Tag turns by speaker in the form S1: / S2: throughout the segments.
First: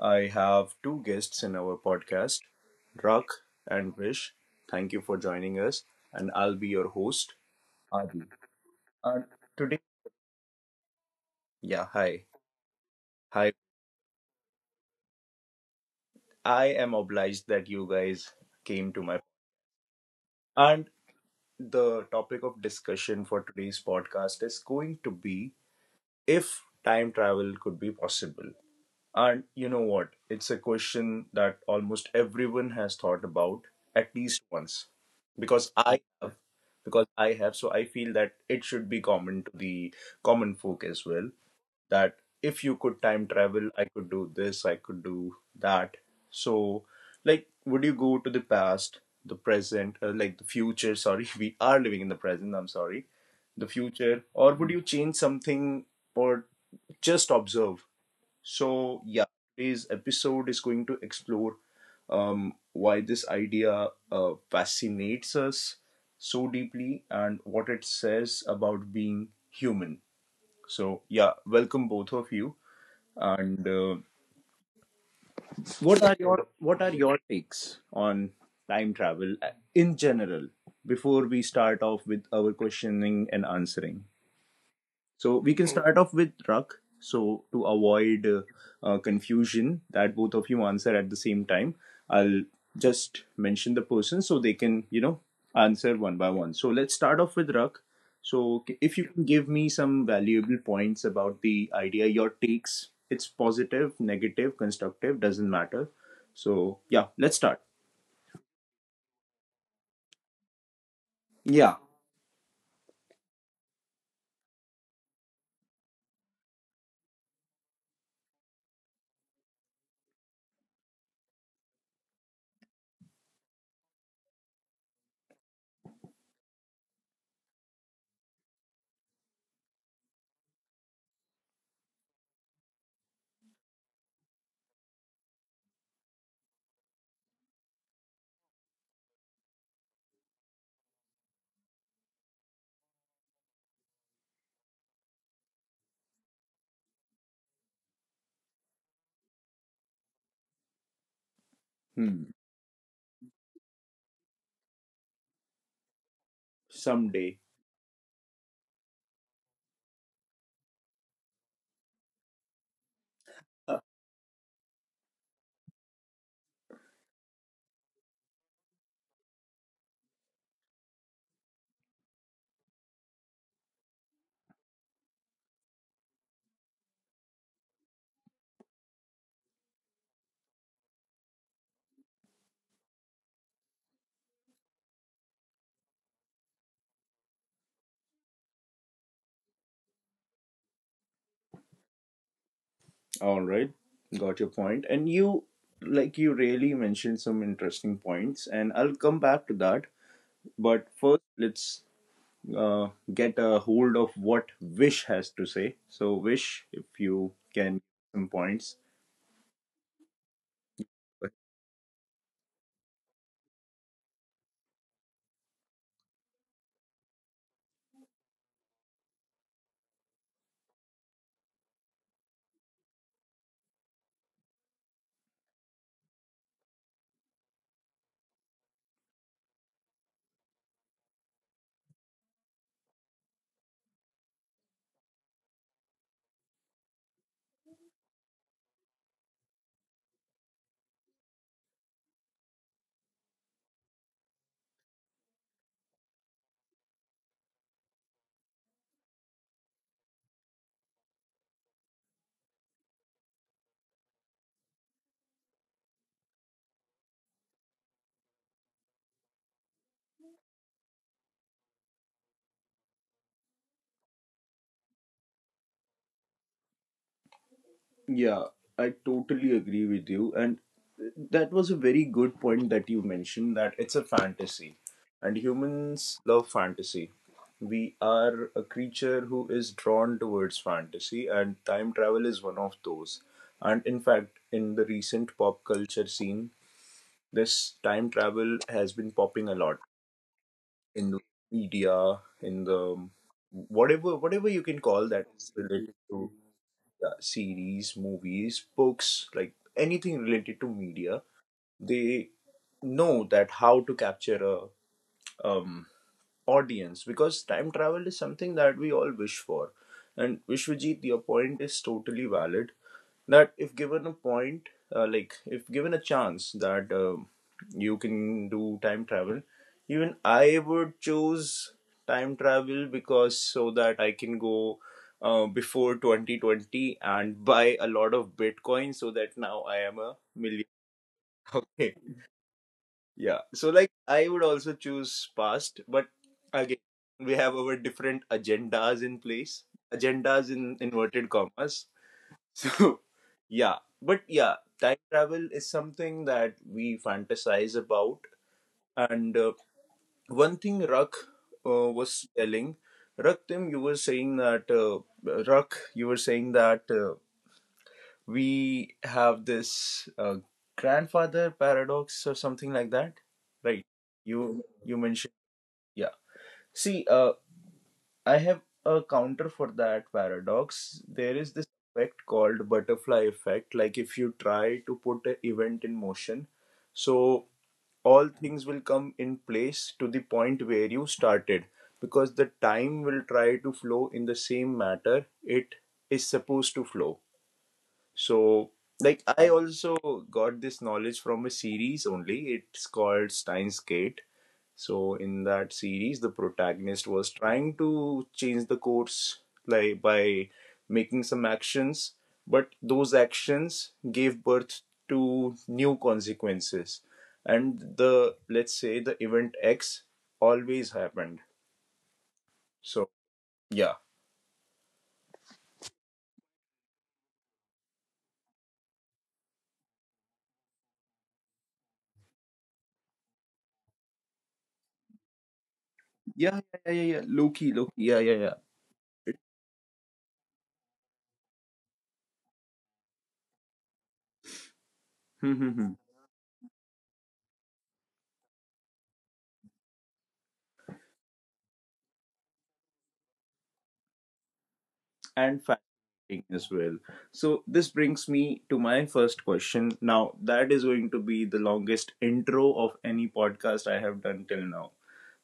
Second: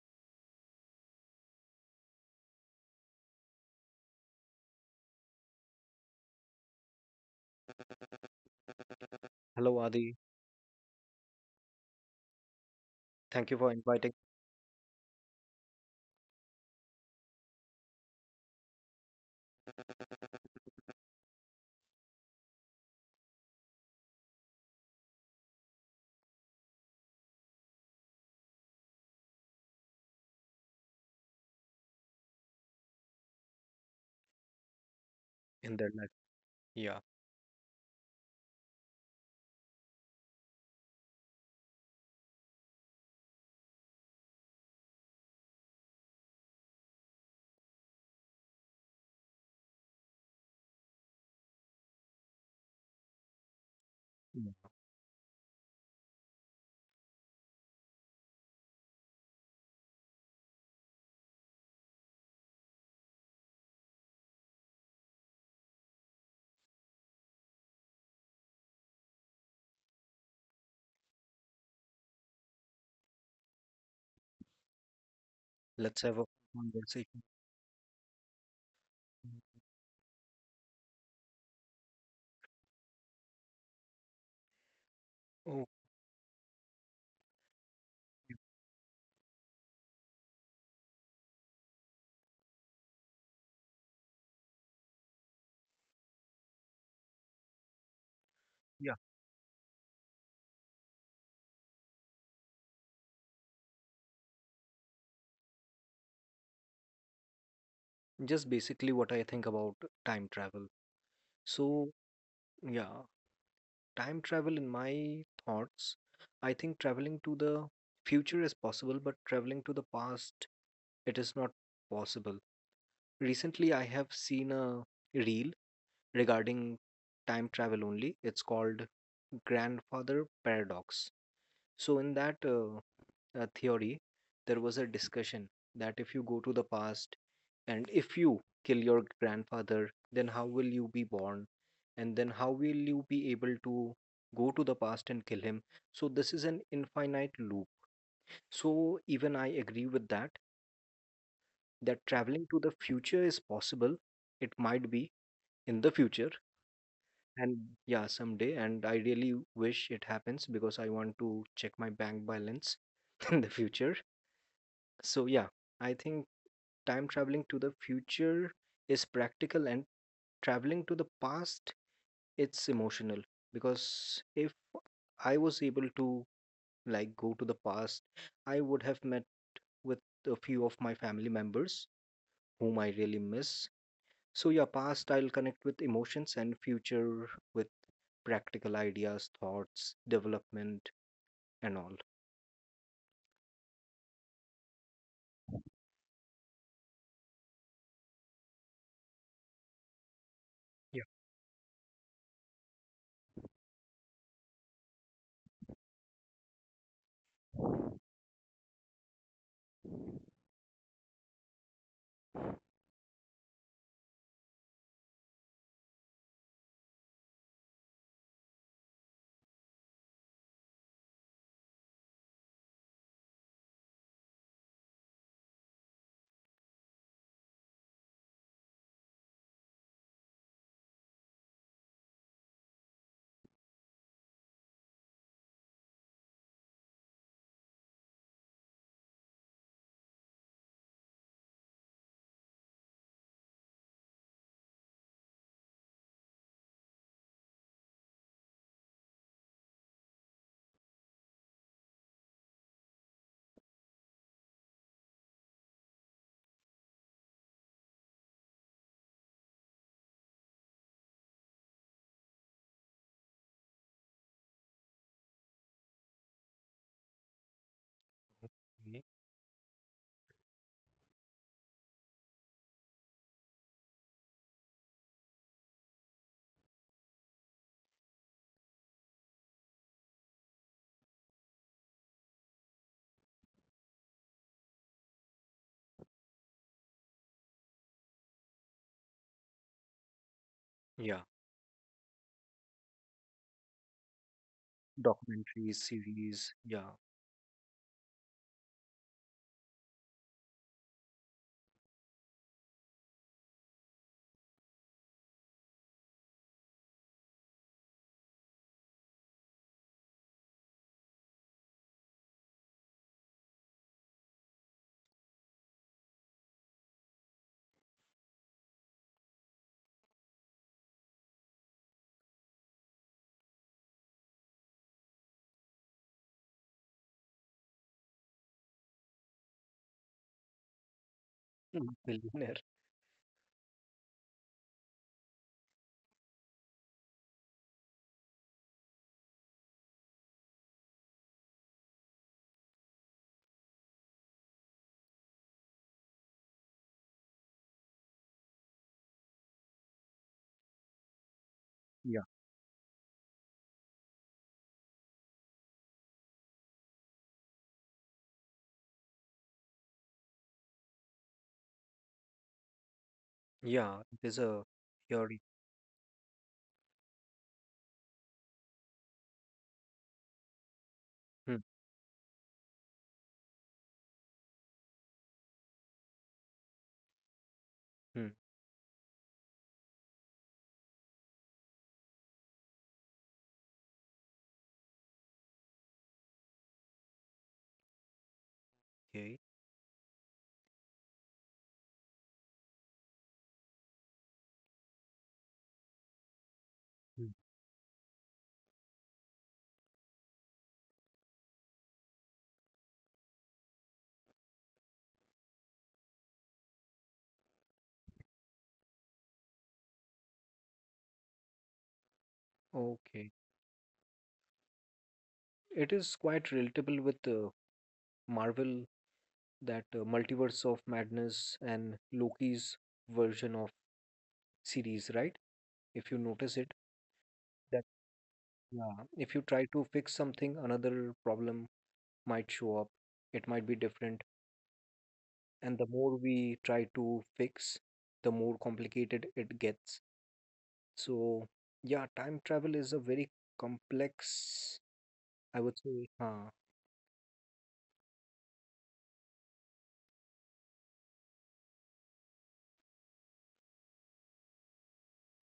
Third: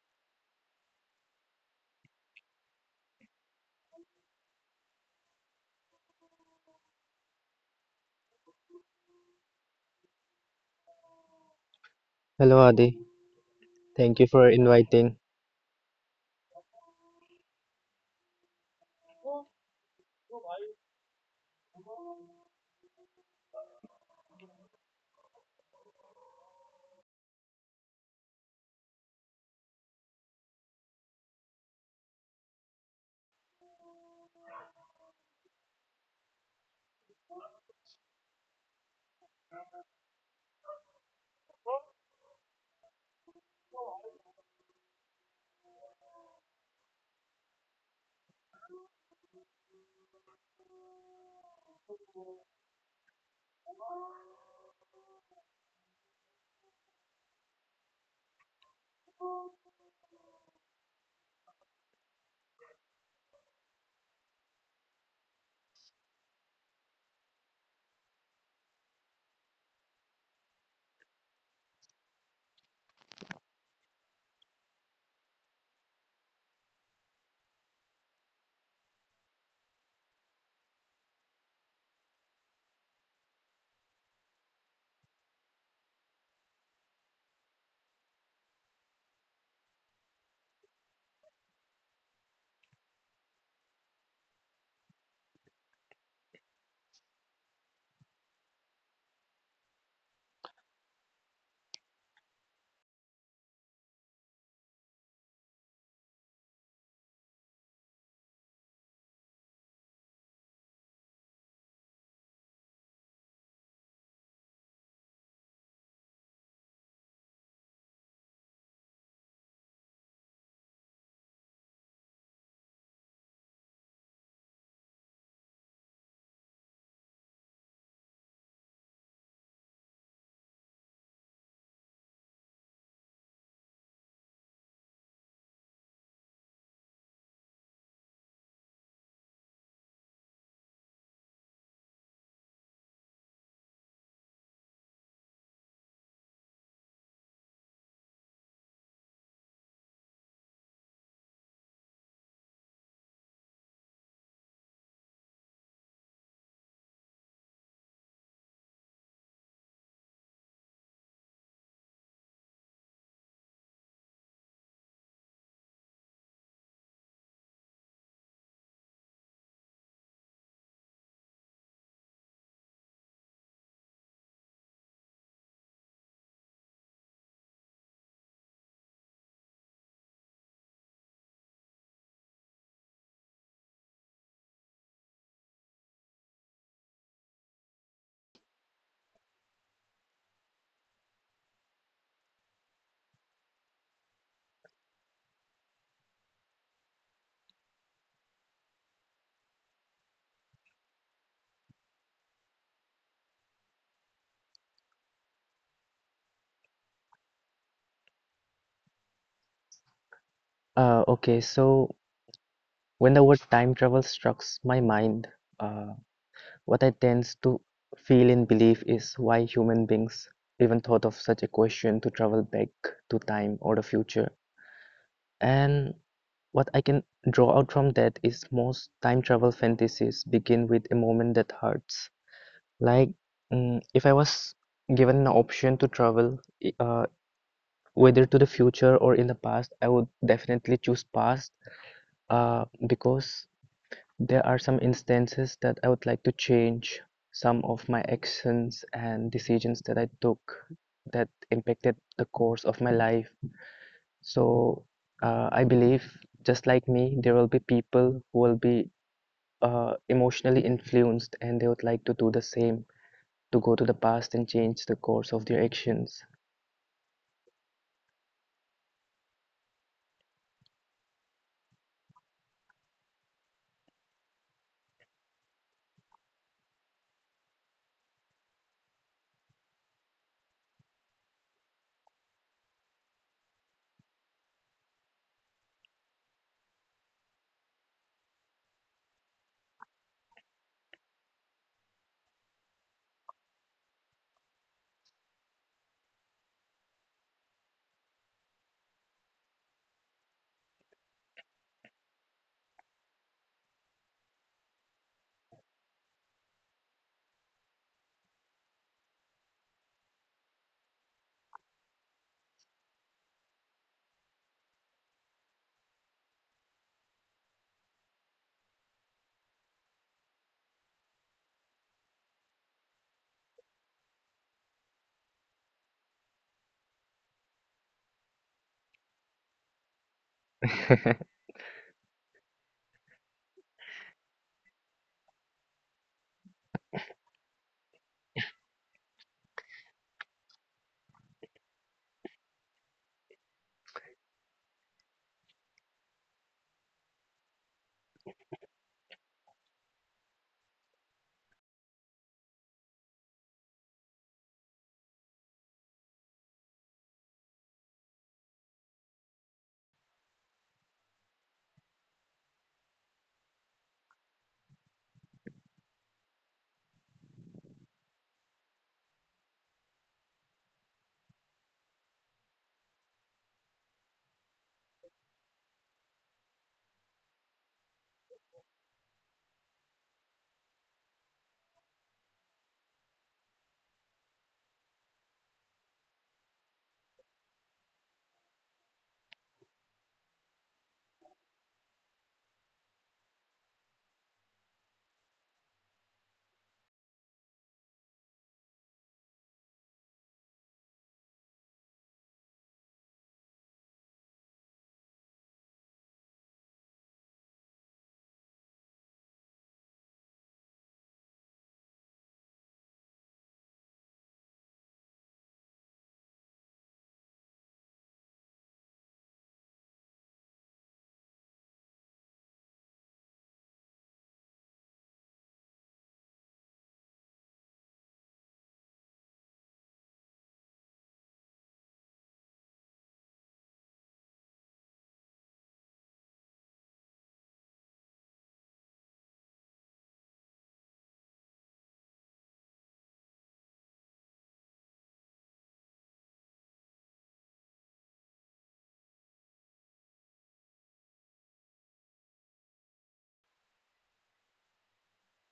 S1: I have two guests in our podcast, Rak and Vish. Thank you for joining us. And I'll be your host, Adi. And
S2: Hello,
S1: today,
S2: Adi.
S1: yeah, hi.
S3: Hello Adi,
S2: Thank
S1: Hi.
S2: you for inviting
S3: thank you for inviting.
S1: I am obliged that you guys came to my. And the topic of discussion for today's podcast is going to be if time travel could be possible. And you know what? It's a question that almost everyone has thought about at least once. Because
S2: in there.
S1: I
S2: Like,
S1: have,
S2: yeah,
S1: because I have, so I feel that it should be common to the common folk as well. That if you could time travel, I could do this, I could do that. So, like, would you go to the past, the present, like the future? Sorry, we are living in the present, I'm sorry. The future, or
S2: yeah,
S1: would you change something or just observe? So, yeah, today's episode is going to explore why this idea fascinates us so deeply and what it says about being human. So, yeah, welcome both of you. And
S2: let's
S1: what are
S2: have a
S1: your what are your
S2: conversation.
S1: takes on time travel in general before we start off with our questioning and answering? So we
S2: Oh,
S1: can start off with Ruck. So to avoid confusion that both of you answer at the same time, I'll just mention the person so they can, you know, answer one by one. So let's start off with Ruck. So
S2: yeah,
S1: if you can give me some valuable points about the idea, your takes, it's positive, negative, constructive, doesn't matter. So yeah, let's start.
S2: just basically what I think about time travel.
S1: Yeah.
S2: So, yeah, time travel in my thoughts, I think traveling to the future is possible, but traveling to the past, it is not possible. Recently, I have seen a reel regarding time travel only. It's called Grandfather Paradox. So in that theory, there was a discussion that if you go to the past and if you kill your grandfather, then how will you be born? And then how will you be able to go to the past and kill him? So this is an infinite loop. So even I agree with that, that
S1: Hmm.
S2: traveling to the future is possible. It might be in the future,
S1: Someday.
S2: and yeah, someday. And I really wish it happens because I want to check my bank balance in the future. So yeah, I think time traveling to the future is practical, and traveling to the past, it's emotional, because if I was able to like go to the past, I would have met with a few of my family members whom I really miss. So yeah, past I'll connect with emotions and future with practical ideas, thoughts, development, and all.
S1: All right, got your point. And you, like, you really mentioned some interesting points, and I'll come back to that. But
S2: Yeah.
S1: first, let's uh, get a hold of what Wish has to say. So, Wish, if you can, some points.
S3: Okay, so when the word time travel strikes my mind, uh, what I tend to feel and believe is why human beings even thought of such a question to travel back to time or the future. And what I can draw out from that is most time travel fantasies begin with a moment that hurts. Like, if I was given an option to travel, whether to the future or in the past, I would definitely choose past because there are some instances that I would like to change some of my actions and decisions that I took that impacted the course of my life. So I believe, just like me, there will be people who will be emotionally influenced and they would like to do the same to go to the past and change the course of their actions.
S1: Yeah, I
S2: Okay.
S1: totally agree with you. And that was a very good point that you mentioned that it's a fantasy. And humans love fantasy. We are a creature who is drawn towards fantasy, and time travel is one of those. And in fact, in the recent pop culture scene, this time travel has been popping a lot in
S2: Yeah.
S1: the media, in the whatever you can call that is
S2: Documentaries,
S1: related to
S2: series, yeah.
S1: yeah, series, movies, books, like anything related to media, they know that how to capture a um, audience because time travel is something that we all wish for. And Vishwajit, your point is totally valid that if given a point like if given a chance that you can do time travel, even I would choose time travel because so that I can go before 2020 and buy a lot of bitcoin so that now I am a million okay.
S2: Mm, billionaire.
S1: Yeah, so like I would also choose past, but again, we have our different agendas in place, agendas in inverted commas. So, yeah, but yeah, time travel is something that we fantasize about. And one thing Rak
S2: Yeah.
S1: was telling, Rak, Tim, you were saying that, uh, Rak, you were saying that we have this grandfather paradox or something like that, right?
S2: Yeah, it is a
S1: You mentioned,
S2: theory.
S1: yeah. See, I have a counter for that paradox. There is
S2: Hmm,
S1: this effect called butterfly effect. Like if you try to put an event in motion, so
S2: hmm,
S1: all things will come in place to the point where you started because the time will try to flow in the same matter it is supposed to flow. So, like,
S2: okay.
S1: I also got this knowledge from a series only. It's called Steins Gate. So in that series, the protagonist
S2: Hmm.
S1: was trying to change the course, like by making some actions, but those actions gave birth to new consequences, and the, let's say the event X always happened. So
S2: Okay.
S1: yeah,
S2: It is quite relatable with Marvel, that Multiverse of Madness and Loki's version of series, right? If you notice
S1: yeah,
S2: it,
S1: yeah, yeah, yeah. Loki,
S2: that
S1: Loki, yeah, yeah, yeah.
S2: yeah, if you try to fix something, another problem might show up. It might be different,
S1: Hmm, hmm,
S2: and the
S1: hmm.
S2: more we try to fix, the more complicated it gets. So, yeah, time travel is a very complex, I
S1: And
S2: would say. Ah,
S1: as well. So this brings me to my first question. Now that is going to be the longest intro of any podcast I have done till now.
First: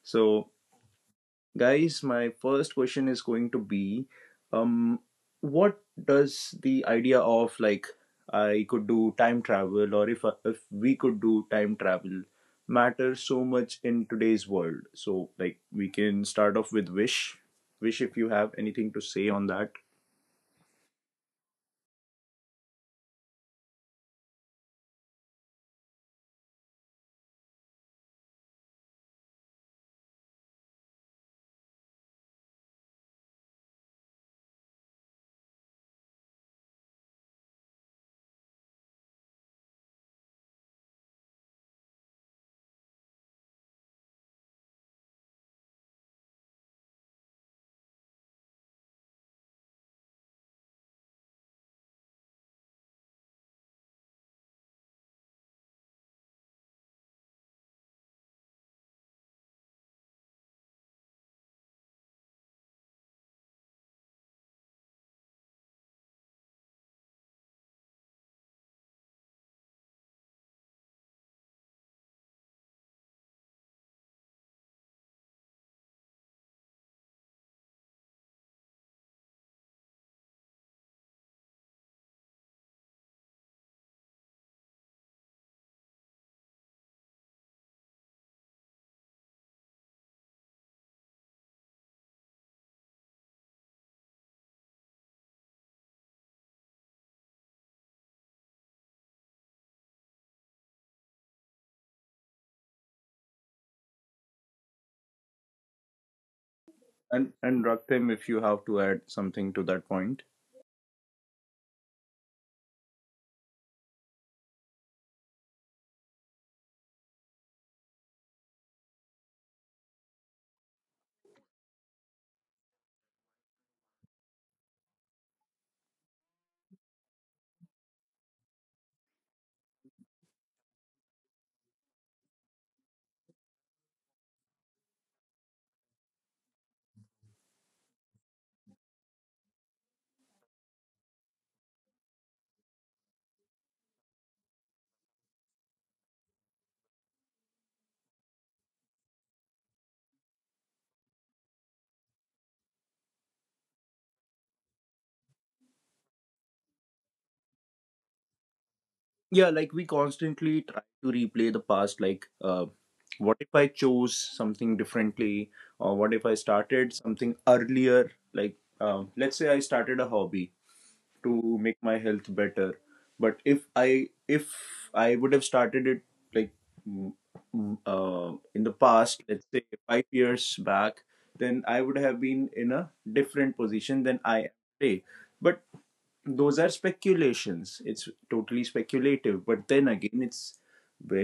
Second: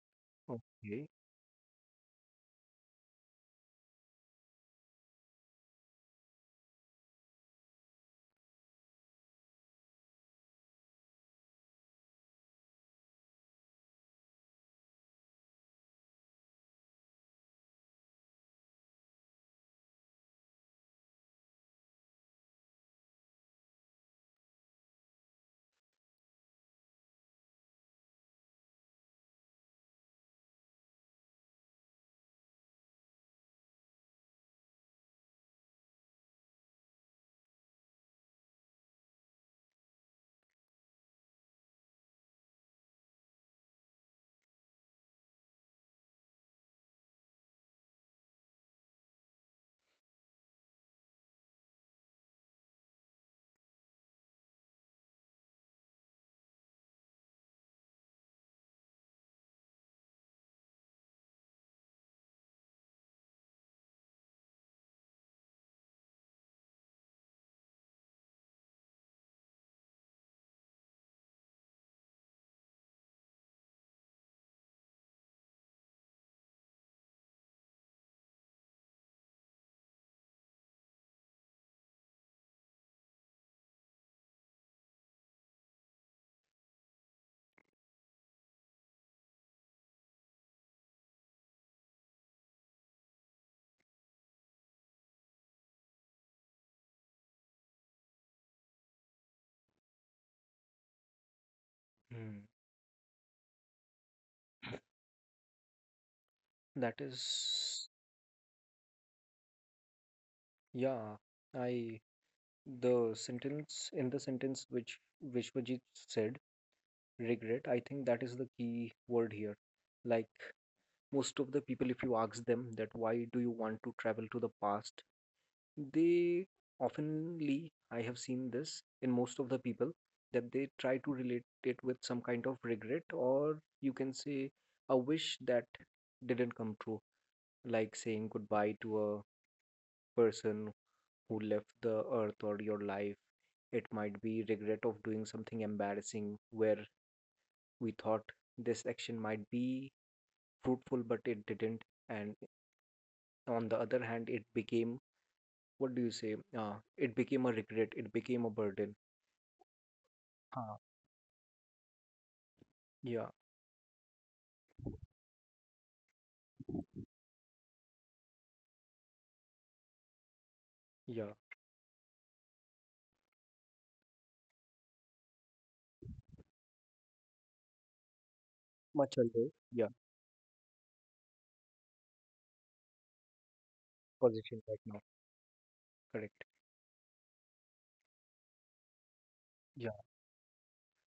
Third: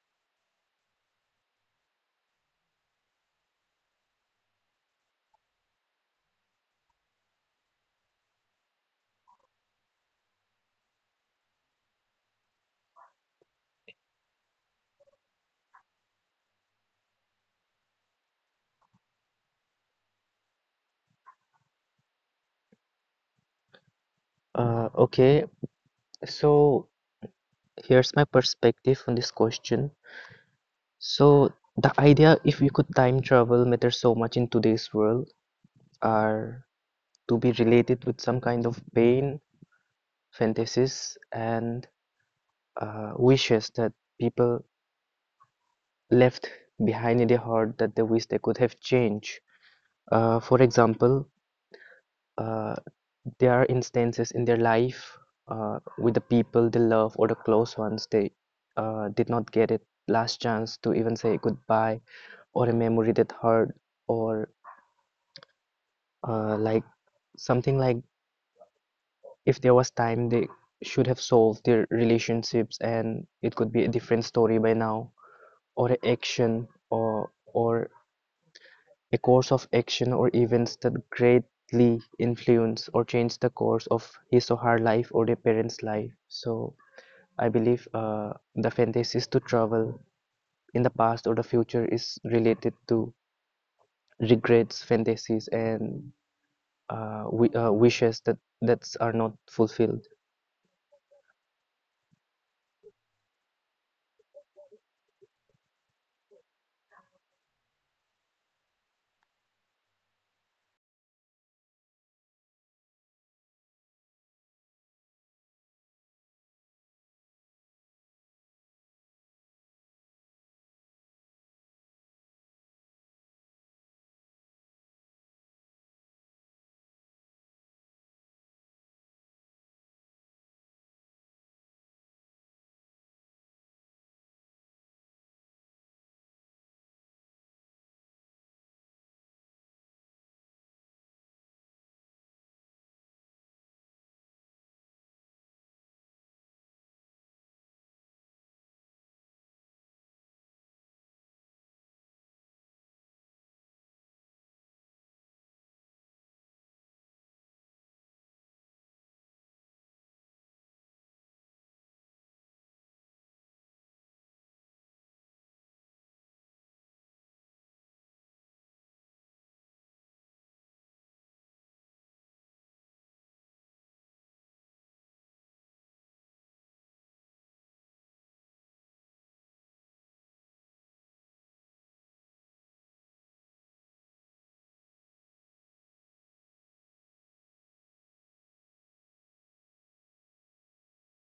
S1: So
S2: okay.
S1: guys, my first question is going to be um what does the idea of, like, I could do time travel, or if we could do time travel, matter so much in today's world. So like we can start off with Wish. Wish, if you have anything to say on that.
S3: Uh, okay, so here's my perspective on this question. So the idea, if we could time travel, matters so much in today's world, are to be related with some kind of pain, fantasies, and wishes that people left behind in their heart that they wish they could have changed. For example, uh, there are instances in their life with the people they love or the close ones they did not get it last chance to even say goodbye or a memory that hurt or uh, like something like if there was time, they should have solved their relationships and it could be a different story by now, or a course of action or events that greatly influence or change the course of his or her life or their parents' life. So I believe the fantasies to travel in the past or the future is related to regrets, fantasies, and we wishes that that's are not fulfilled.
S2: Hmm. That
S1: And
S2: is,
S1: Raktim, if you have to add something to that point.
S2: yeah, I the sentence in the sentence which Vishwajit said, regret, I think that is the key word here. Like, most of the people, if you ask them that why do you want to travel to the past, they oftenly, I have seen this in most of the people, that they try to relate it with some kind of regret, or you can say a wish that didn't come true, like saying goodbye to a person who left the earth or your life. It might be regret of doing something embarrassing, where we thought this action might be fruitful but it didn't, and on the other hand it became, what do you say, it became a regret, it became a burden.
S1: Yeah, like we constantly try
S2: हाँ.
S1: to replay the past, like
S2: Yeah.
S1: what if I chose something differently, or what if I started something earlier? Like, let's say I started a hobby
S2: Yeah,
S1: to make my health better, but if I would have started it like mm, in the
S2: much
S1: past, let's
S2: older.
S1: say
S2: Yeah.
S1: 5 years back, then I would have been in a different position than I am
S2: Position right
S1: today.
S2: now.
S1: But
S2: Correct.
S1: those are speculations, it's totally speculative, but then
S2: Yeah,
S1: again it's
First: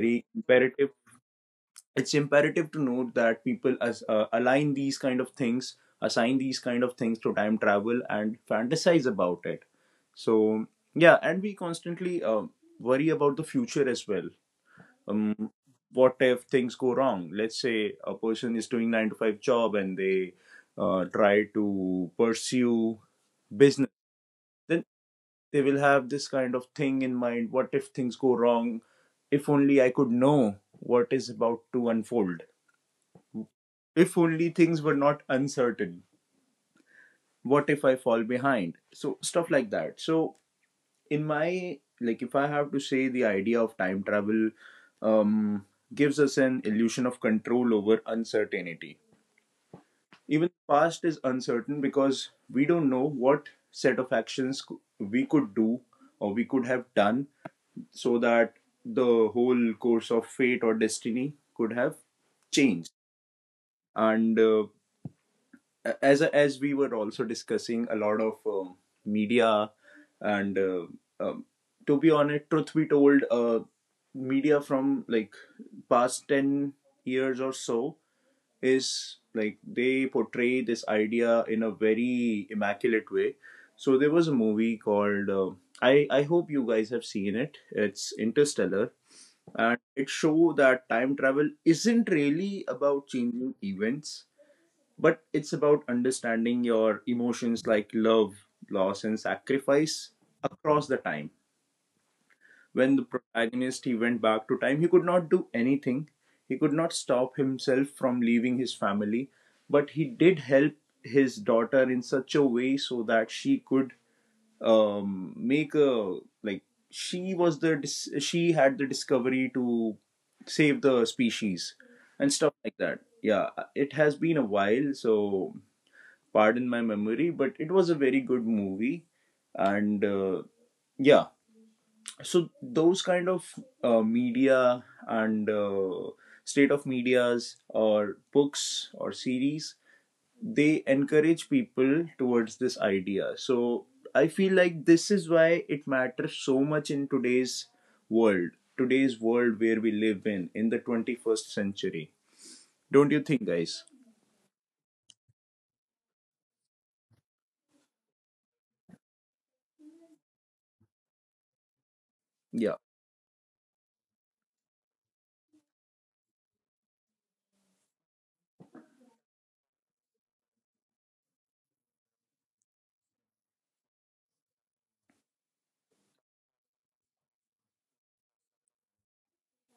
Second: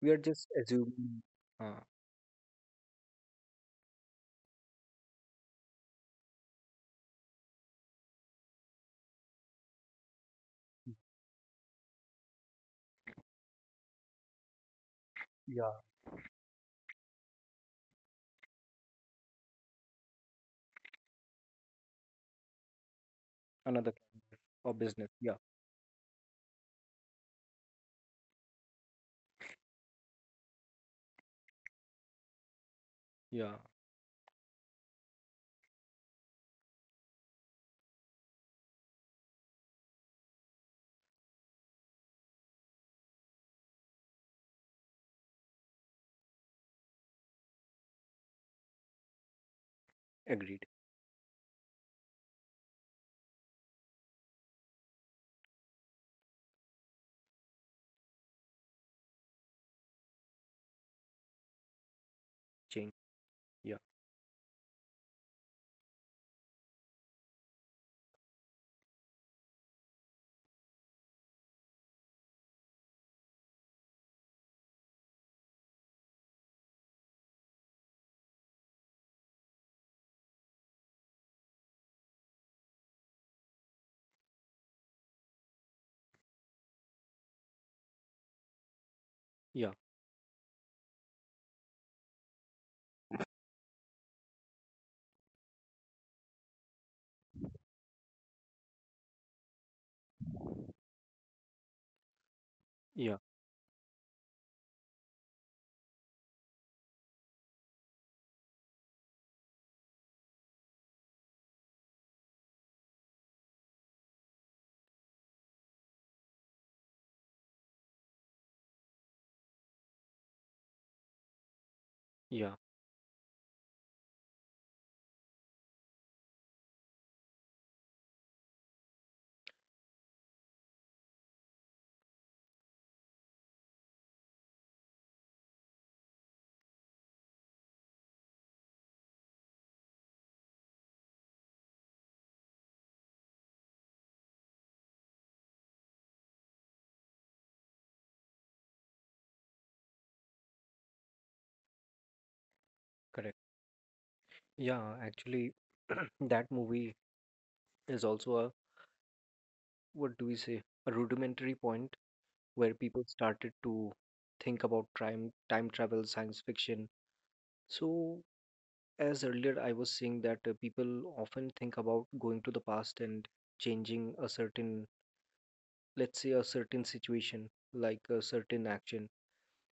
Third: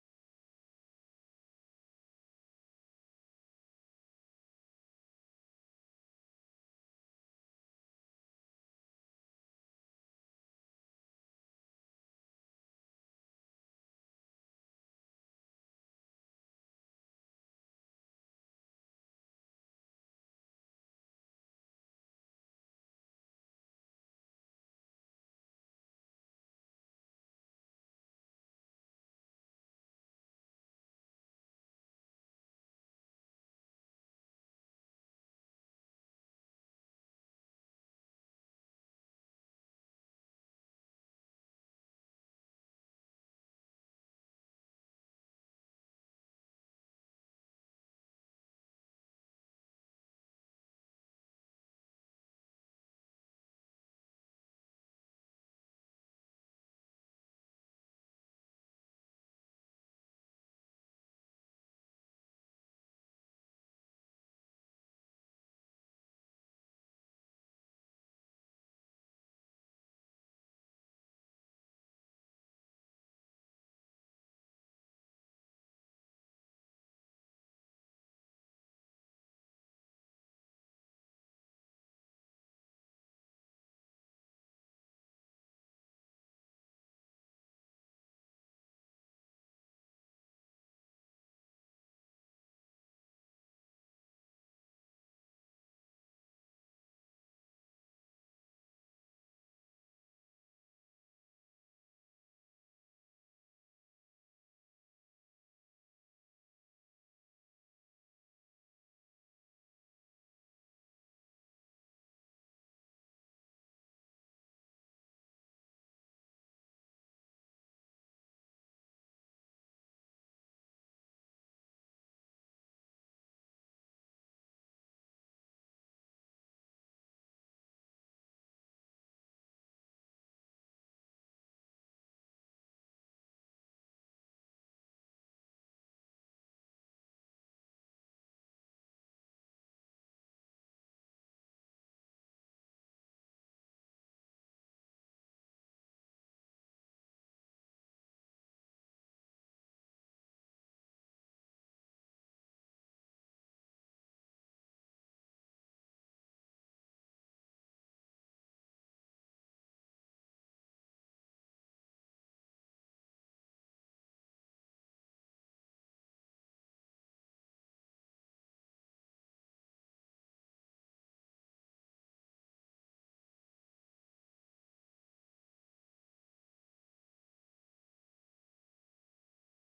S2: we are just
S1: imperative,
S2: assuming. uh,
S1: it's imperative to note that people as align these kind of things, assign these kind of things to time travel and fantasize about it. So yeah, and we constantly worry about the future as well. um,
S2: yeah.
S1: what if things go wrong? Let's say a person is doing 9 to 5 job and they try to pursue business,
S2: Another kind of
S1: then
S2: business, yeah.
S1: they will have this kind of thing in mind, what if things go wrong, if only I could know what is about to unfold,
S2: Yeah.
S1: if only things were not uncertain, what if I fall behind? So stuff like that. So in my, like if I have to say, the idea of time travel um gives us an illusion of control over uncertainty. Even
S2: Agreed.
S1: the past is uncertain because we don't know what set of actions we could do or we could have done so that the whole course of fate or destiny could have changed.
S2: Change, yeah.
S1: And as we were also discussing, a lot of media and um, to be honest, truth be told, media from like past 10 years or so is like they portray this idea in a very immaculate way. So there was a movie called. I hope you guys have seen it. It's Interstellar,
S2: Yeah.
S1: and it show that time travel isn't really about changing events, but it's about understanding your emotions like love, loss, and sacrifice across the time. When the
S2: Yeah.
S1: protagonist, he went back to time, he could not do anything, he could not stop himself from leaving his family, but he did help his daughter in such a way so that she could make a, like, she had the discovery to save the species and
S2: Yeah.
S1: stuff like that. Yeah, it has been a while, so pardon my memory, but it was a very good movie. And yeah, so those kind of media and state of medias or books or series, they encourage people towards this idea. So I feel like this is why it matters so much in world, today's world where we live in the 21st century. Don't you
S2: Correct.
S1: think, guys?
S2: Yeah. Actually that movie is also a, what do we say, a rudimentary point where
S1: Yeah.
S2: people started to think about time travel science fiction. So as earlier I was saying that people often think about going to the past and changing a certain, let's say, a certain situation, like a certain action.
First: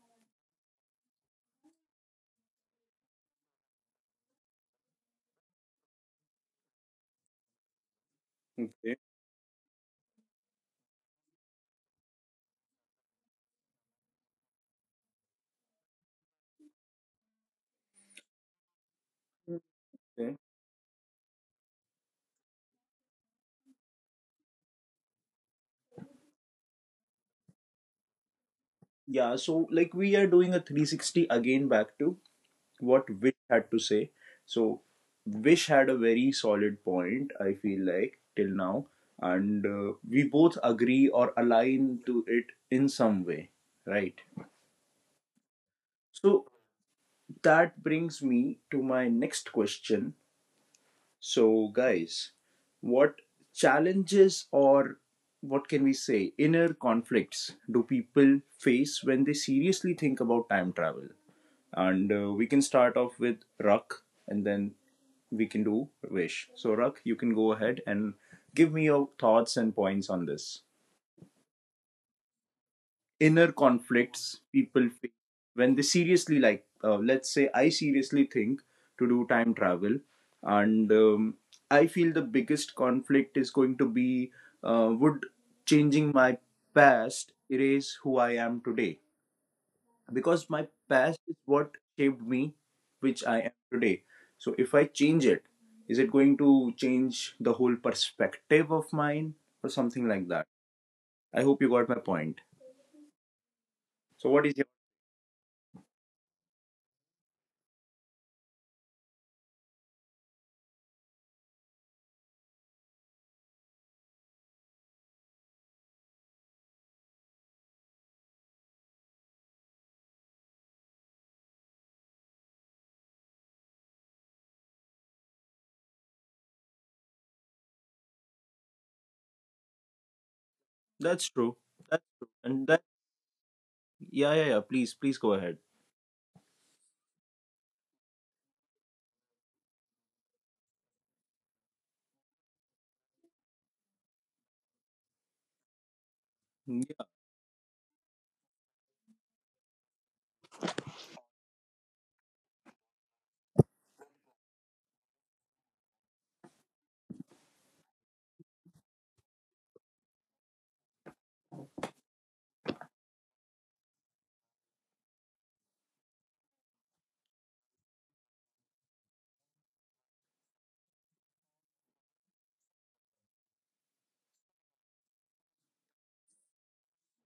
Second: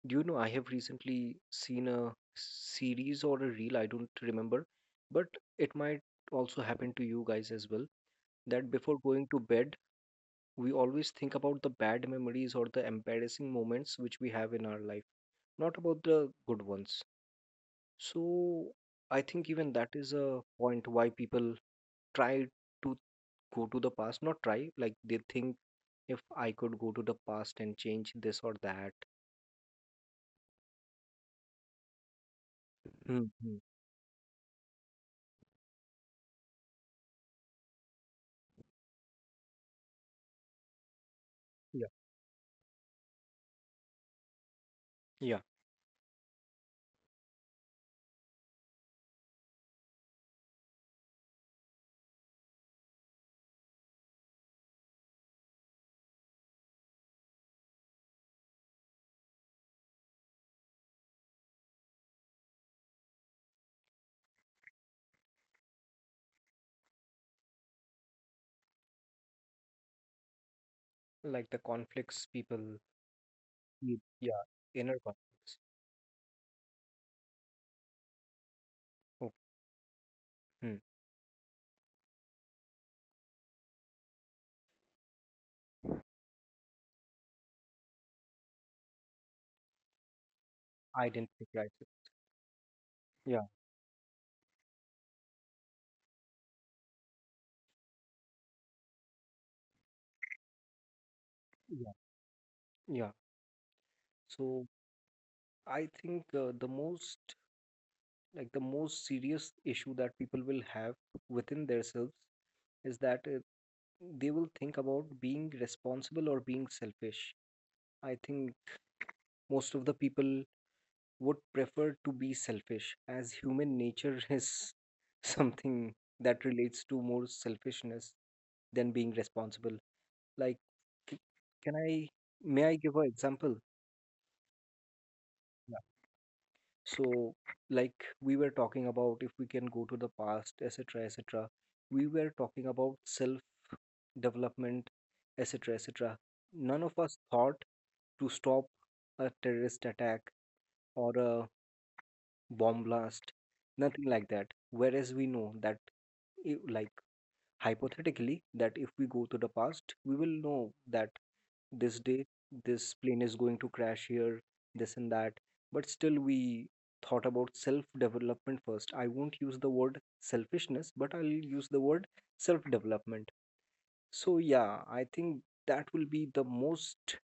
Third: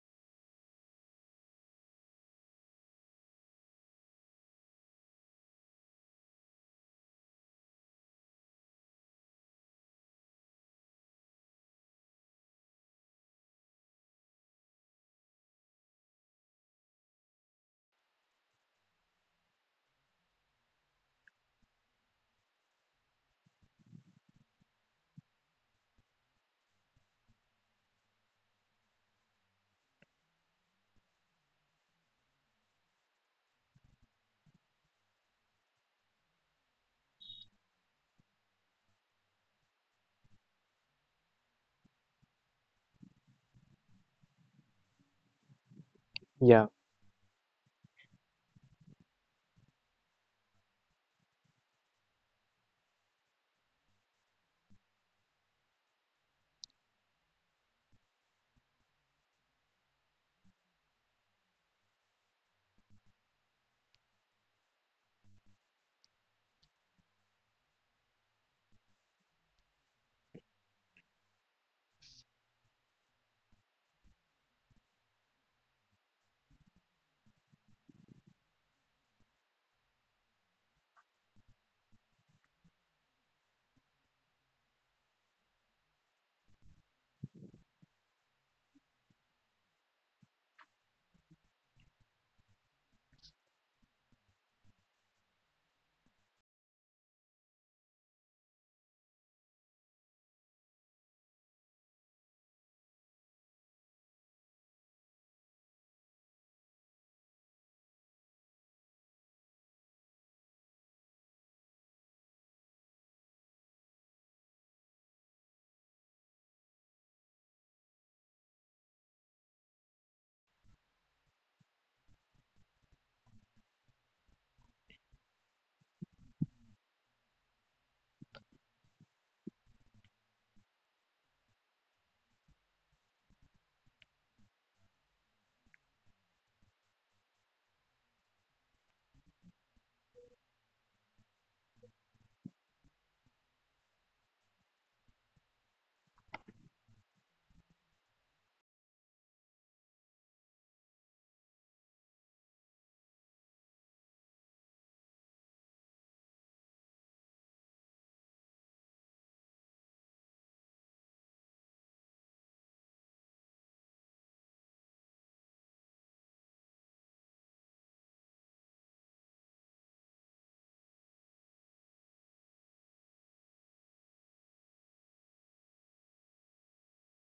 S2: Do you know, I have recently seen a series or a reel, I don't remember, but it might also happen to you guys as well, that before
S1: Okay.
S2: going to bed, we always think about the bad memories or the embarrassing moments which we have in our life, not about the good ones. So I think even that is
S1: Okay.
S2: a point why people try to go to the past, not try, like they think if I could go to the past and change this or that.
S1: Yeah, so like we are doing a 360 again back to what Wish
S2: Hmm.
S1: had to say. So Wish had a very solid point, I feel like, till now, and we both agree or
S2: Yeah.
S1: align to it in some way, right?
S2: Yeah.
S1: So
S3: Yeah,
S1: that brings me to my next question. So, guys, what challenges or what can we say inner conflicts do people face when they seriously think about time travel? And we can start off with Ruck and then we can do Vish. So, Ruck, you can go ahead and give me your thoughts and points on this.
S2: Like, the conflicts people,
S1: Inner
S2: Ye-
S1: conflicts
S2: yeah,
S1: people
S2: inner
S1: face
S2: conflicts.
S1: when they seriously, like, let's say, I seriously think to do
S2: Okay.
S1: time travel,
S2: Hmm.
S1: and I feel the biggest conflict is going to be would changing my past erase who I am today? Because my past is
S2: Identity
S1: what
S2: crisis.
S1: shaped me, which I
S2: Yeah.
S1: am today. So if I change it, is it going to change the whole perspective of mine or something like that? I hope you got
S2: Yeah.
S1: my point.
S2: Yeah.
S1: So what is your,
S2: So I think the most serious issue that people will have within themselves is that they will think about being responsible or being selfish. I think most of the people would prefer to be selfish, as human nature is something that relates to more selfishness than being responsible. Like, c-
S1: that's true,
S2: can
S1: that's
S2: I,
S1: true,
S2: may
S1: and
S2: I
S1: that,
S2: give an example?
S1: yeah yeah yeah, please please go ahead.
S2: So, like, we were talking about, if we can go to the past, etc., etc., we were talking about self development, etc., etc. None of
S1: Yeah,
S2: us thought to stop a terrorist attack or a bomb blast, nothing like that. Whereas we know that, like, hypothetically, that if we go to the past, we will know that this day this plane is going to crash here, this and that, but still we thought about self development first. I won't use the word selfishness, but I'll use the word self development. So yeah, I think that will be the most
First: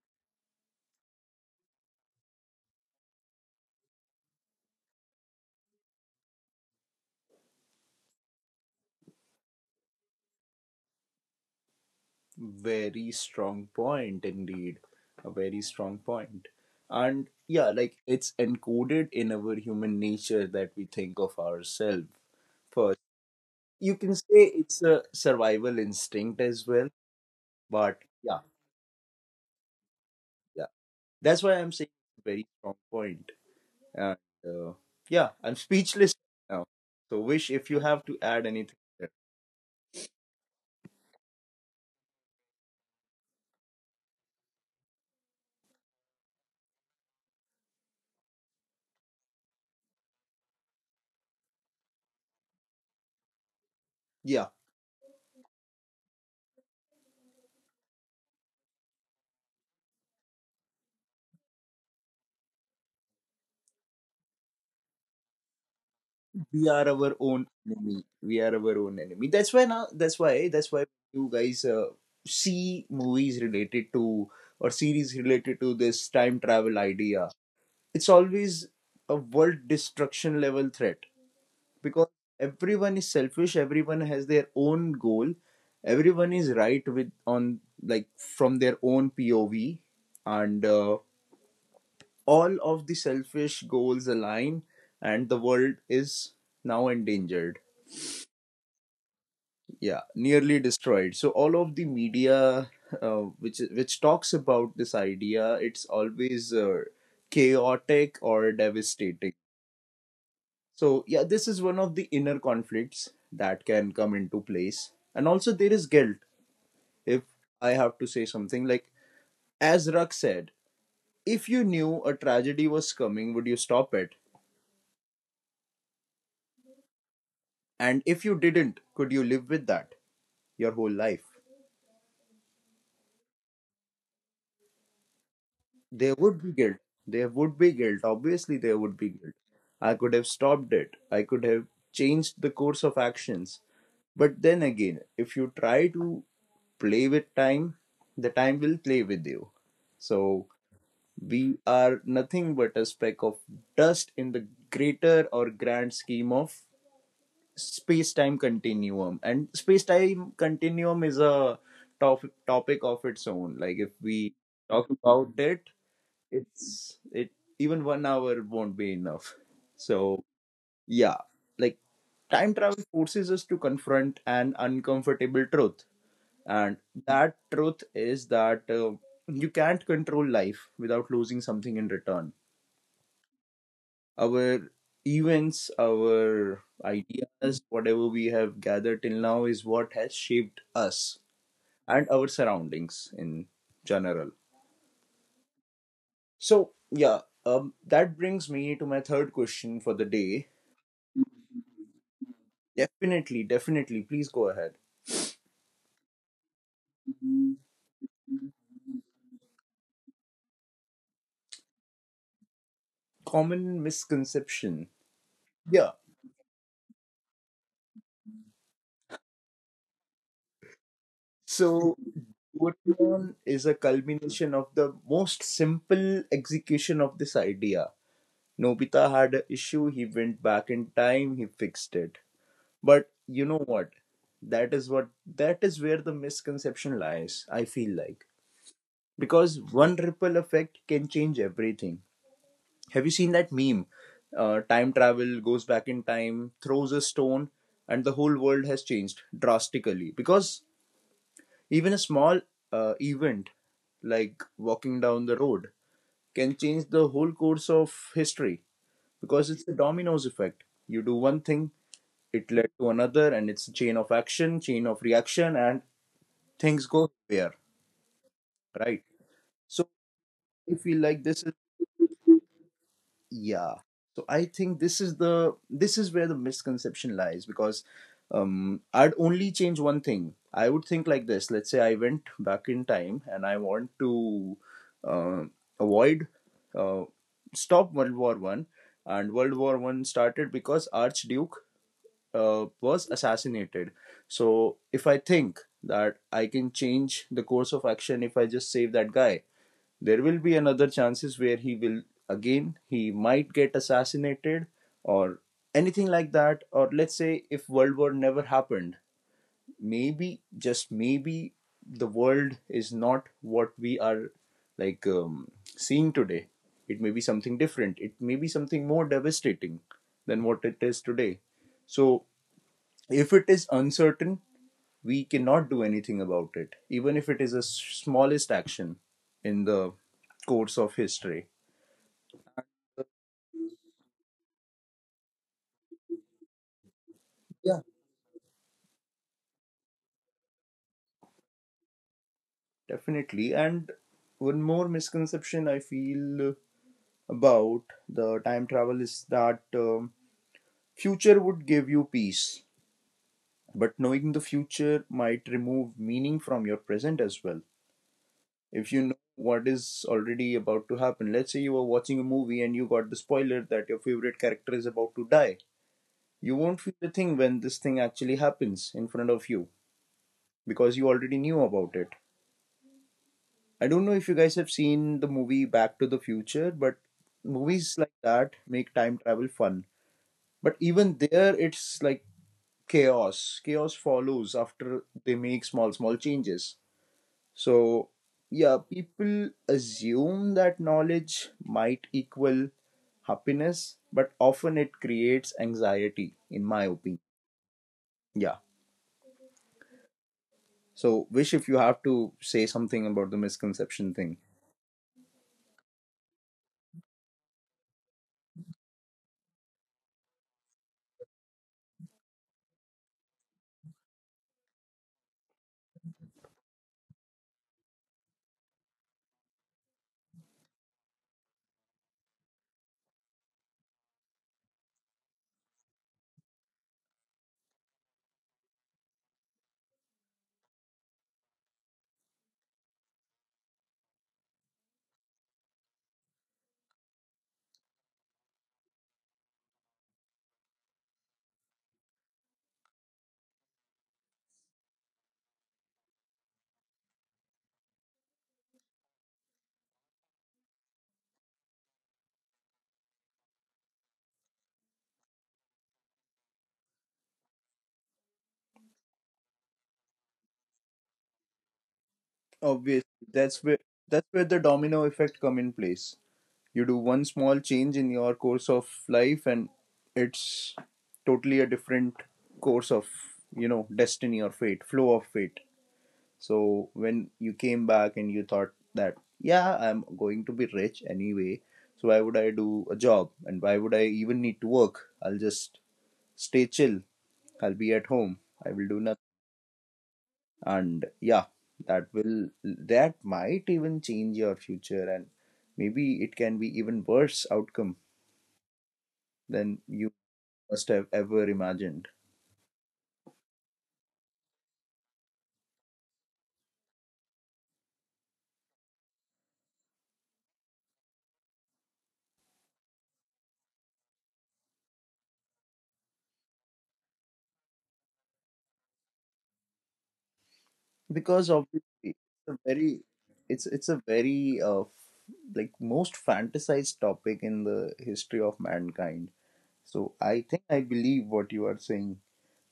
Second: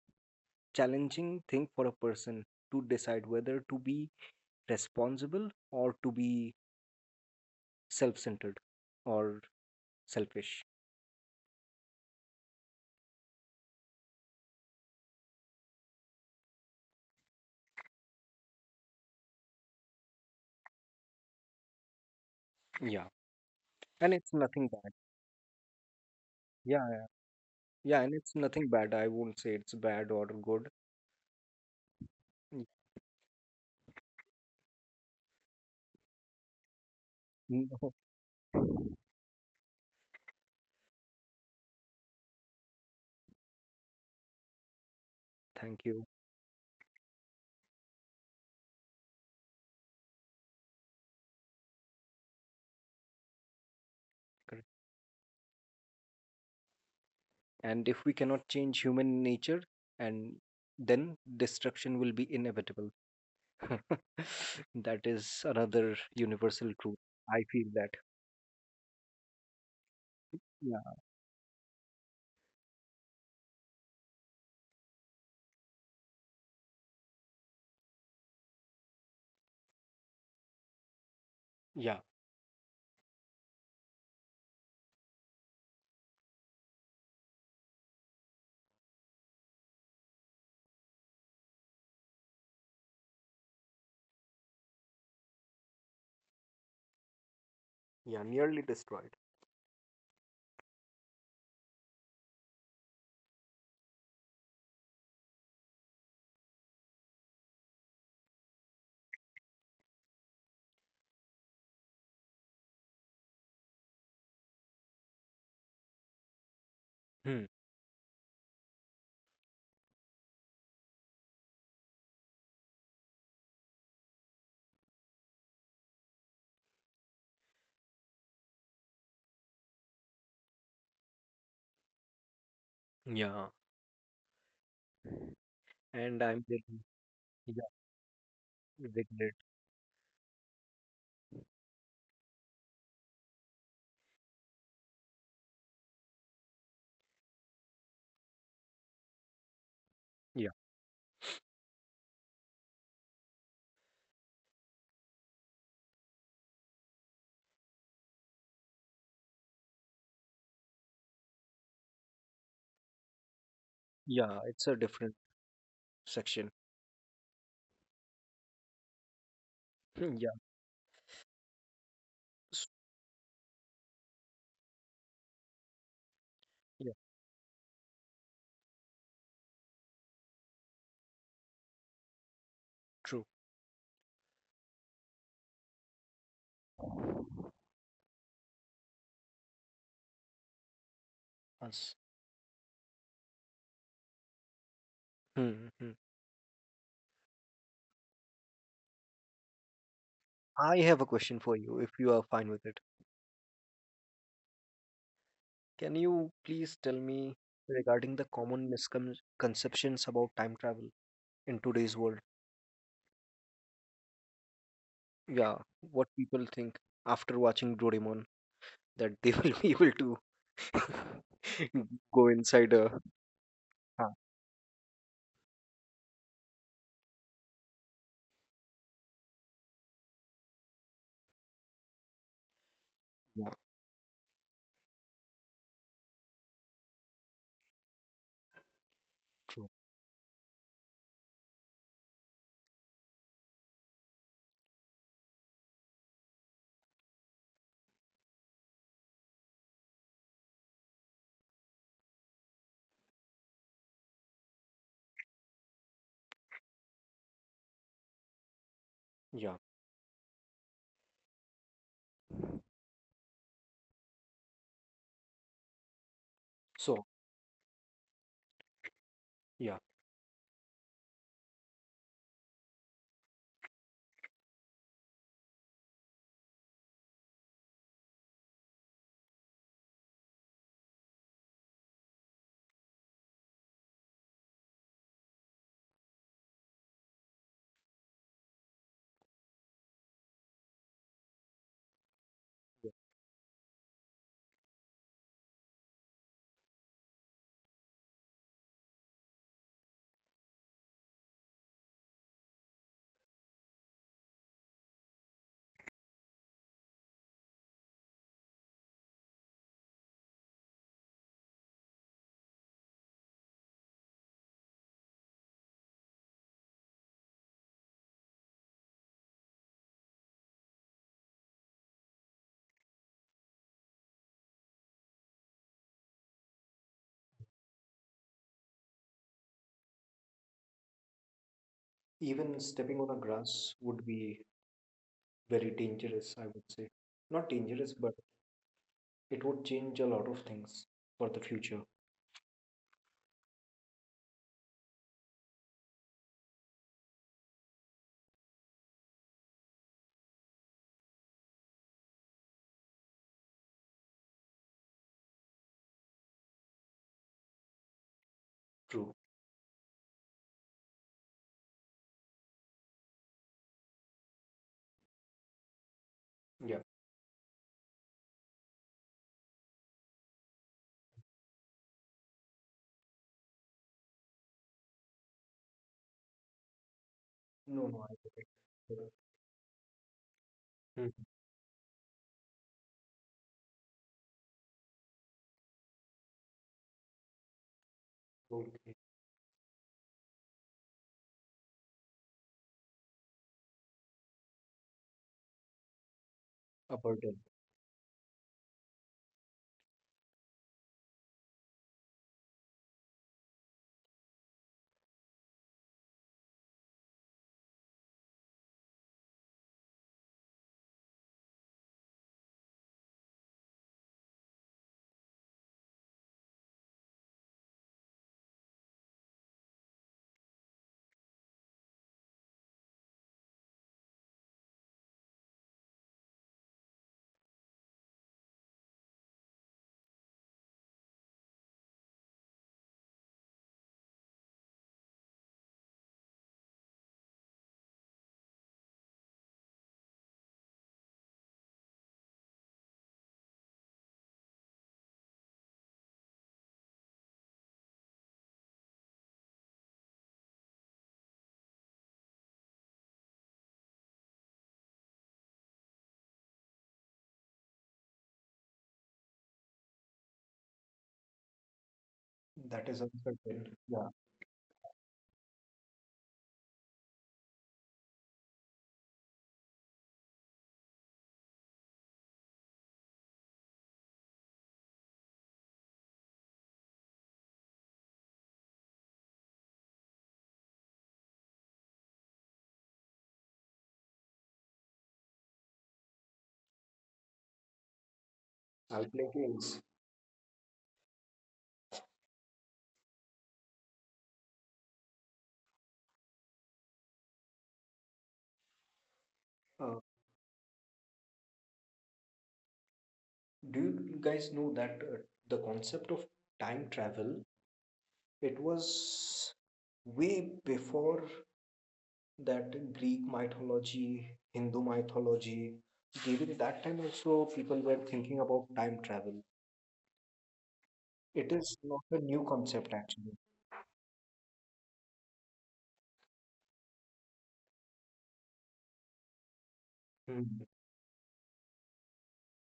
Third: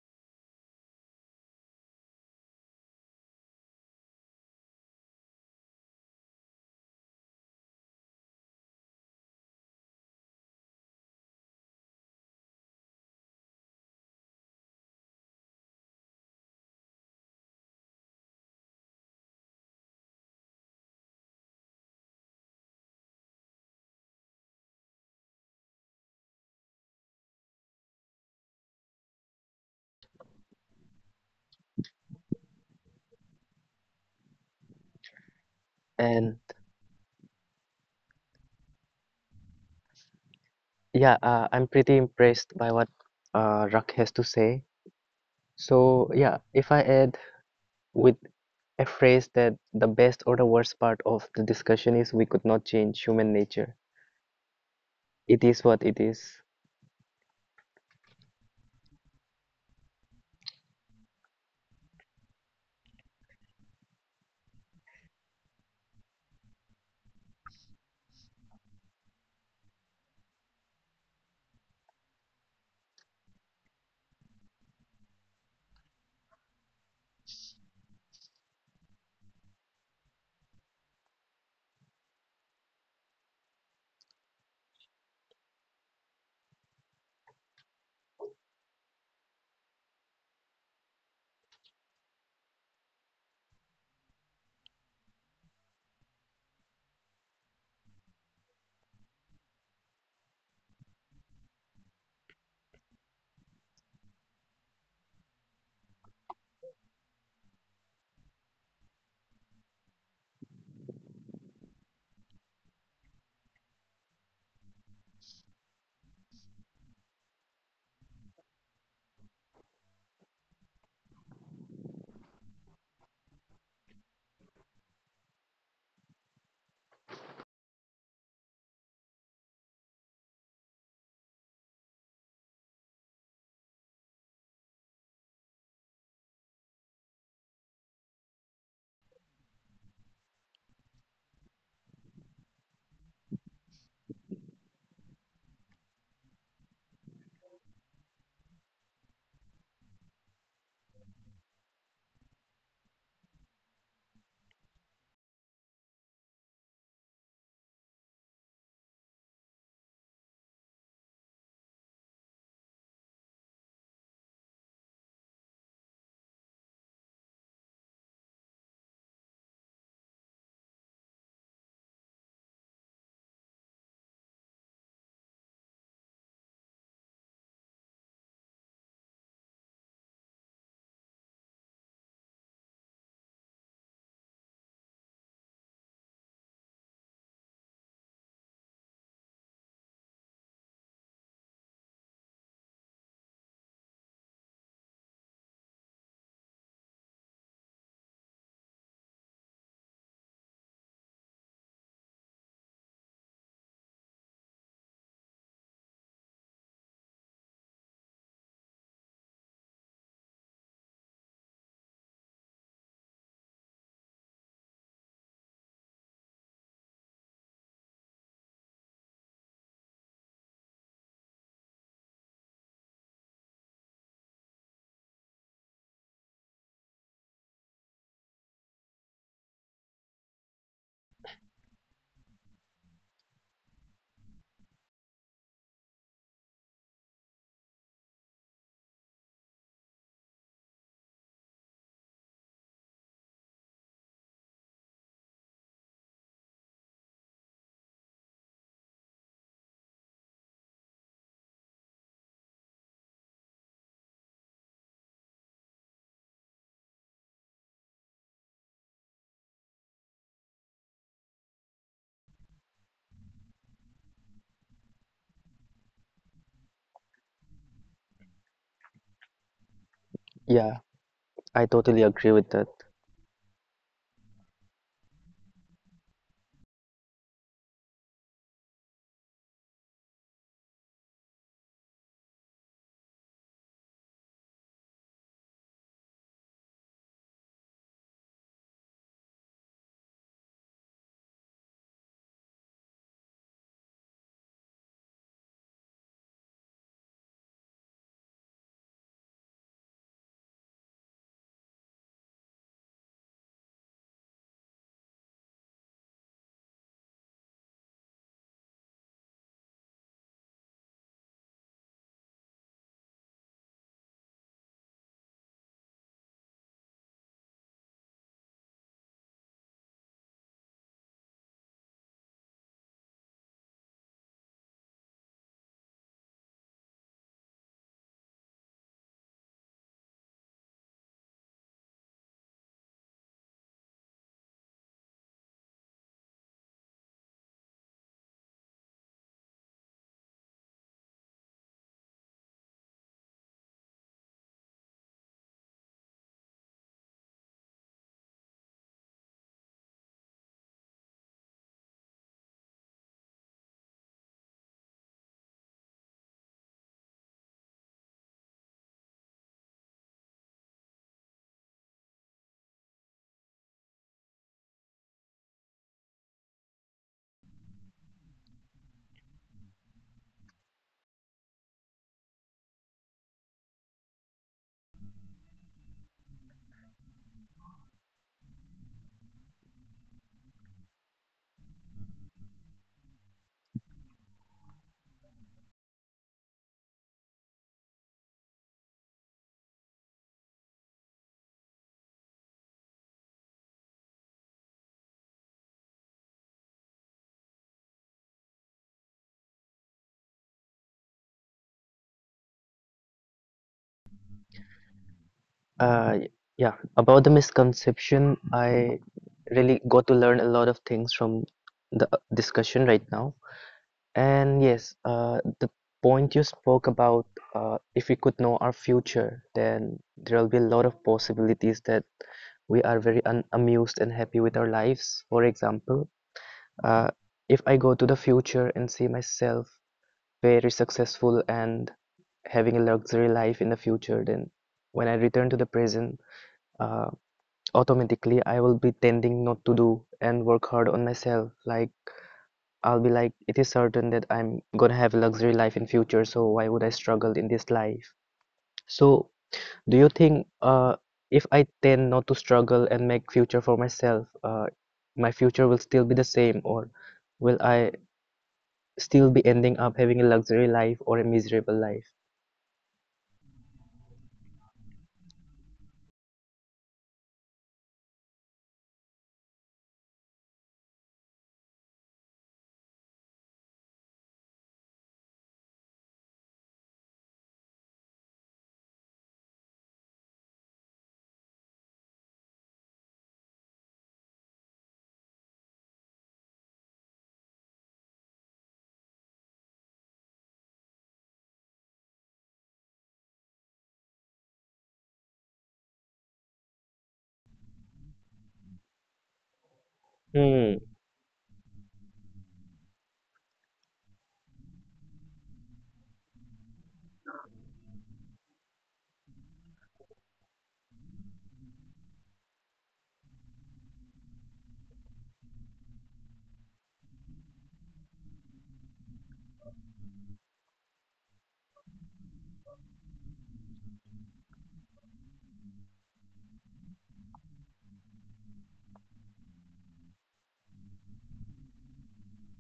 S2: challenging thing for a person, to decide whether to be responsible or to be self centered, or selfish.
S1: very strong point indeed, a very strong point. And yeah, like it's encoded in our human nature that we think of ourselves first.
S2: Yeah.
S1: You
S2: And
S1: can
S2: it's
S1: say
S2: nothing
S1: it's
S2: bad.
S1: a survival instinct as
S2: Yeah,
S1: well.
S2: yeah.
S1: But
S2: Yeah, and it's
S1: yeah,
S2: nothing bad. I won't say it's bad or
S1: yeah,
S2: good.
S1: that's why I'm saying it's a very strong point. And uh, yeah, I'm speechless
S3: and
S1: now. So Wish, if you
S2: No.
S1: have to add anything there.
S3: yeah, I'm pretty impressed by what Rock has to say.
S2: Thank you.
S3: So, yeah, if I add with a phrase that the best or the worst part of the discussion is we could not change human nature.
S1: yeah
S2: Correct.
S3: It is what it is.
S2: And if we cannot change human nature, and then destruction will be inevitable. That is another
S1: we
S2: universal
S1: are
S2: truth.
S1: our
S2: I
S1: own
S2: feel that.
S1: enemy. We are our own enemy that's why now that's
S2: Yeah.
S1: why you guys see movies related to or series related to this time travel idea. It's always a world destruction level threat
S2: Yeah.
S1: because everyone is selfish, everyone has their own goal, everyone is right with on, like, from their own POV. And all of the selfish goals align and the world is now endangered.
S2: Yeah. Nearly destroyed.
S1: Yeah, nearly destroyed. So all of the media which talks about this idea, it's always, chaotic or devastating. So, yeah, this is one of the inner conflicts that can come into place. And also, there is guilt. If
S2: Hmm.
S1: I have to say something, like, as Rak said, if you knew a tragedy was coming, would you stop it? And if you didn't, could you live with that your whole life?
S2: Yeah.
S1: There
S2: And
S1: would
S2: I'm
S1: be guilt.
S2: getting, yeah,
S1: Obviously, there would be
S2: regret.
S1: guilt. I could have stopped it. I could have changed the course of actions. But then again, if you try to play with time, the time will play with you. So
S2: Yeah.
S1: we are nothing but a speck of dust in the greater or grand scheme of space time continuum. And space time continuum is a topic of its own. Like, if we
S2: Yeah. It's a
S1: talk
S2: different
S1: about it,
S2: section.
S1: it's it even one hour won't be enough.
S2: Hmm.
S1: So
S2: Yeah.
S1: yeah, like, time
S2: s-
S1: travel forces us to confront an uncomfortable truth, and
S2: Yeah.
S1: that truth is that, you can't control life without losing something in return.
S2: True.
S1: Our events, our ideas, whatever we have gathered till now, is what has shaped us
S2: Us.
S1: and our surroundings in general.
S2: Hmm. Hmm.
S1: So yeah, that brings me to my third question for the day.
S2: I have a question for you, if you are fine with it.
S1: Definitely, definitely. Please go ahead.
S2: Can you please tell me regarding the common misconceptions about time travel in today's world?
S1: Common misconception.
S2: Yeah,
S1: Yeah.
S2: what people think after watching Doraemon that they will be able to
S1: So,
S2: go inside a.
S1: Duathlon is a
S2: Ah,
S1: culmination of the most simple execution of this idea. Nobita had an issue, he went back in time, he fixed it. But you
S2: yeah,
S1: know what? That is what that is where the misconception lies, I feel like. Because
S2: true.
S1: one ripple effect can change everything. Have you seen that meme? Time travel goes back in time, throws a stone, and the whole world has changed drastically. Because even a small, event, like walking down the road, can change the whole course of history, because
S2: Yeah.
S1: it's the dominoes effect. You do one thing, it led to another, and it's a chain of action, chain of reaction, and things
S2: So,
S1: go haywire, right?
S2: yeah,
S1: So
S3: Yeah,
S1: I feel like this
S3: I totally agree with that.
S1: yeah so I think this is where the misconception lies. Because, I'd only change one thing. I would think like this: let's say I went back in time and I want to uh, avoid, uh, stop world war I. And world war I started because archduke
S2: yeah.
S1: was assassinated. So if I think that I can change the course of action, if I just save that guy, there will be another chances where he will, again, he might get assassinated, or anything like that. Or let's say if world war never happened, maybe, just maybe, the world is not what we are, like, seeing today. It may be something different, it may be something more devastating than what it is today. So if it is uncertain, we cannot do anything about it, even if it is the smallest action in the course of history.
S2: Even stepping on a grass would be very dangerous, I would say. Not
S1: Yeah.
S2: dangerous, but it would change a lot of things for the future.
S1: Definitely. And one more misconception I feel about the time travel is that, future would give you peace, but knowing the future might remove meaning from your present as well. If you know
S2: True.
S1: what is already about to happen, let's say you were watching a movie and you got the spoiler that your favorite character is about to die, you won't
S2: Yeah.
S1: feel a thing when this thing actually happens in front of you, because you already knew about it. I don't know if you guys have seen the movie Back to the Future, but
S2: No,
S1: movies
S2: no,
S1: like
S2: I get it.
S1: that make time
S2: But-
S1: travel fun. But even
S2: Mhm.
S1: there, it's like chaos. Chaos follows after they make small, small changes. So, yeah,
S2: Okay.
S1: people assume that knowledge might equal happiness, but often it creates anxiety, in my
S2: A
S1: opinion.
S2: burden.
S1: Yeah. So, Vish, if you have to say something about the misconception thing.
S3: Uh, yeah, about the misconception, I really got to learn a lot of things from the discussion right now. And yes, the point you spoke about, if we could know our future, then there will be a lot of possibilities that we are very un amused and happy with our lives. For example, uh, if I go to the future and see myself very successful and having a luxury life in the future, then when I return to the present, uh, automatically I will be tending not to do and work hard on myself, like I'll be like, it is certain that I'm gonna have a luxury life in future, so why would I struggle in this life? So, do you think if I tend not to struggle and make future for myself, my future will still be the same, or will I still be ending up having a luxury life or a miserable life?
S2: That
S1: Obviously,
S2: is
S1: that's where
S2: uncertain. Yeah.
S1: that's where the domino effect come in place. You do one small change in your course of life, and it's totally a different course of, you know, destiny or fate, flow of fate. So when you came back and you thought that, yeah, I'm going to be rich anyway, so why would I do a job and why would I even need to work? I'll just stay chill. I'll be at home. I will do
S2: I'll
S1: nothing.
S2: play games.
S1: And yeah, that might even change your future, and maybe it can be even worse outcome than
S2: Uh,
S1: you
S3: Hmm.
S1: must have ever imagined.
S2: do you guys know that the concept of time travel, it was way before that Greek mythology, Hindu mythology. During that time also, people were thinking about time travel.
S1: Because,
S2: It
S1: obviously,
S2: is not a
S1: it's
S2: new
S1: a very
S2: concept actually.
S1: it's a very, like, most fantasized topic in the history of mankind. So I think,
S2: Hmm.
S1: I believe what you are saying,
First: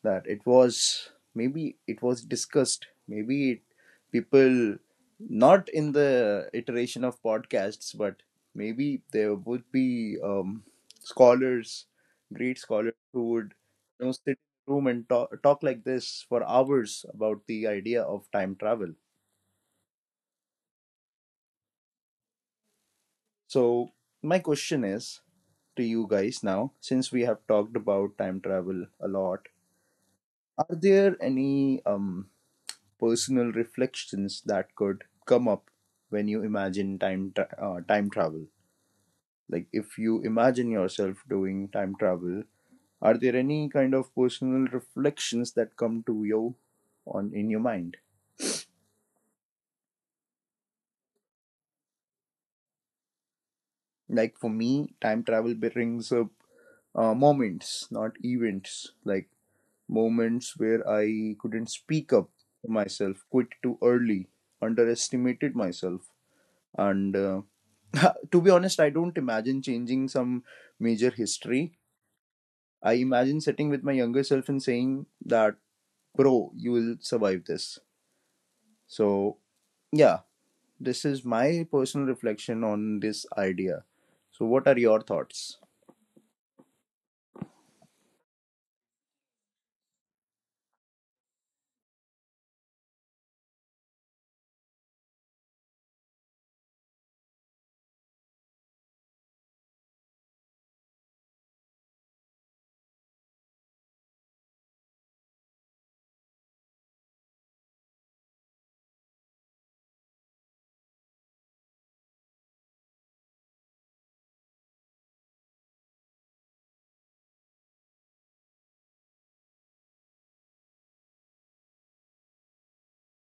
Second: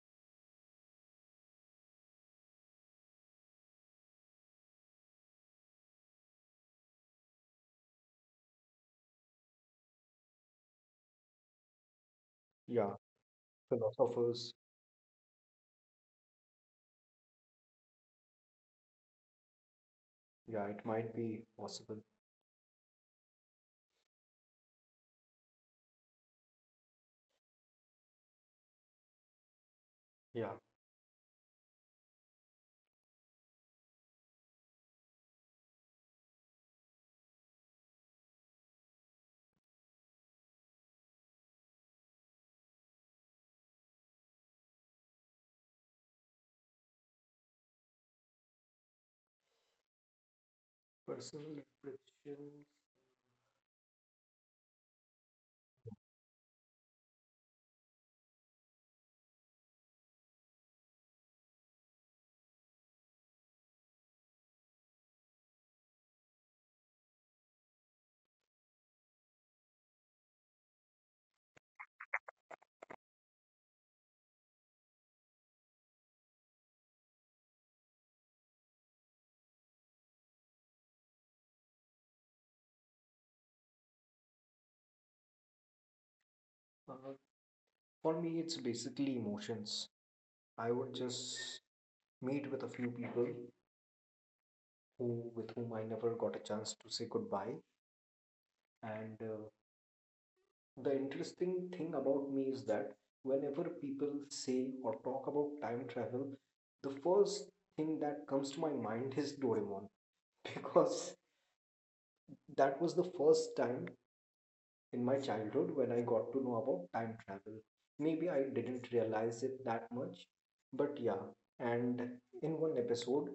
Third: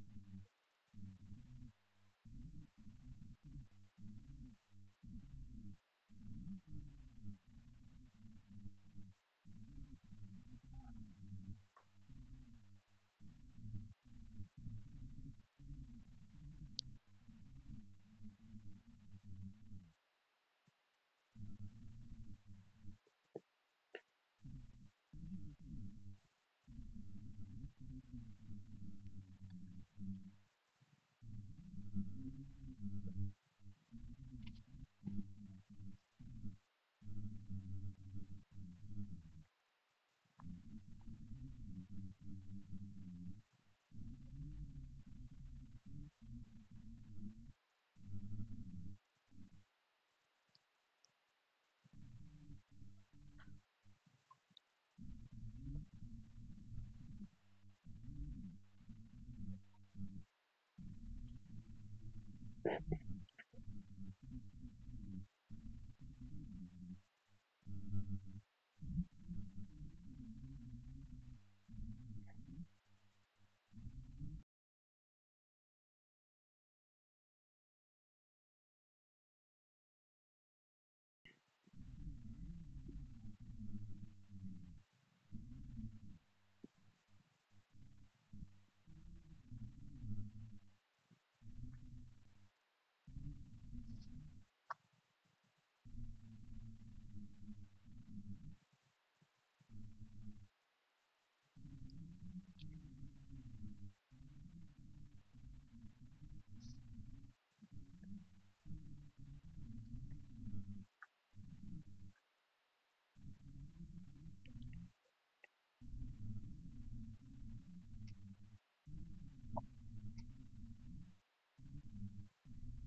S1: that it was, maybe it was discussed, maybe it, people, not in the iteration of podcasts, but maybe there would be, scholars, great
S2: Yeah,
S1: scholars, who would, you know, sit in
S2: philosophers.
S1: a room and talk, talk like this for hours about the idea of time travel.
S2: Yeah, it might be possible.
S1: So my question is to you guys now, since we have talked about time travel a lot,
S2: Yeah.
S1: are there any, personal reflections that could come up when you imagine time travel? Like, if you imagine yourself doing time travel, are there any kind of personal reflections that come to you on in your mind?
S2: Personal impressions.
S1: Like, for me, time travel brings up, moments, not events. Like, moments where I couldn't speak up for myself, quit too early, underestimated myself. And to be honest, I don't imagine changing some major history. I imagine sitting with my younger self and saying that, bro, you will survive this. So yeah, this is my personal reflection on this idea. So what are your thoughts?
S2: Uh, for me, it's basically emotions. I would just meet with a few people who with whom I never got a chance to say goodbye. And the interesting thing about me is that whenever people say or talk about time travel, the first thing that comes to my mind is Doraemon because that was the first time in my childhood when I got to know about time travel. Maybe I didn't realize it that much, but yeah. And in one episode,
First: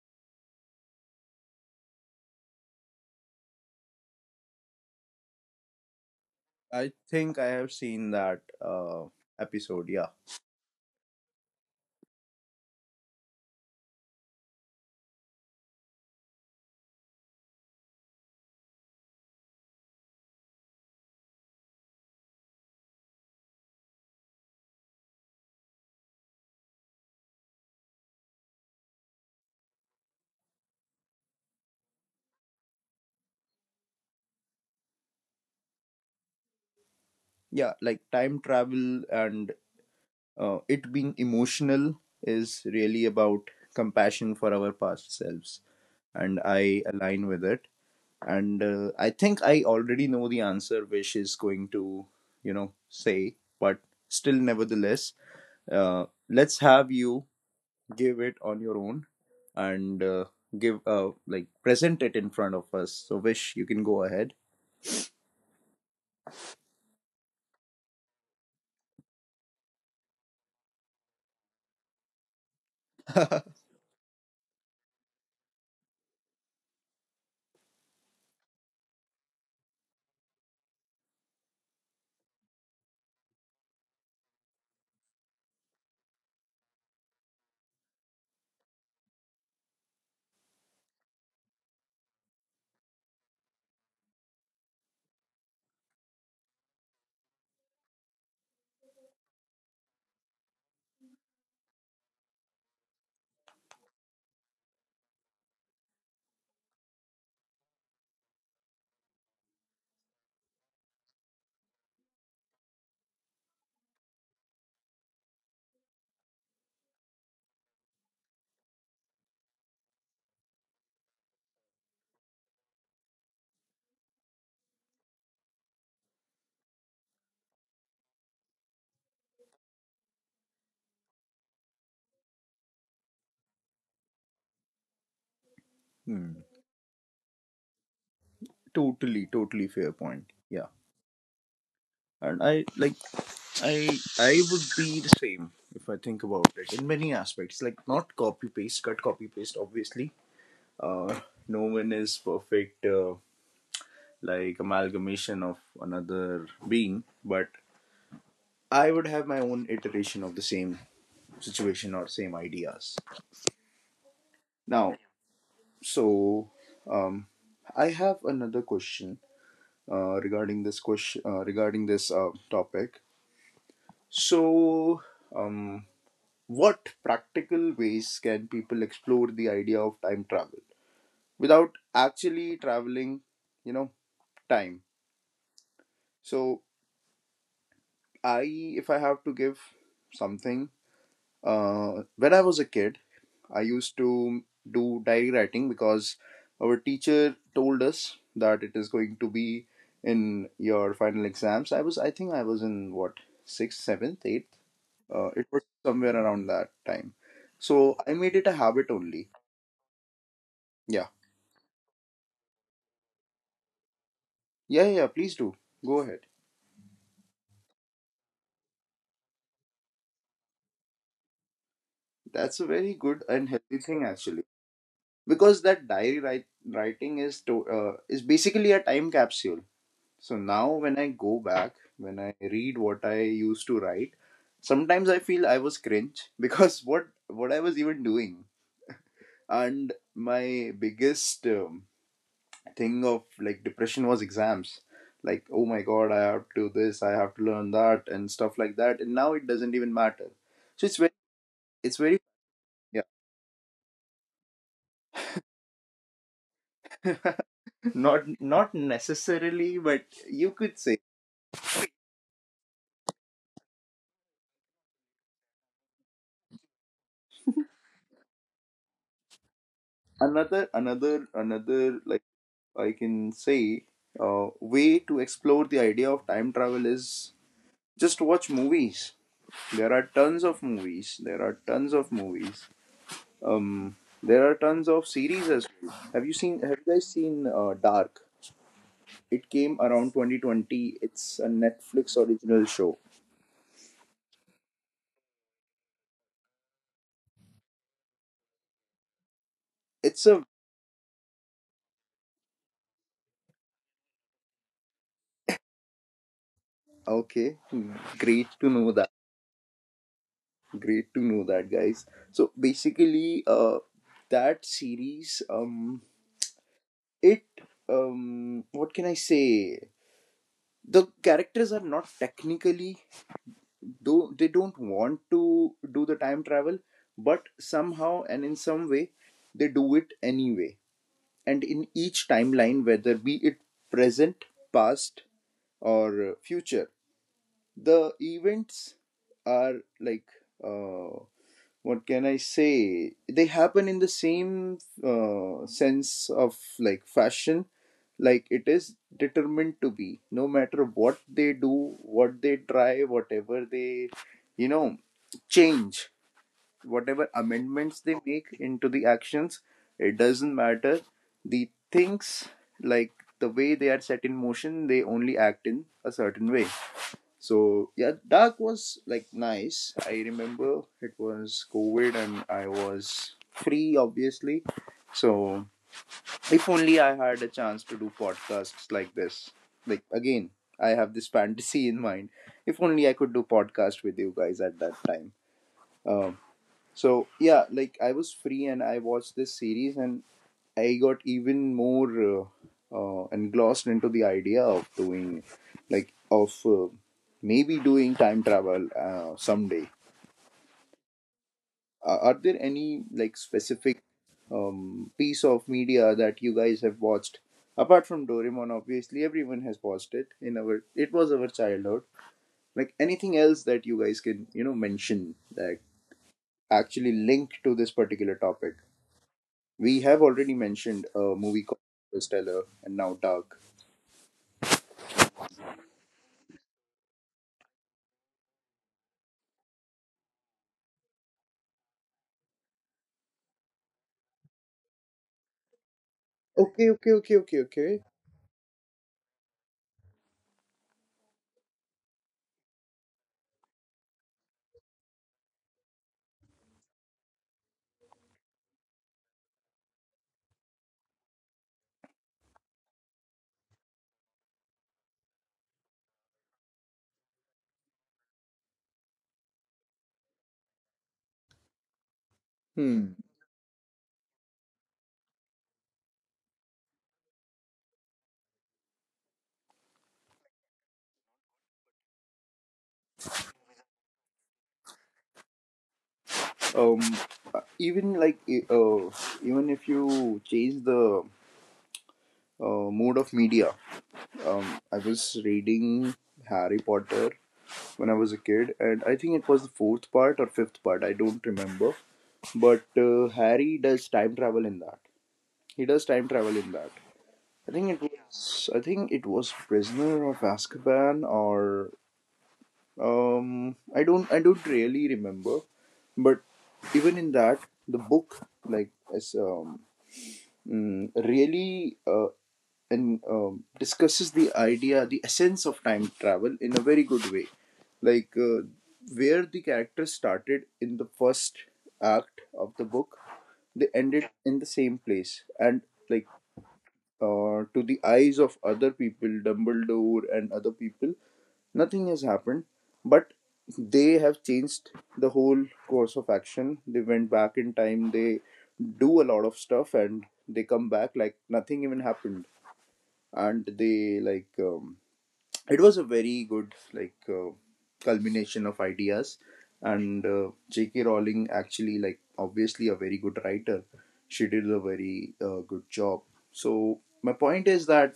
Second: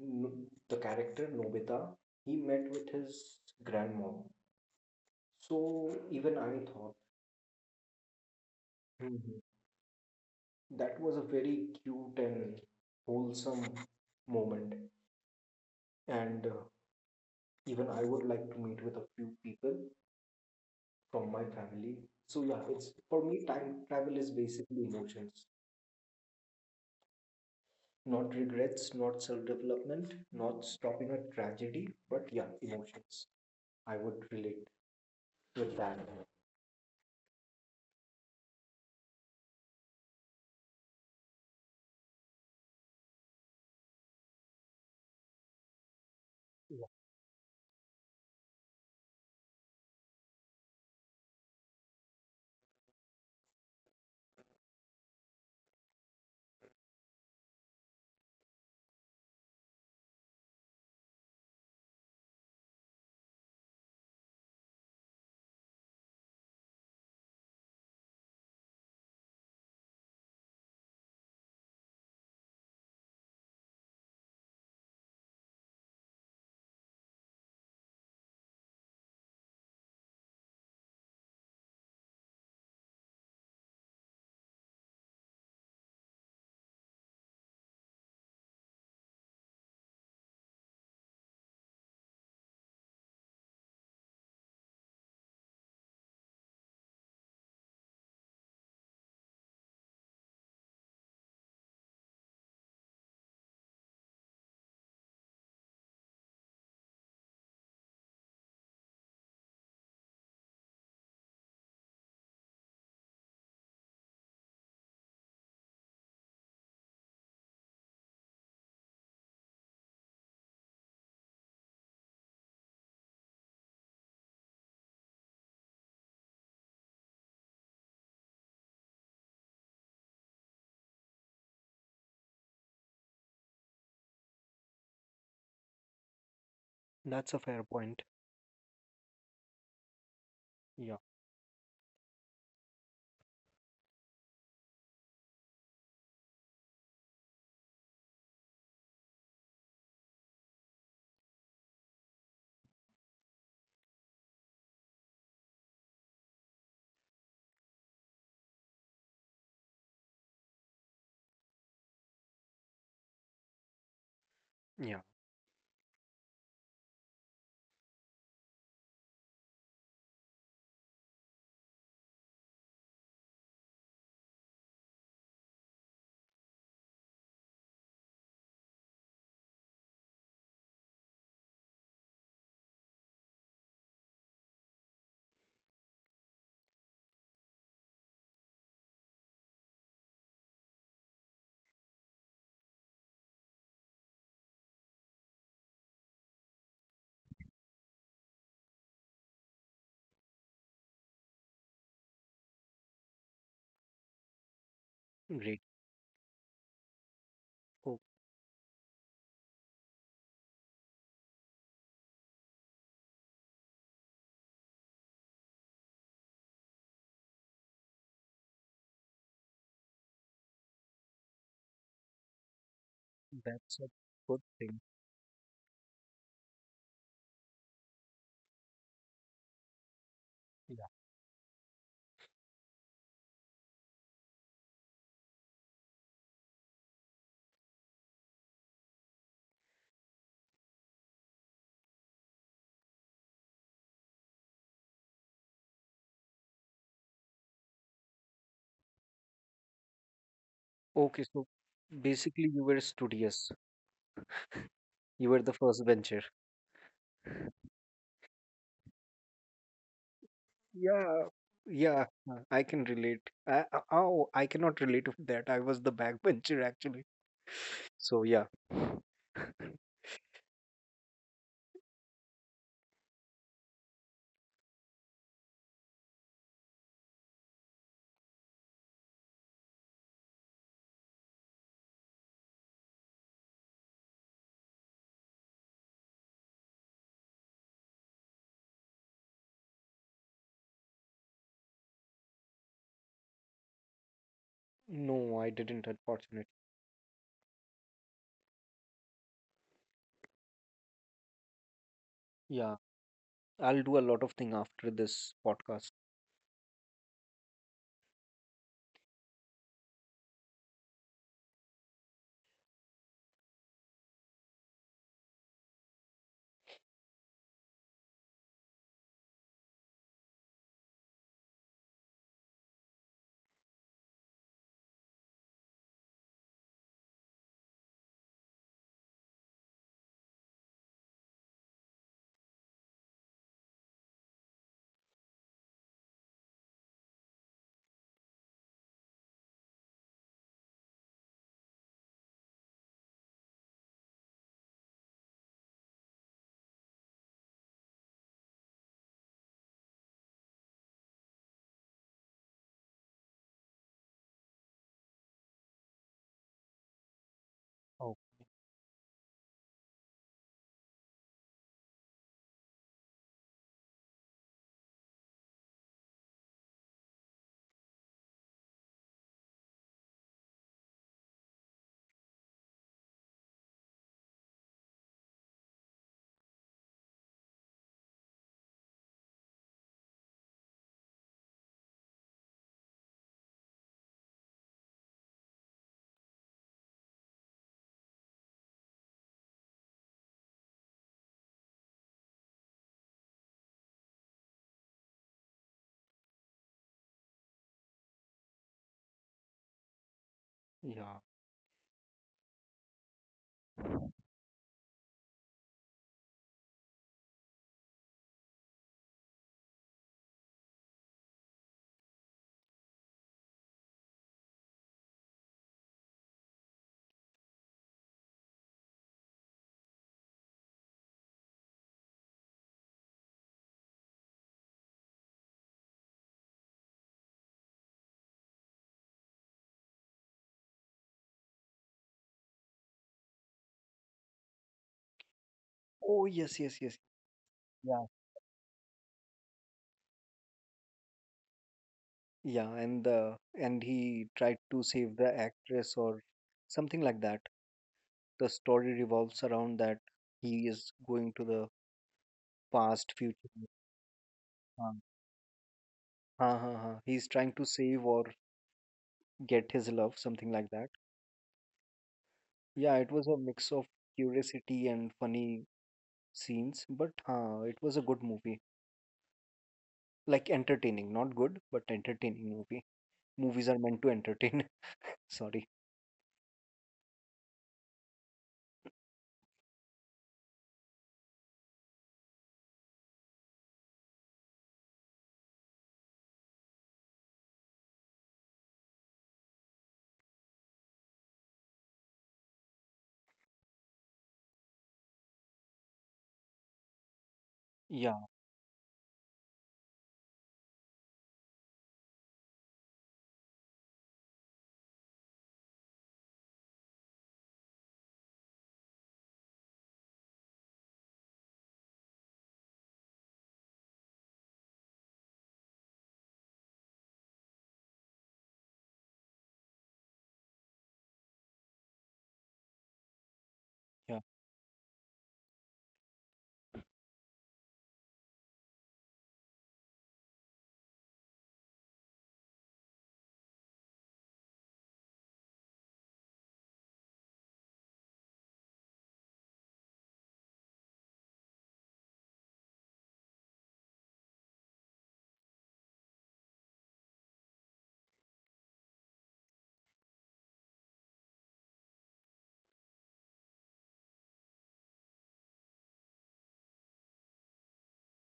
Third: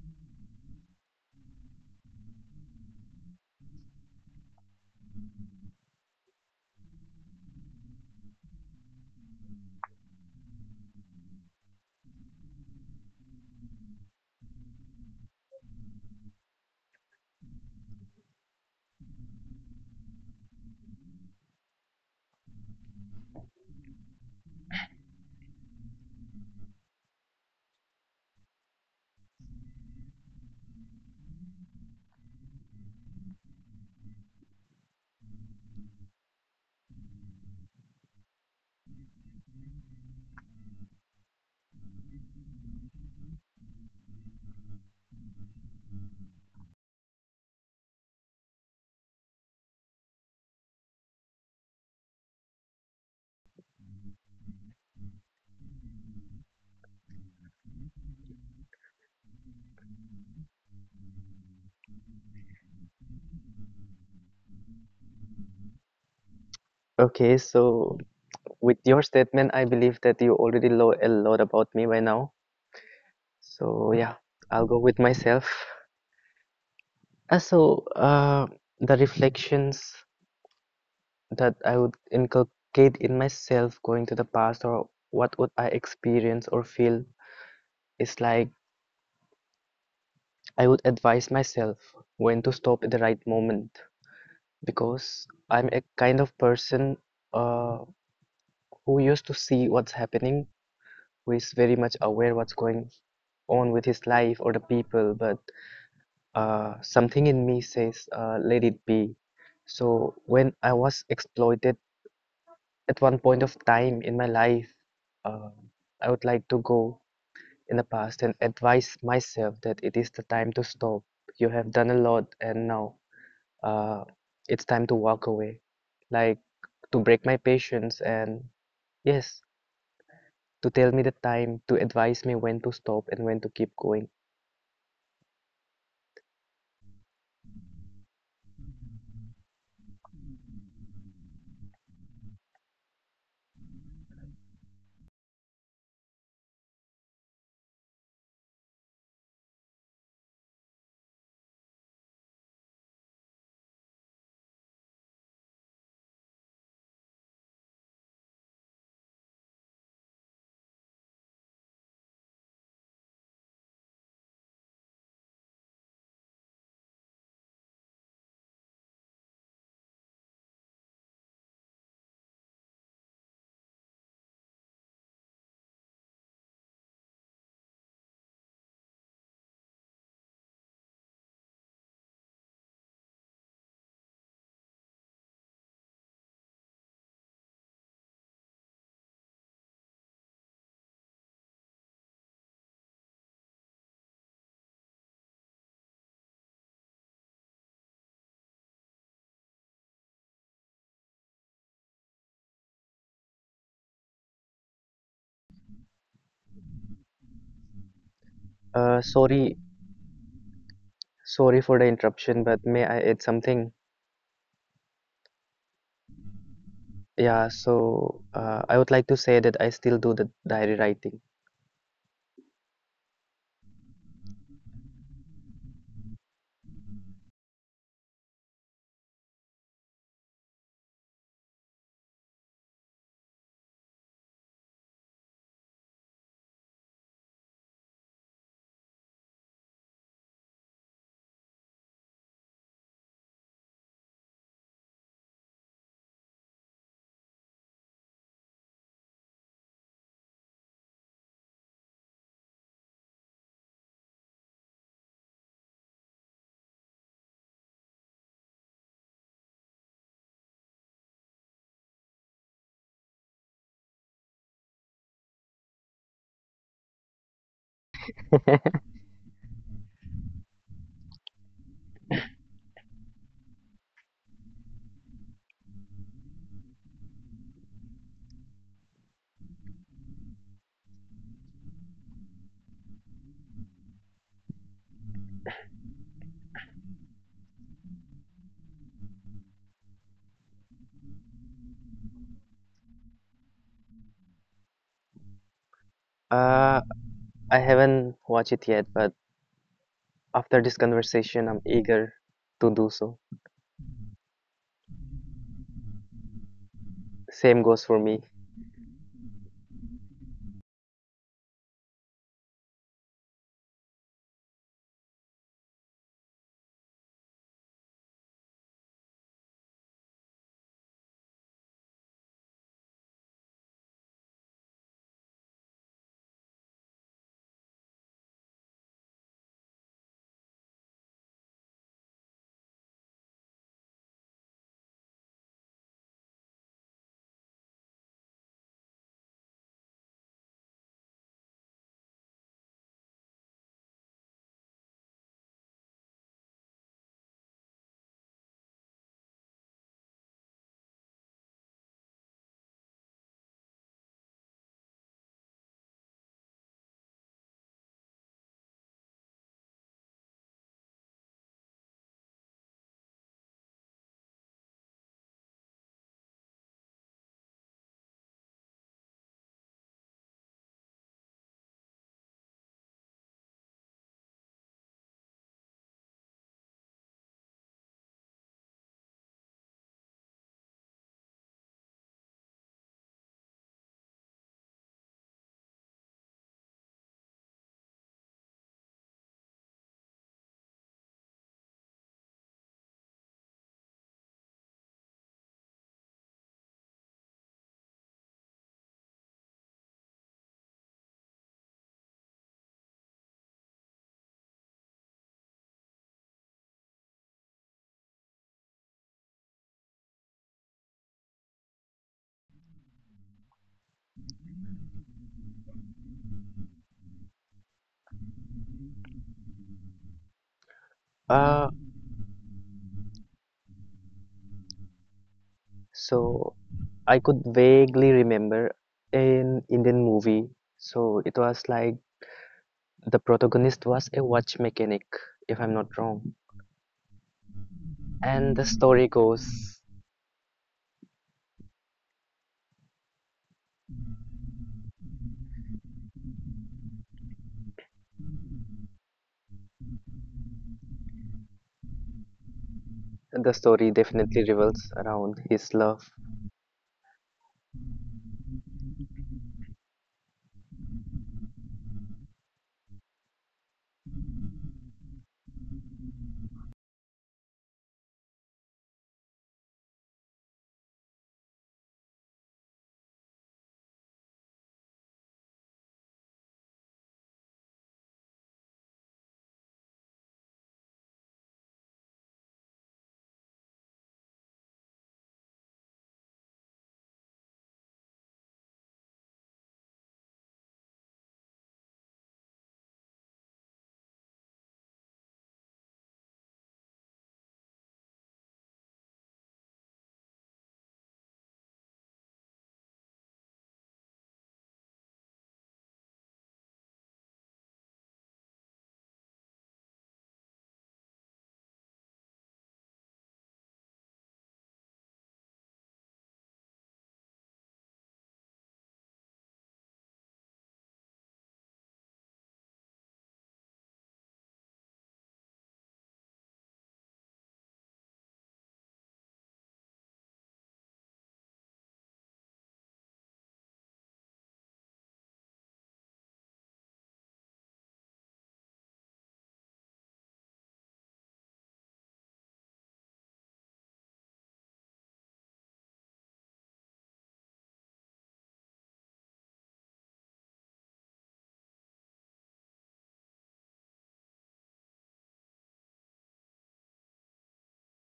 S2: The character Nobita, he met with his grandmom. So even I
S1: I
S2: thought,
S1: think I have seen that
S2: "Hmm,
S1: episode, yeah.
S2: that was a very cute and wholesome moment." And even I would like to meet with a few people from my family. So yeah, it's for me time travel is basically emotions. Not regrets, not self development, not stopping a tragedy, but yeah, emotions. I would relate with that.
S1: Yeah, like, time travel and, it being emotional is really about compassion for our past selves, and I
S2: Yeah,
S1: align with it. And I think I already know the answer which is going to, you know, say, but still, nevertheless, let's have you give it on your own. And give, like, present it in front of us. So Wish, you can go ahead.
S3: Okay, so with your statement, I believe that you already know a lot about me by now. So yeah, I'll go with myself. Uh, so uh, the reflections that I would inculcate in myself going to the past or what would I experience or feel is like I would advise myself when to stop at the right moment because I'm a kind of person uh, who used to see what's happening, who is very much aware what's going on with his life or the people, but something in me says let it be. So when I was exploited at 1 point of time in my life, uh, I would like to go in the past and advise myself that it is the time to stop. You have done a lot, and now uh, it's time to walk away. Like to break my patience, and yes, to tell me the time, to advise me when to stop and when to keep going.
S1: Hmm.
S2: that's a fair point.
S1: Totally, totally fair point. Yeah.
S2: Yeah,
S1: And I like, i I would be the same if I think about it in many aspects. Like, not copy paste, cut copy paste, obviously. Uh, no one is perfect, like, amalgamation of another being, but I would have my own iteration of the same situation or same ideas
S2: yeah,
S1: now. So, um, I have another question, regarding this, topic. So, um, what practical ways can people explore the idea of time travel without actually traveling, you know, time? So, I if I have to give something. When I was a kid, I used to do diary writing, because our teacher told us that it is going to be in your final exams. I was, I think, I was in what, sixth, seventh, eighth. It
S2: great.
S1: was somewhere around that time. So
S2: Oh,
S1: I made it a habit only.
S3: Sorry,
S1: Yeah,
S3: sorry for the interruption, but may I add something?
S1: yeah, yeah. Please do go ahead.
S3: Yeah, so I would like to say that I still do the diary writing.
S1: That's a very good and
S2: that's
S1: healthy
S2: a
S1: thing
S2: good
S1: actually,
S2: thing.
S1: because that writing is to, is basically a time capsule. So now
S2: Yeah.
S1: when I go back, when I read what I used to write, sometimes I feel I was cringe because what I was even doing. And my biggest, thing of, like, depression was exams. Like, oh my god, I have to do this, I have to learn that, and stuff like that. And now it doesn't even matter. So it's very,
S2: Okay, so
S1: it's very
S2: basically you were
S1: yeah.
S2: studious. You were the first bencher.
S1: Not, not necessarily, but you could say.
S2: Yeah, yeah, I can relate. Oh, I cannot relate with that. I was the backbencher actually. So yeah.
S1: Another, like, I can say, way to explore the idea of time travel is just watch movies. There are tons of movies. There are tons of movies. Um, there are tons of series as well. Have you seen? Have you guys seen, Dark? It came around 2020. It's a Netflix original show.
S2: No, I didn't, unfortunately.
S3: Uh, I haven't watched it yet, but
S1: It's a
S3: after this conversation, I'm eager to
S2: Yeah,
S3: do so.
S2: I'll do a lot of thing after this podcast.
S3: Same
S1: Okay.
S3: goes
S1: Hmm,
S3: for me.
S1: great to know that. Great to know that, guys. So basically, that series, it what can I say, the characters are not technically, do they don't want to do the time travel, but somehow and in some way they do it anyway. And in each timeline, whether be it present, past, or, future, the events are, like, uh, what can I say? They happen in the same, sense of, like, fashion. Like, it is determined to be, no matter what they do, what they try, whatever they, you know, change, whatever amendments
S2: Oh.
S1: they make into the actions, it doesn't matter. The things, like, the way they are set in motion, they only act in a certain way. So yeah, Dark was like nice. I remember it was COVID and I was free, obviously. So if only I had a chance to do podcasts like this. Like again, I have this fantasy in mind. If only I could do podcast with you guys at that time. Um, so yeah, like I was free and I watched this series and I got even more engrossed into the idea of doing, like, of maybe doing time travel someday.
S2: Yeah.
S1: Are there any like specific piece of media that you guys have watched apart from Doraemon? Obviously, everyone has watched it in our. It was our childhood. Like anything else that you guys can mention that actually link to this particular topic. We have already mentioned a movie called
S3: Uh,
S1: Interstellar and now Dark.
S3: so I could vaguely remember an Indian movie. So it was like the protagonist was a watch mechanic, if I'm not
S2: Oh
S3: wrong.
S2: yes, yes,
S1: Okay,
S2: yes.
S1: okay, okay, okay,
S2: Yeah.
S1: okay.
S3: And the story goes,
S2: Yeah, and he tried to save the actress or something like that. The story revolves around that he is going to the past, future.
S3: the story definitely
S2: Um,
S3: revolves around his love.
S2: Ha ha ha. He's trying to save or get his love, something like that. Yeah, it
S1: Hmm.
S2: was a mix of curiosity and funny scenes, but it was a good movie. Like entertaining, not good, but entertaining movie. Movies are meant to entertain. Sorry.
S1: Um. Even even if you change the mode of media, um, I was reading Harry Potter when I was a kid, and I think it was the fourth part or fifth part. I don't remember. But Harry does time travel in that. He does time travel in that. I think it
S2: Yeah,
S1: was. I think it was Prisoner of Azkaban or I don't really remember, but even in that, the book is really and discusses the idea, the essence of time travel in a very good way. Like where the characters started in the first act of the book, they
S2: yeah,
S1: ended in the same place, and like to the eyes of other people, Dumbledore and other people, nothing has happened. But they have changed the whole course of action. They went back in time, they do a lot of stuff, and they come back like nothing even happened and they it was a very good culmination of ideas and jk rowling actually like obviously a very good writer. She did a very good job. So my point is that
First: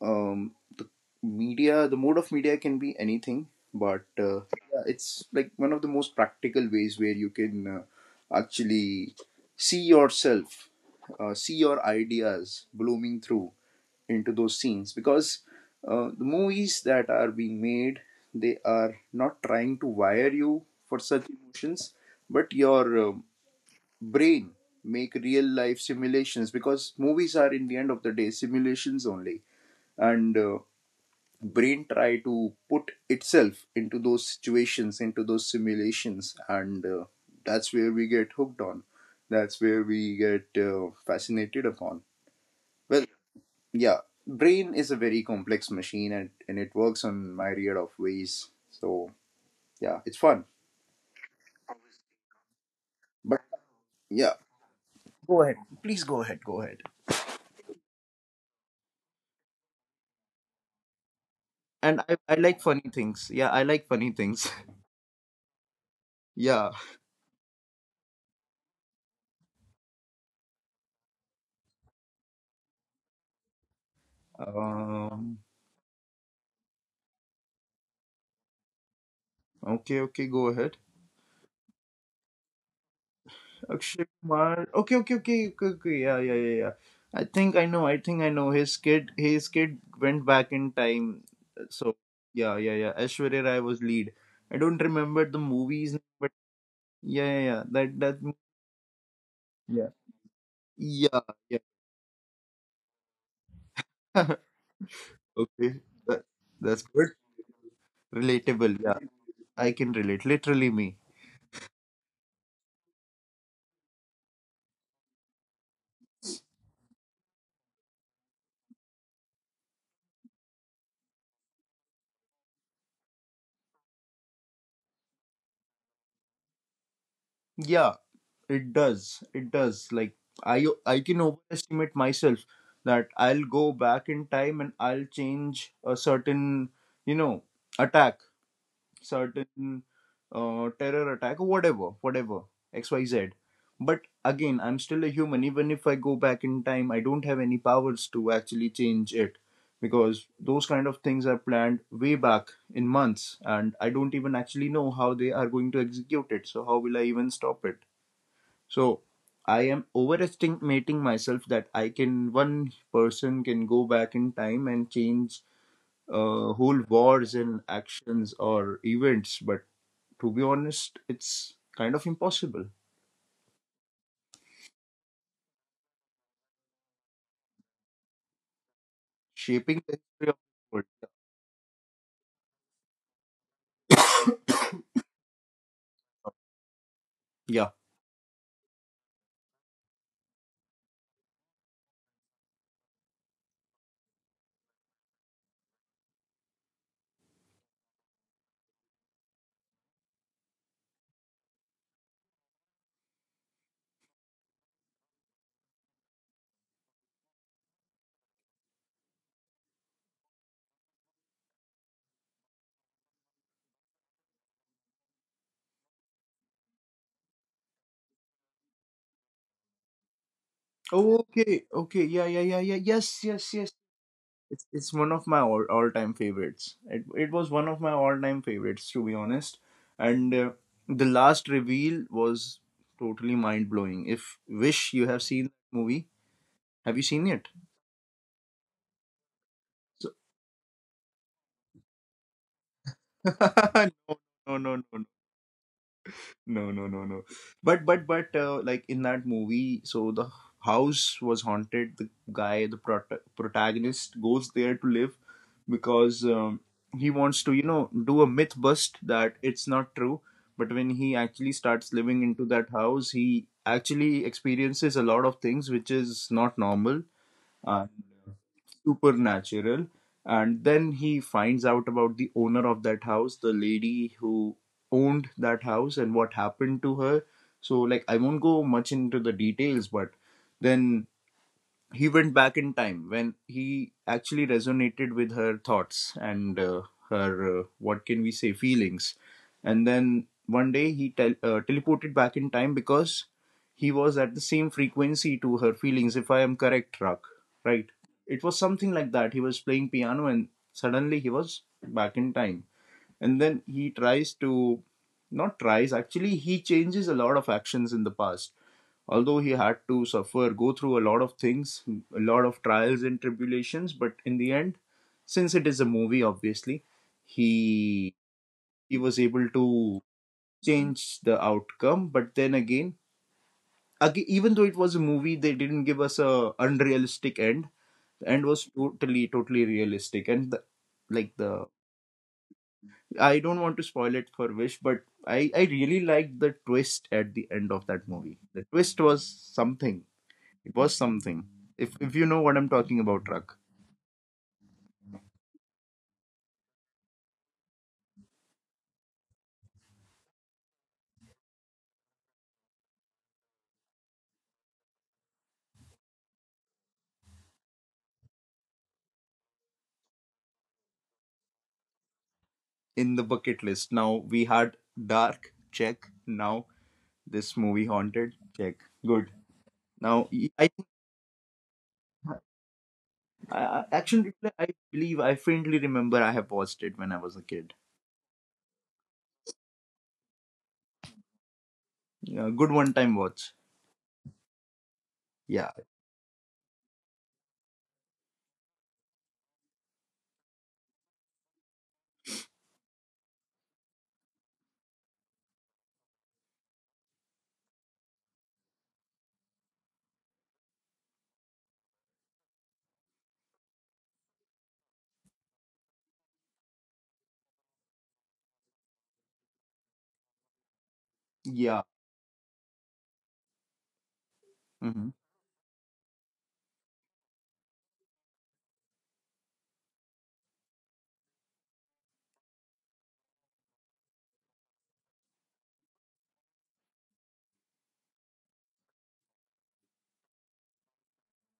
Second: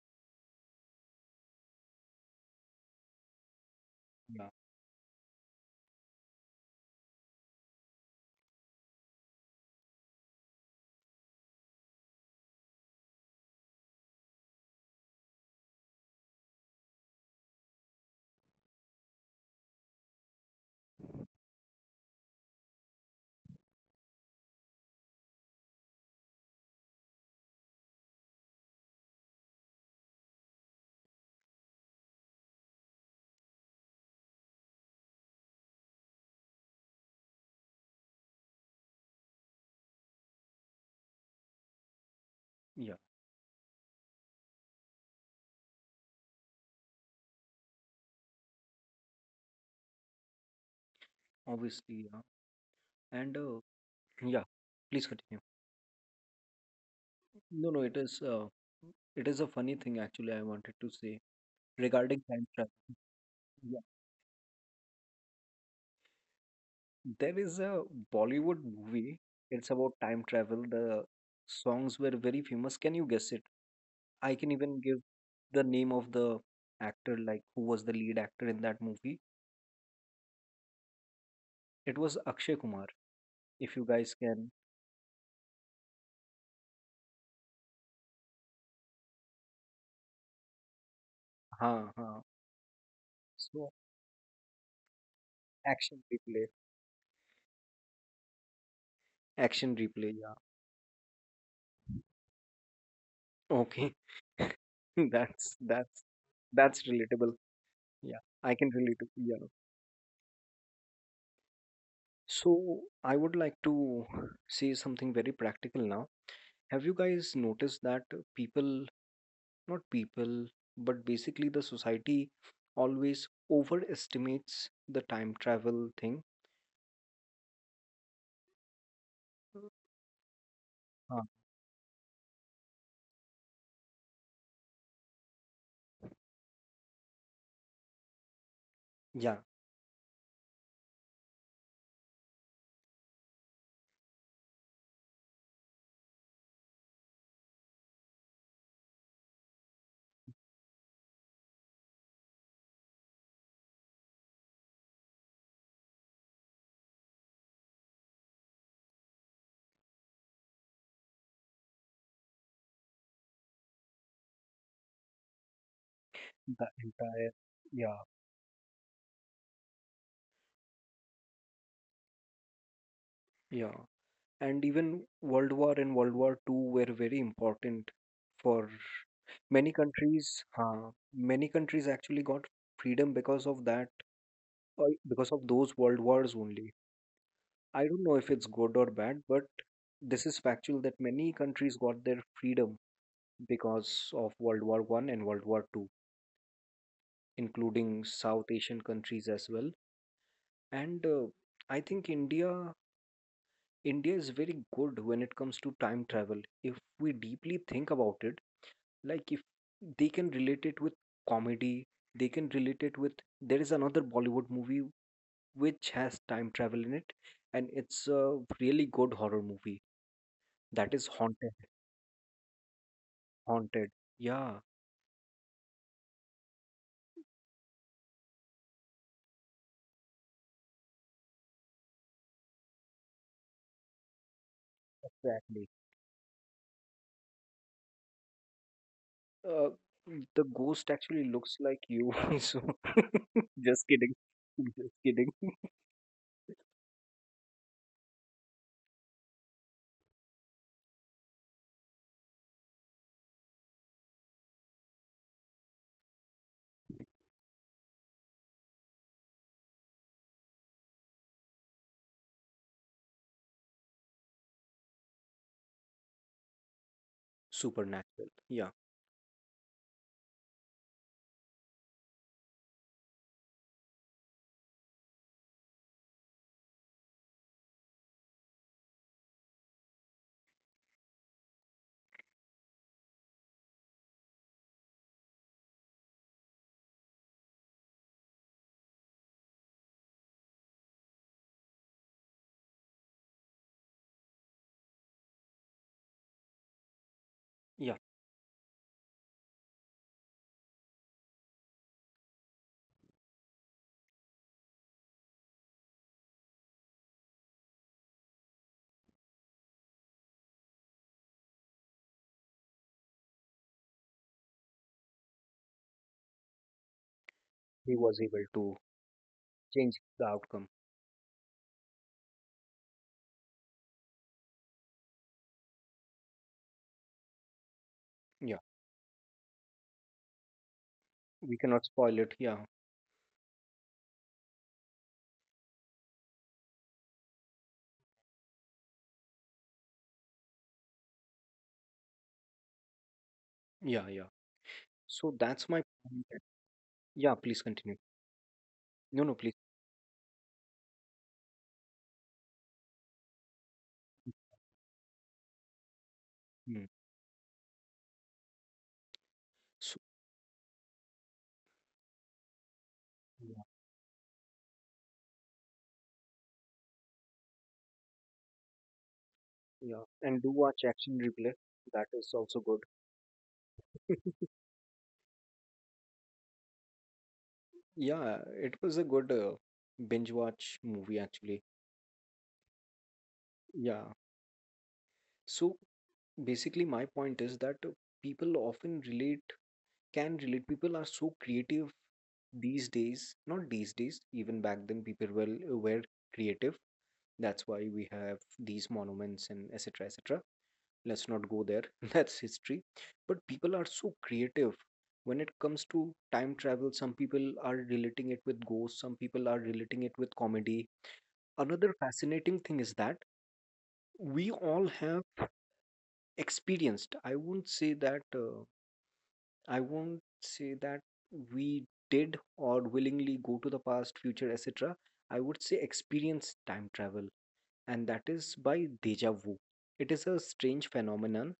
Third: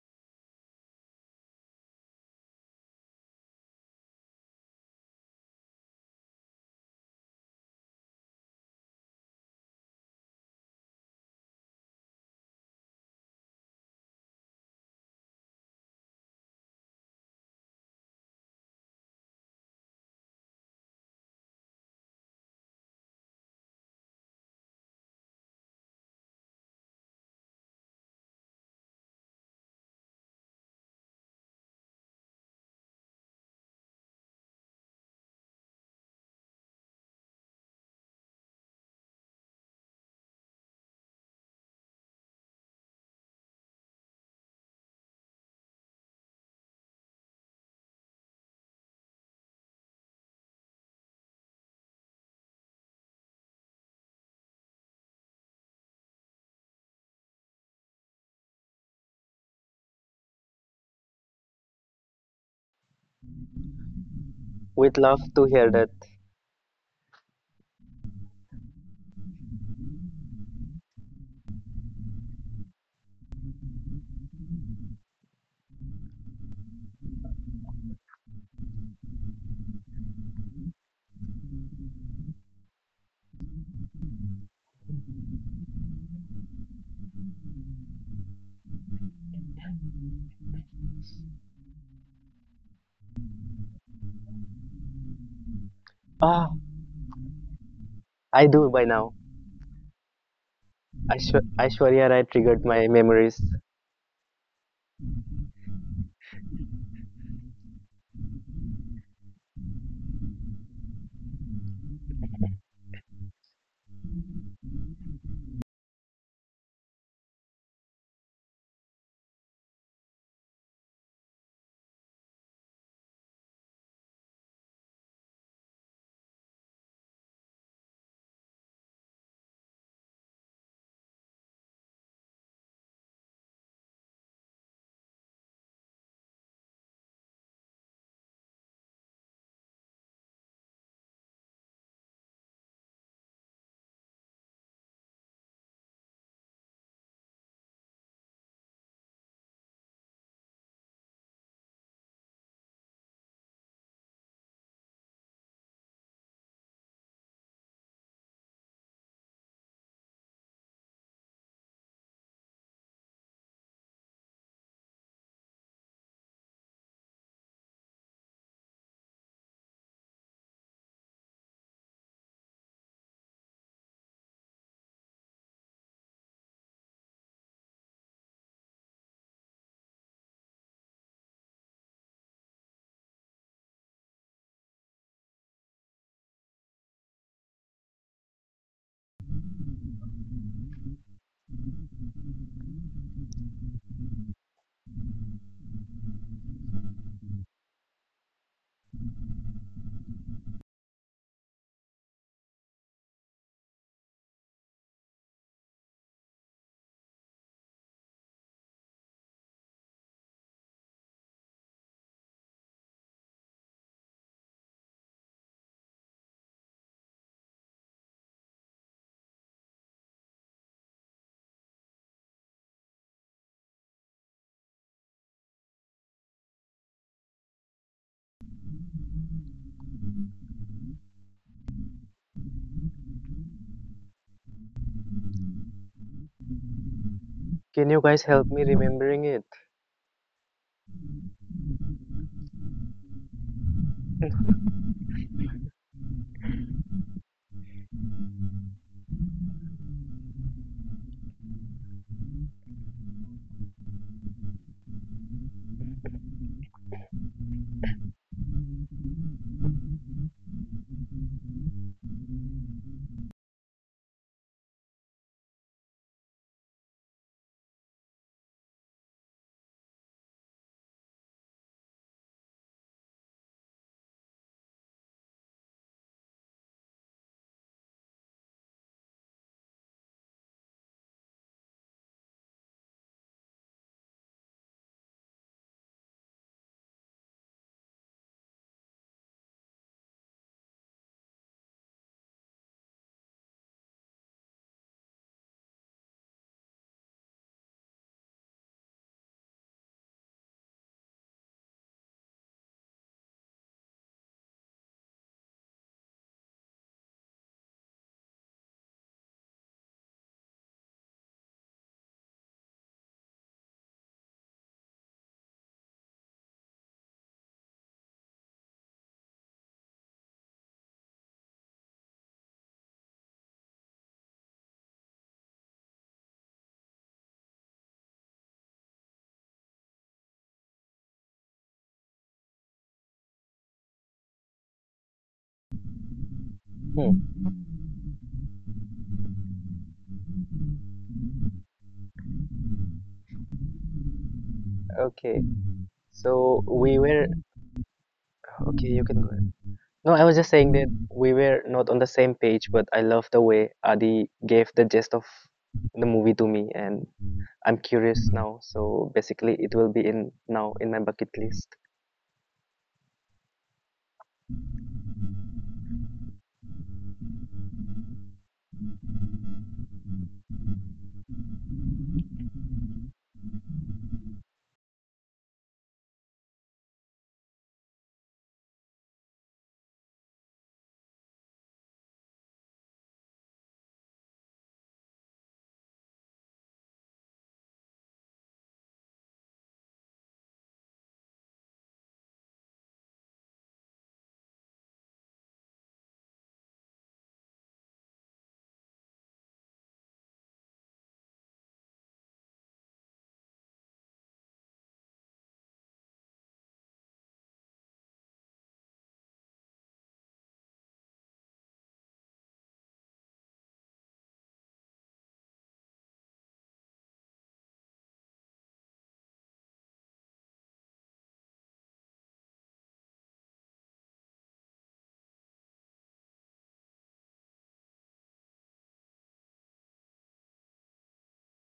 S1: um the media, the mode of media can be anything, but
S2: yeah,
S1: yeah, it's like one of the most practical ways where you can actually see yourself, see your ideas blooming through into those scenes because the movies that are being made, they are not trying to wire you for such emotions, but your brain make real life simulations because movies are in the end of the day simulations only. And brain try to put itself into those situations, into those simulations, and that's where we get hooked on, that's where we get fascinated upon.
S2: yeah.
S1: Well, yeah, brain is a very complex machine, and it works on myriad of ways. So yeah, it's fun.
S2: Obviously, yeah. And
S1: But yeah,
S2: yeah, please continue.
S1: go ahead, please go ahead, go ahead.
S2: No, no, it is a funny thing, actually, I wanted to say
S1: and i,
S2: regarding
S1: I
S2: time
S1: like
S2: travel.
S1: funny things, yeah, I
S2: Yeah.
S1: like funny things.
S3: We'd love to hear that.
S1: Yeah.
S2: There is a Bollywood movie. It's about time travel. The songs were very famous. Can you guess it? I can even give
S1: Um,
S2: the name of the actor, like who was the lead actor in that movie.
S1: okay, okay, go ahead.
S2: It was Akshay Kumar. If you
S1: Akshay
S2: guys can,
S1: Kumar. Okay, okay, okay, okay, okay. Yeah, yeah, yeah, yeah. I think I know. I think I know. His kid went back in time.
S2: ha
S1: So
S2: ha.
S1: yeah, yeah, yeah. Aishwarya Rai
S2: So
S1: was lead. I don't remember the
S2: Action
S1: movies,
S3: Ah,
S1: but
S2: Replay.
S1: yeah, yeah, yeah. That
S3: I
S1: that
S3: do by now.
S2: Action
S1: yeah,
S2: Replay, yeah.
S1: yeah,
S3: I sure yeah, I triggered my memories.
S2: Okay.
S1: yeah.
S2: That's
S1: Okay,
S2: that's
S1: that,
S2: that's
S1: that's good.
S2: relatable. Yeah, I can
S1: Relatable.
S2: relate to,
S1: Yeah,
S2: yeah.
S1: I can relate. Literally me.
S2: So I would like to say something very practical now. Have you guys noticed that people, not people, but basically the society always overestimates the time travel thing?
S1: Yeah. It does. It
S2: Uh,
S1: does. Like I can overestimate myself that I'll go back in time and I'll change a certain, you know, attack,
S2: yeah,
S1: certain terror attack or whatever, whatever, XYZ. But again, I'm still a human. Even if I go back in time, I don't have any powers to actually change it because those kind of things are planned way back in months and I don't even actually know how they are going to execute it. So how will I even stop it? So I am overestimating myself that I can one person can go back in time and change
S2: the
S1: whole
S2: entire.
S1: wars and
S2: Yeah.
S1: actions or events, but to be honest, it's kind of impossible.
S2: Yeah. And even World War and World War II were very important for many
S1: Shaping the history of
S2: countries.
S1: the
S2: Many countries actually got freedom because of that,
S1: world.
S2: or because of those world wars only.
S1: Yeah.
S2: I don't know if it's good or bad, but this is factual, that many countries got their freedom because of World War I and World War II, including South Asian countries as well. And I think India is very good when it comes to time travel. If we deeply think about it, like if they can relate it with comedy, they can relate it with, there is another Bollywood movie which has time travel in it, and it's a really good horror movie that is
S1: Oh,
S2: Haunted.
S1: okay. Okay. Yeah. Yeah. Yeah. Yeah. Yes. Yes. Yes.
S2: Haunted, yeah.
S1: It's one of my all time favorites. It was one of my all time favorites to be honest. And the last reveal was totally mind blowing. If wish you have seen
S2: Exactly.
S1: the movie, have you seen it?
S3: Can you guys help me remembering it?
S2: uh,
S1: So,
S2: the ghost actually looks like you so just kidding.
S1: no, no, no,
S2: Just
S1: no.
S2: kidding.
S1: No, no, no, no. But like in that movie, so the house was haunted. The guy, the protagonist, goes there to live because he wants to, you know, do a myth bust that it's not true. But when he actually starts living into that house, he actually experiences a lot of things which is not normal. Uh,
S2: Supernatural, yeah.
S1: supernatural, and then he finds out about the owner of that house, the lady who owned that house and what happened to her. So like I won't go much into the details, but then he went back in time when he actually resonated with her thoughts and her what can we say, feelings. And then one day he teleported back in time because he was at the same frequency to her feelings, if I am correct, Rak, right?
S2: Yeah,
S1: It was something like that. He was playing piano and suddenly he was back in time, and then he tries to, not tries actually, he changes a lot of actions in the past. Although he had to suffer, go through a lot of things, a lot of trials and tribulations, but in the end, since it is a movie, obviously,
S2: he
S1: he
S2: was able to
S1: he was able to
S2: change the outcome.
S1: change the outcome. But then again, again even though it was a movie, they didn't give us a unrealistic end. The end
S2: Yeah,
S1: was totally realistic, and the, like
S2: we
S1: the,
S2: cannot spoil it. Yeah.
S1: I don't want to spoil it for Wish, but I really liked the
S3: Hmm.
S1: twist at the end of that movie. The twist was something. It was something. If you know what I'm talking about, Truck.
S2: Yeah, yeah.
S3: Okay.
S2: So that's my point.
S3: So we were
S2: Yeah, please continue.
S3: Okay. You can go
S2: No,
S3: ahead.
S2: no, please.
S3: No, I was just saying that we were not on the same page, but I love the way Adi gave the gist of the movie to me,
S2: Hmm.
S3: and I'm curious now, so basically it will be
S2: So,
S3: in now in my bucket list.
S1: In the bucket
S2: yeah.
S1: list. Now we had Dark, check. Now this movie Haunted, check. Good.
S2: Yeah,
S1: Now
S2: and do
S1: I
S2: watch
S1: think
S2: Action Replay. That is also good.
S1: Action Replay. I believe I faintly remember I have watched it when I was a kid.
S2: Yeah, it was a good binge watch movie actually.
S1: Yeah, good one-time watch.
S2: Yeah.
S1: Yeah,
S2: So basically, my point is that people often relate, can relate. People are so creative these days, not these days, even back then, people were creative. That's why we have these monuments and etc. etc. Let's not go there. That's history, but people are so creative when it comes to time travel. Some people are relating it with ghosts, some people are relating it with comedy.
S1: yeah.
S2: Another fascinating thing is that we all
S1: Mm-hmm.
S2: have experienced. I won't say that i won't say that we did or willingly go to the past, future, etc. I would say experience time travel, and that is by deja vu. It is a strange phenomenon.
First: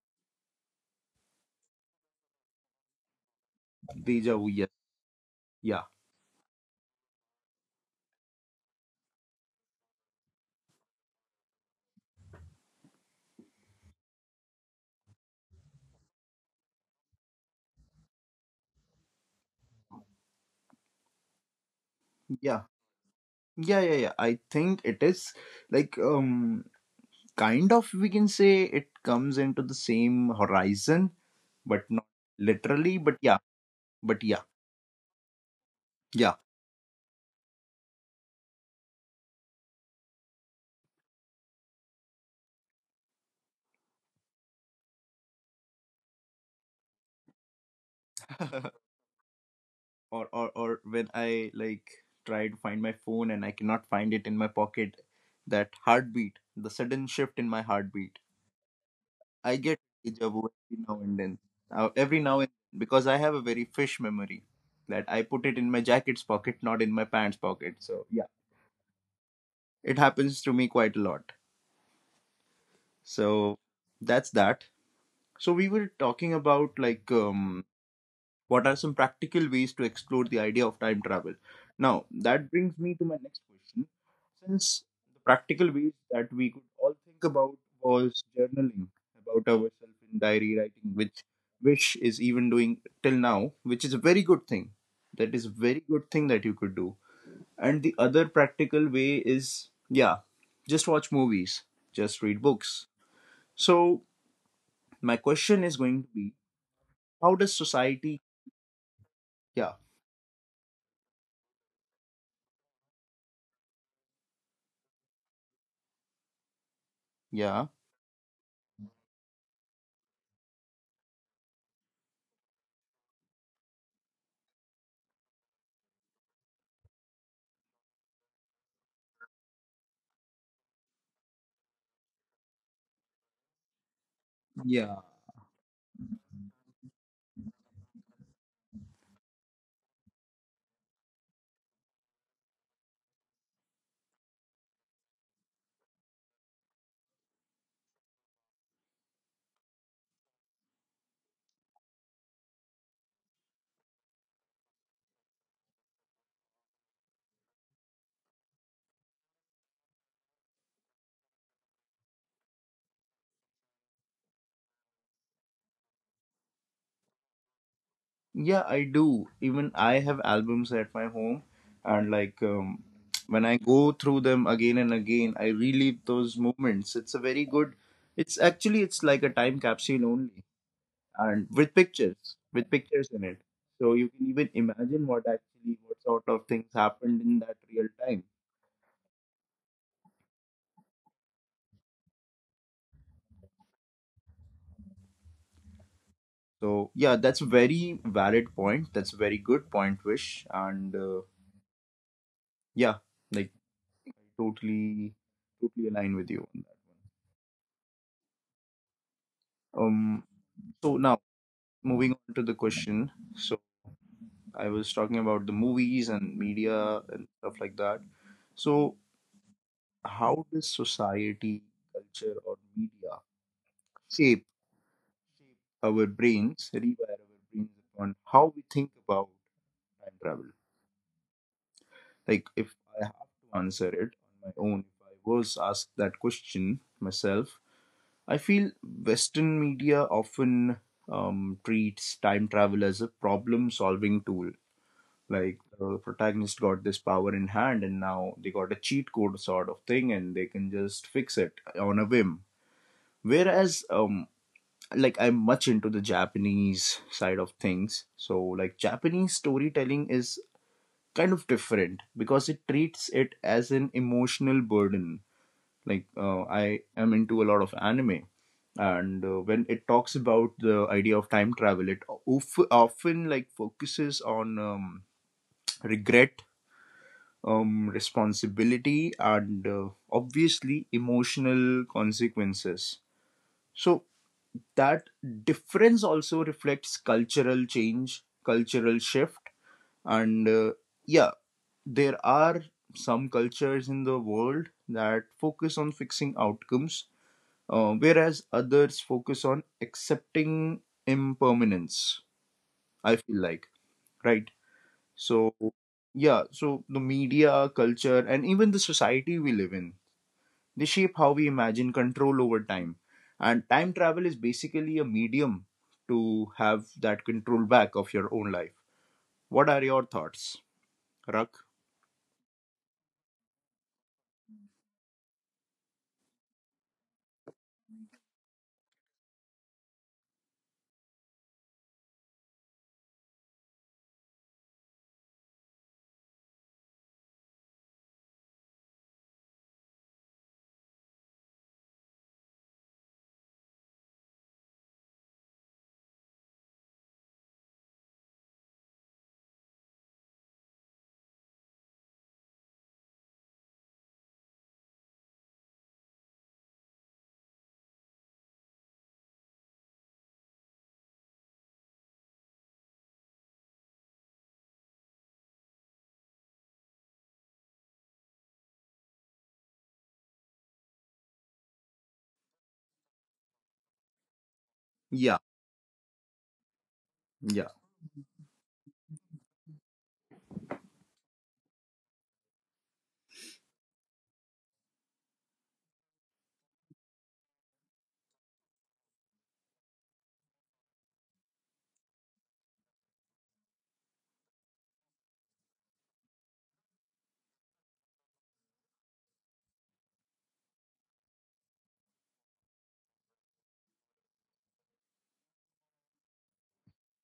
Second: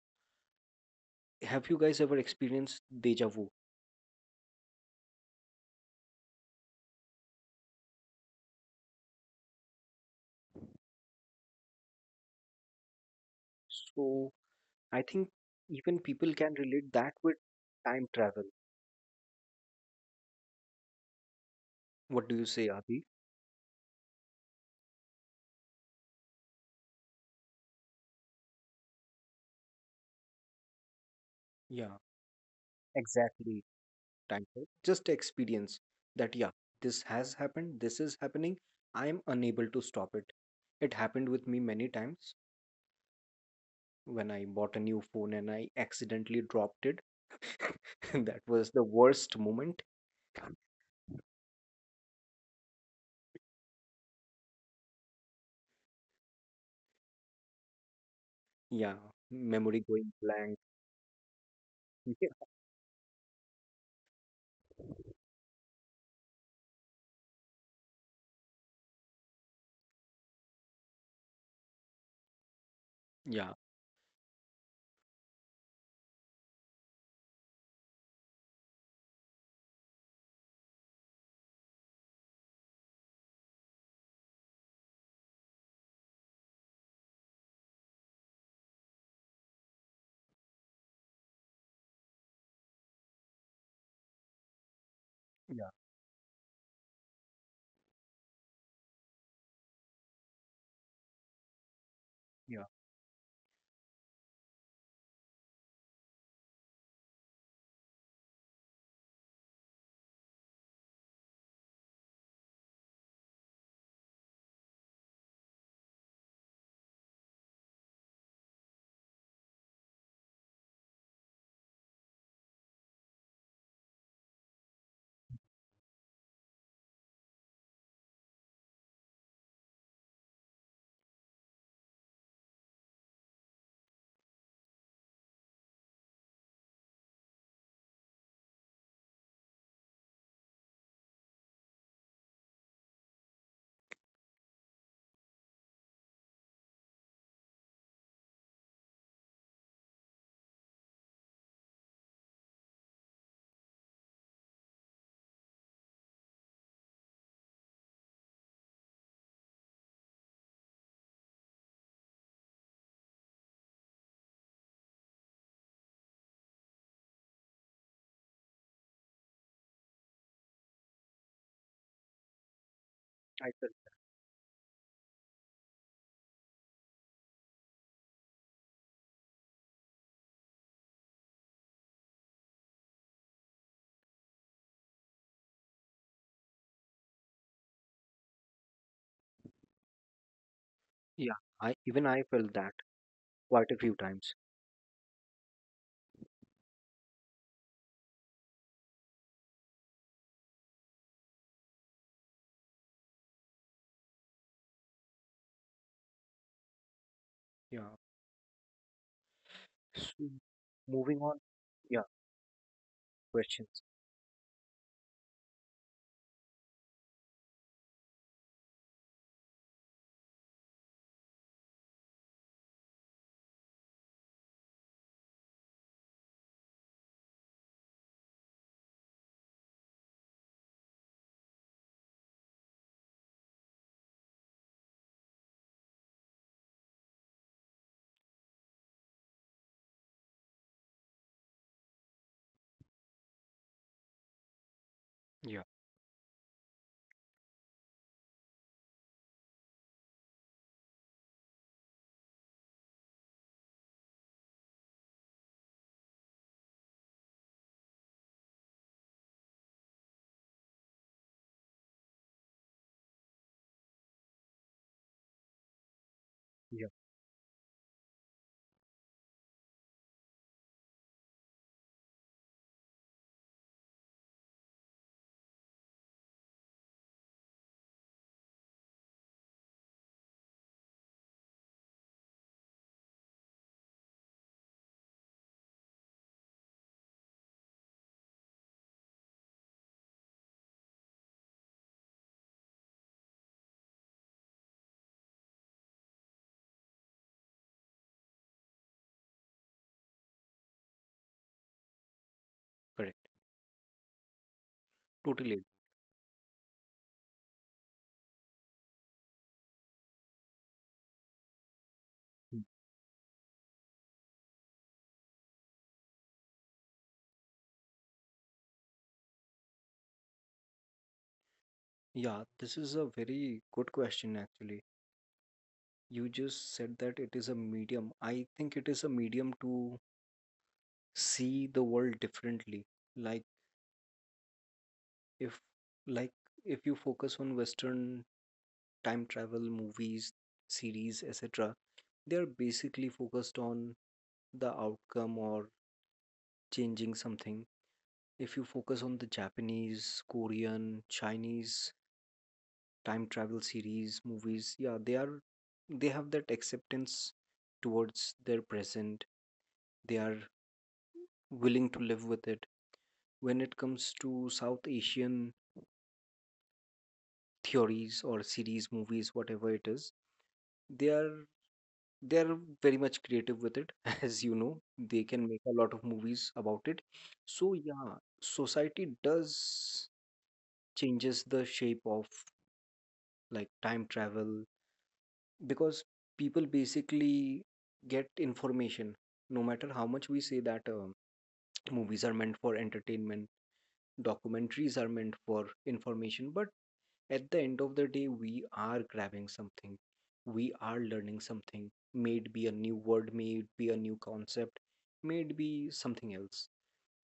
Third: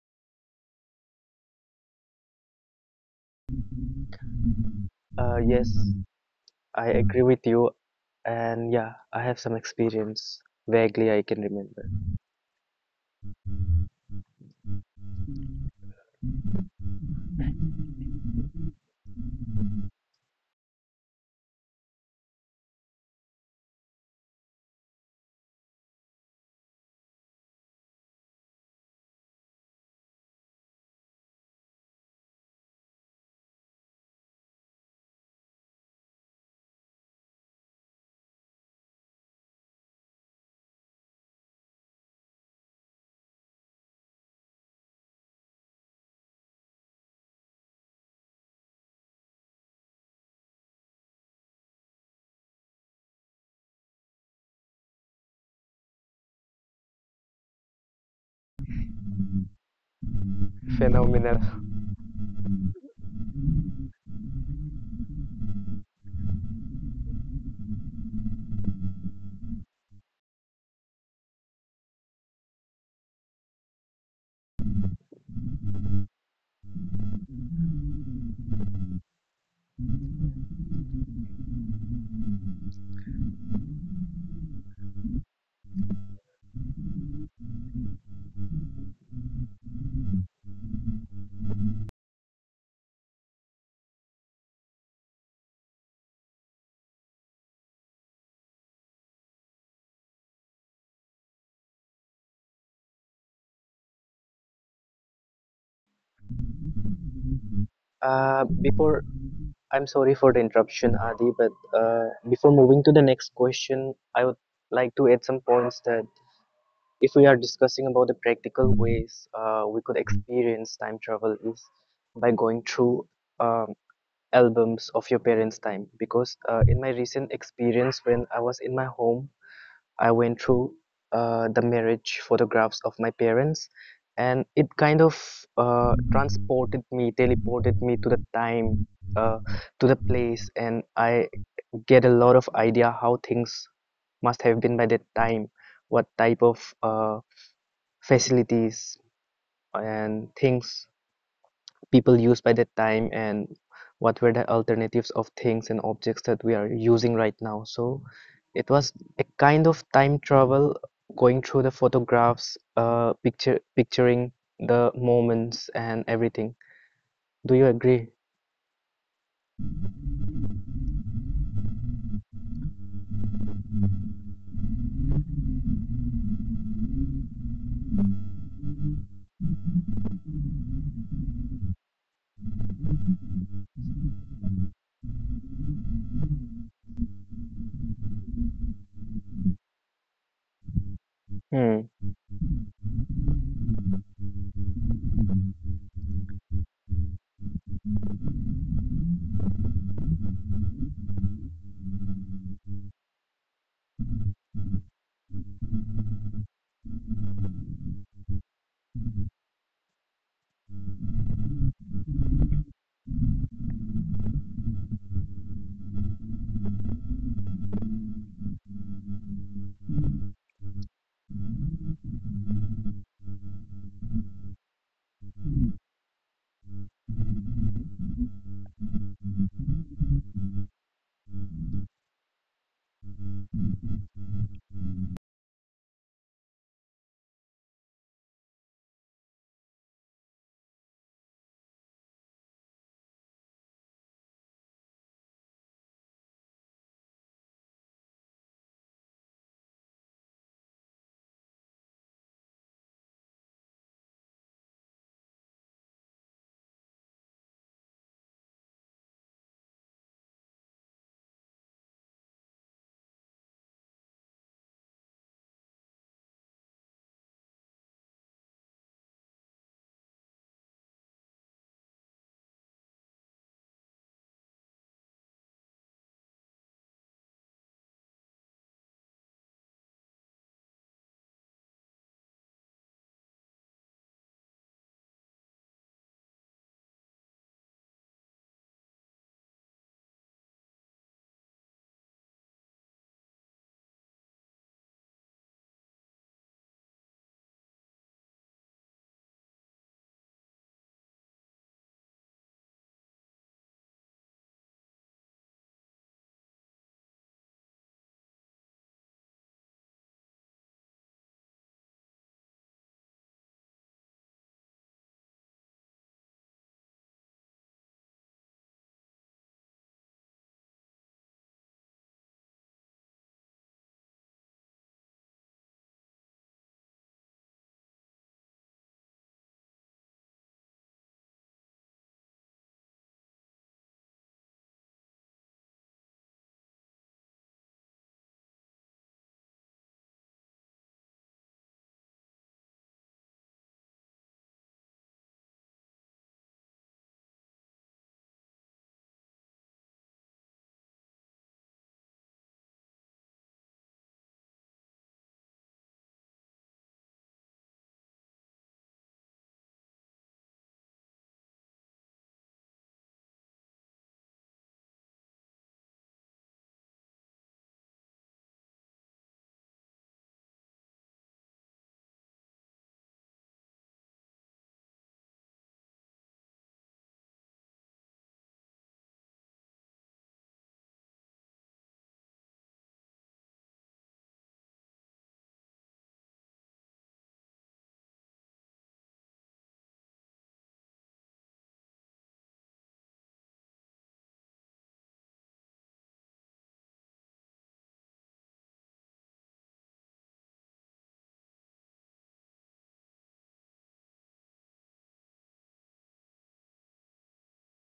S2: Have you guys ever experienced deja vu?
S1: Deja vu. Yes.
S3: Yes,
S1: Yeah.
S3: I agree with you, and yeah, I have some experience vaguely I can remember.
S2: So I think even people can relate that with time travel. What do you
S1: Yeah.
S2: say, Adi?
S1: Yeah. Yeah. Yeah. I think it is like kind of, we can say it comes into the same horizon, but
S2: Yeah,
S1: not literally. But yeah,
S2: exactly.
S1: but yeah,
S2: Time travel. Just experience that.
S1: yeah.
S2: Yeah, this has happened, this is happening. I am unable to stop it. It happened with me many times when I bought a new phone and I accidentally dropped it. That was the worst moment.
S1: Or, or when I like try to find my phone and I cannot find it in my pocket, that heartbeat, the sudden shift in my heartbeat.
S2: Yeah,
S1: I
S2: memory
S1: get
S2: going
S1: deja vu
S2: blank.
S1: every now and then.
S3: Phenomenal.
S1: Every now and then, because I have a very fish memory, that I put it in my jacket's pocket, not in my pants pocket. So yeah, it happens to me quite a lot.
S2: Yeah,
S1: So that's that. So we were talking about like what are some practical ways to explore the idea of time travel? Now, that brings me to my next question. Since the practical ways that we could all think about was journaling about ourselves in diary writing, which Wish is even doing till now, which is a very good thing. That is a
S2: yeah,
S1: very good thing that you could do. And the other practical way is, yeah, just watch movies, just read
S2: yeah.
S1: books. So, my question is going to be, how does society,
S3: Before I'm
S1: yeah,
S3: sorry for the interruption, Adi, but before moving to the next question, I would like to add some points that if we are
S1: yeah,
S3: discussing about the practical ways we could experience time travel is by going through um albums of your parents' time because in my recent experience when I was in my home, I went through the marriage photographs of my parents and it kind
S1: yeah.
S3: of transported me, teleported me to the time, uh, to the place, and I get a lot of idea how things must have been by that time, what type of facilities and things people used by that time and what were the alternatives of things and objects that we are using right now. So it was a kind of time travel going through the photographs, picture picturing the moments and everything. Do you agree?
S1: Yeah, I do. Even I have albums at my home, and when
S2: I
S1: I go through them again and again, I relive those moments. It's a very good. It's actually, it's like a time capsule only, and with pictures in it. So you can even imagine what actually what sort of things happened in that real time.
S3: Hmm.
S2: Yeah, I even I felt that quite a few times.
S1: So yeah, that's a very valid point. That's a very good point, Wish, and yeah, like I totally, totally align with you on that.
S2: Yeah.
S1: Um,
S2: So,
S1: so now
S2: moving on. Yeah,
S1: moving on to the question. So
S2: questions.
S1: I was talking about the movies and media and stuff like that. So how does society, culture or media shape our brains, rewire our brains on how we think about time travel? Like if I have to answer it on my own, if I was asked that question myself, I feel western media often treats time travel as a problem solving tool. Like
S2: Yeah,
S1: the protagonist got this power in hand and now they got a cheat code sort of thing and they can just fix it on a whim, whereas I'm much into the Japanese side of things. So like Japanese storytelling is kind of different because it treats it as an emotional burden. Like I
S2: yeah,
S1: am into a lot of anime, and when it talks about the idea of time travel, it often like focuses on regret, responsibility and obviously emotional consequences. So, that difference also reflects cultural change, cultural shift, and uh, yeah, there are some cultures in the world that focus on fixing outcomes, whereas others focus on accepting impermanence. I
S2: correct.
S1: feel like, right?
S2: Totally
S1: So,
S2: agree.
S1: yeah, so the media, culture, and even the society we live in, they shape how we imagine control over
S2: Mm.
S1: time. And time travel is basically a medium to have that control back of your own life. What are your thoughts, Rak?
S2: Yeah, this is a very good question actually. You just said that it is a medium. I think it is a medium to see the world differently. Like if like if you focus on Western time travel movies, series, etc., they are basically focused on the outcome or changing something. If you focus on the Japanese, Korean, Chinese time travel series, movies, yeah, they have that acceptance towards their present. They are willing to live with it. When it comes to South Asian theories or series, movies, whatever it is, they are they are very much creative with it. As you know, they
S1: Yeah,
S2: can make a lot of movies about it.
S1: yeah.
S2: So yeah, society does changes the shape of like time travel, because people basically get information. No matter how much we say that movies are meant for entertainment, documentaries are meant for information, but at the end of the day, we are grabbing something, we are learning something. May it be a new word, may it be a new concept, may it be something else.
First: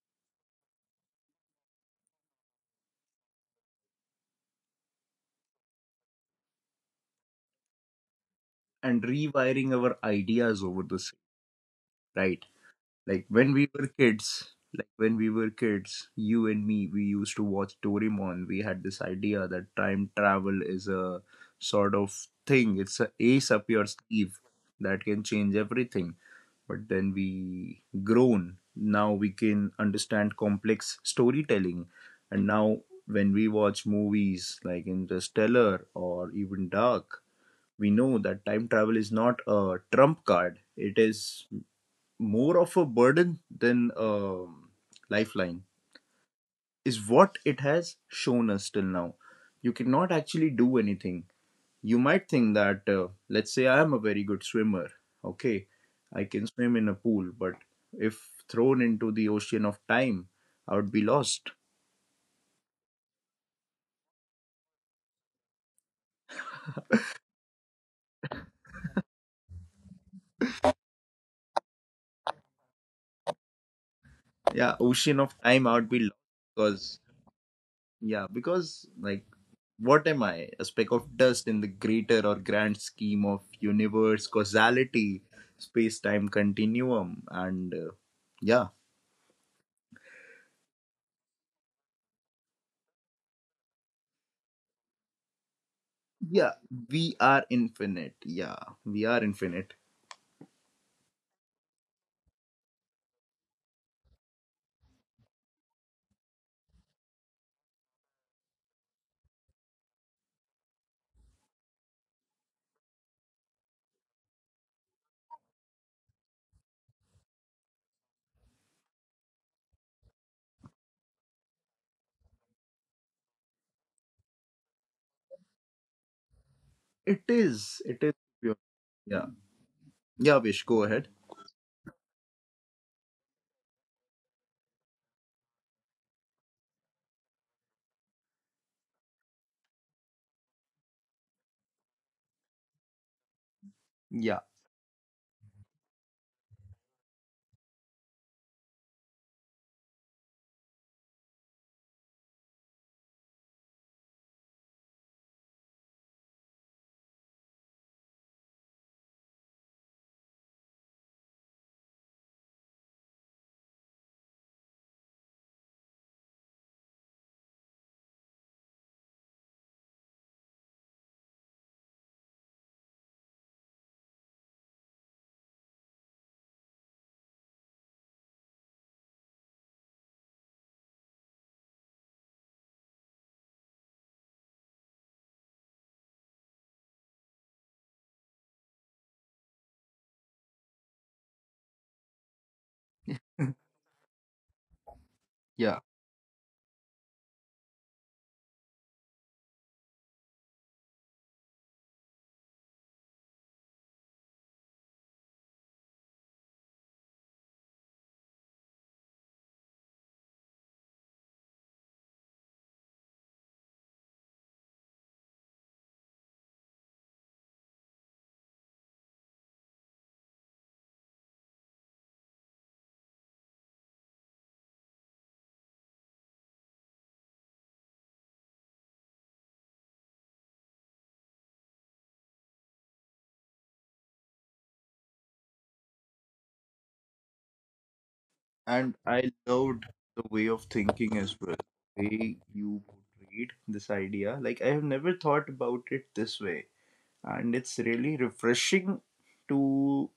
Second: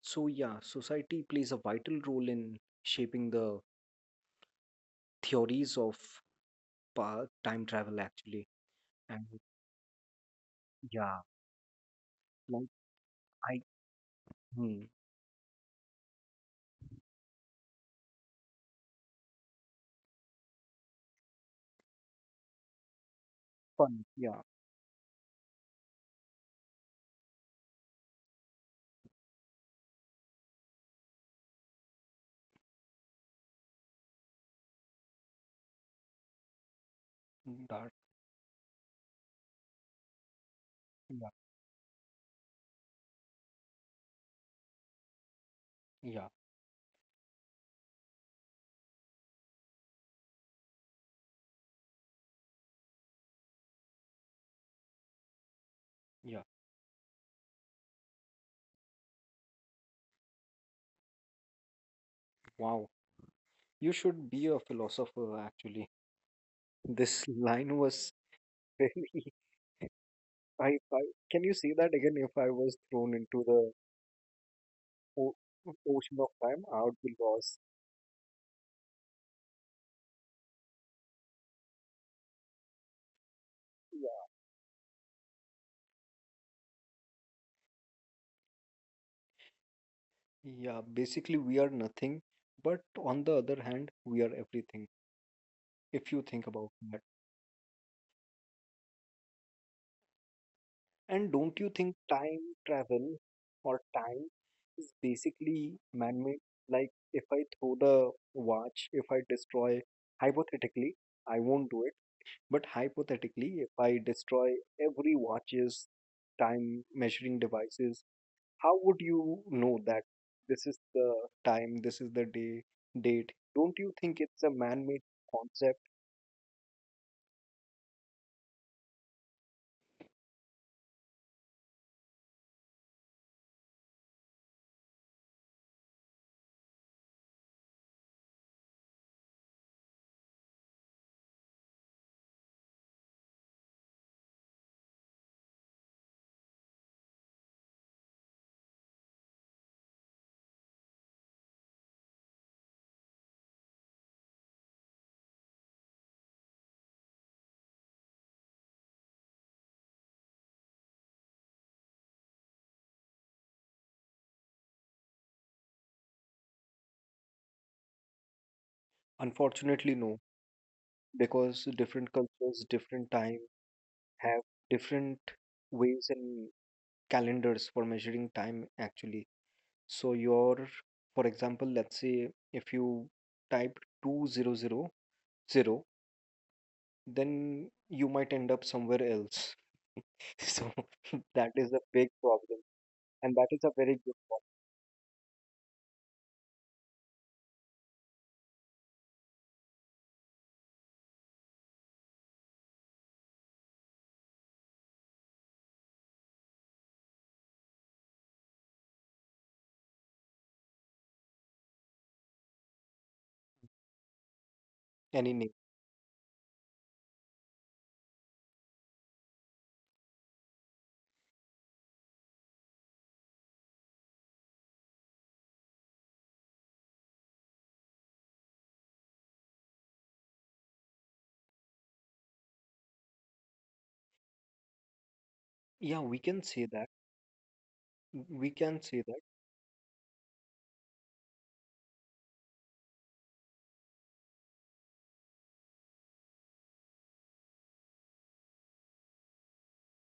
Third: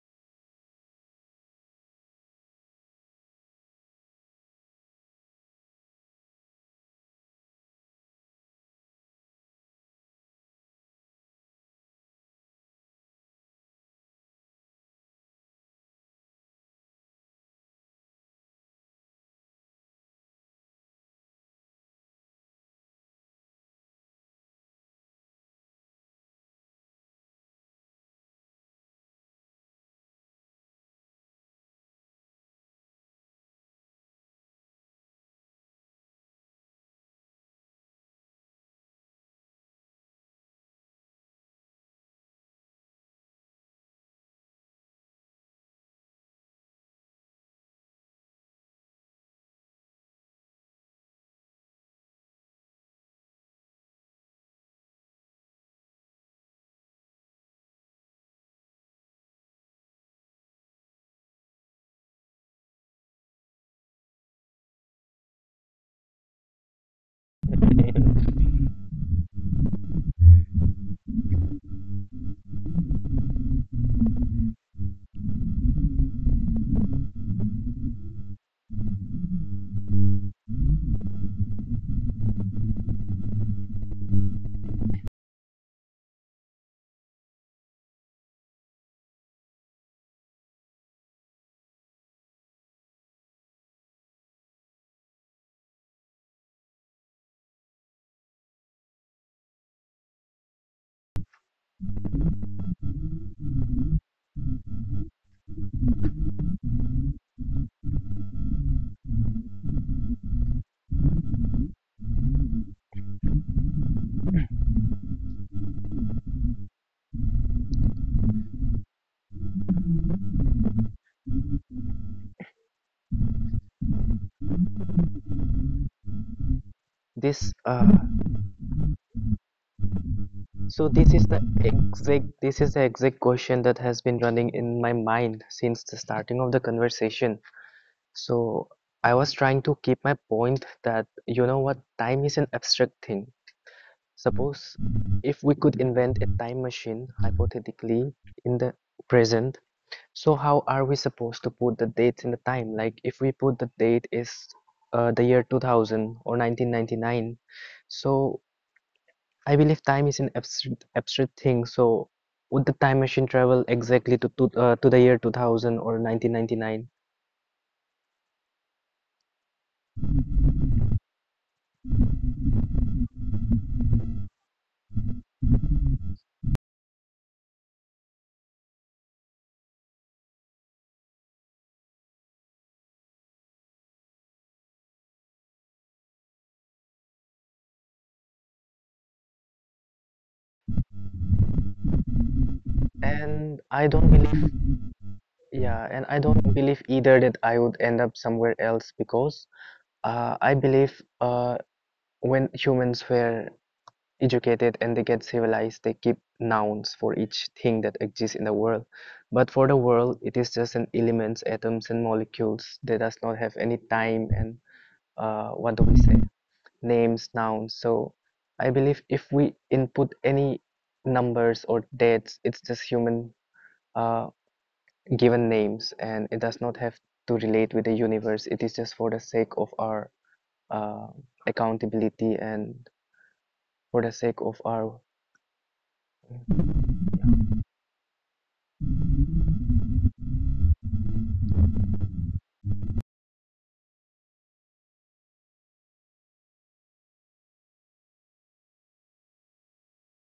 S2: So yeah, society plays a vital role in shaping the theories of pa time travel actually.
S1: And
S2: And
S1: rewiring our ideas over the same,
S2: yeah,
S1: right?
S2: like.
S1: Like when
S2: I
S1: we were kids,
S2: Hmm.
S1: like when we were kids, you and me, we used to watch Doraemon. We had this idea that time travel is a sort of thing. It's a ace up your
S2: Fun.
S1: sleeve
S2: Yeah,
S1: that can change everything. But then we grown, now we can understand complex storytelling. And now when we watch movies like Interstellar or even Dark,
S2: mm,
S1: we
S2: that.
S1: know that time travel is not a trump card, it
S2: Yeah,
S1: is more of a burden than a lifeline,
S2: yeah,
S1: is what it has shown us till now. You cannot actually do anything. You might think that, let's say I am a very good swimmer. Okay, I
S2: yeah.
S1: can swim in a pool, but if thrown into the ocean of time, I would be lost.
S2: Wow, you should be a philosopher actually. This line was very. I, I Can you say that again? If I was thrown into the
S1: Yeah, ocean of
S2: o-
S1: time, I would be lost.
S2: ocean of time, I would
S1: because
S2: be lost.
S1: yeah because like what am I? A speck of dust in the greater or grand scheme of
S2: Yeah,
S1: universe causality, space time continuum, and yeah
S2: yeah. Basically, we are nothing, but on the other hand, we are everything. If you think
S1: yeah
S2: about that.
S1: we are infinite, yeah, we are infinite.
S2: And don't you think time travel or time is basically man-made? Like, if I throw the watch, if I destroy, hypothetically, I won't do it, but hypothetically, if I destroy every watch's time measuring devices, how would you know that this is the time, this is the day, date? Don't you think it's a man-made concept?
S1: It
S3: This
S1: is,
S3: uh,
S1: it is pure. Yeah. Yeah, Vish, go
S3: so
S1: ahead.
S3: this is the exact this is the exact question that has been running in my mind since the starting of the conversation. So I was trying to keep my point that you know what, time is an abstract thing.
S1: Yeah,
S3: Suppose if we could invent a time machine hypothetically in the present, so how are we supposed to put the dates in the time? Like if we put the date is the year 2000 or 1999, so I believe time is an abstract thing. So would the time machine travel exactly to the year 2000 or 1999?
S2: Unfortunately, no. Because different cultures, different time have different ways and calendars for measuring time actually. So your, for example, let's say if you type 2000, then you might end up somewhere else. So that is a big problem. And that
S3: And
S2: is a
S3: I
S2: very
S3: don't
S2: good one.
S3: believe
S1: yeah.
S3: Yeah, and I don't believe either that I would end up somewhere else because I believe when humans were educated and they get civilized, they keep nouns for each thing that exists in the world. But for the world, it is just an elements, atoms, and molecules. They does not have any time and
S2: Any name.
S3: what do we say? Names, nouns. So I believe if we input any numbers or dates, it's just human. Uh, Given names and it does not have to relate with the universe, it is just for the sake of our uh, accountability and for the sake of our
S2: Yeah, we can say that. We can
S1: And
S2: say that.
S1: I loved the way of thinking as well. The way you portrayed this idea. Like, I have never thought about it this way. And it's really refreshing to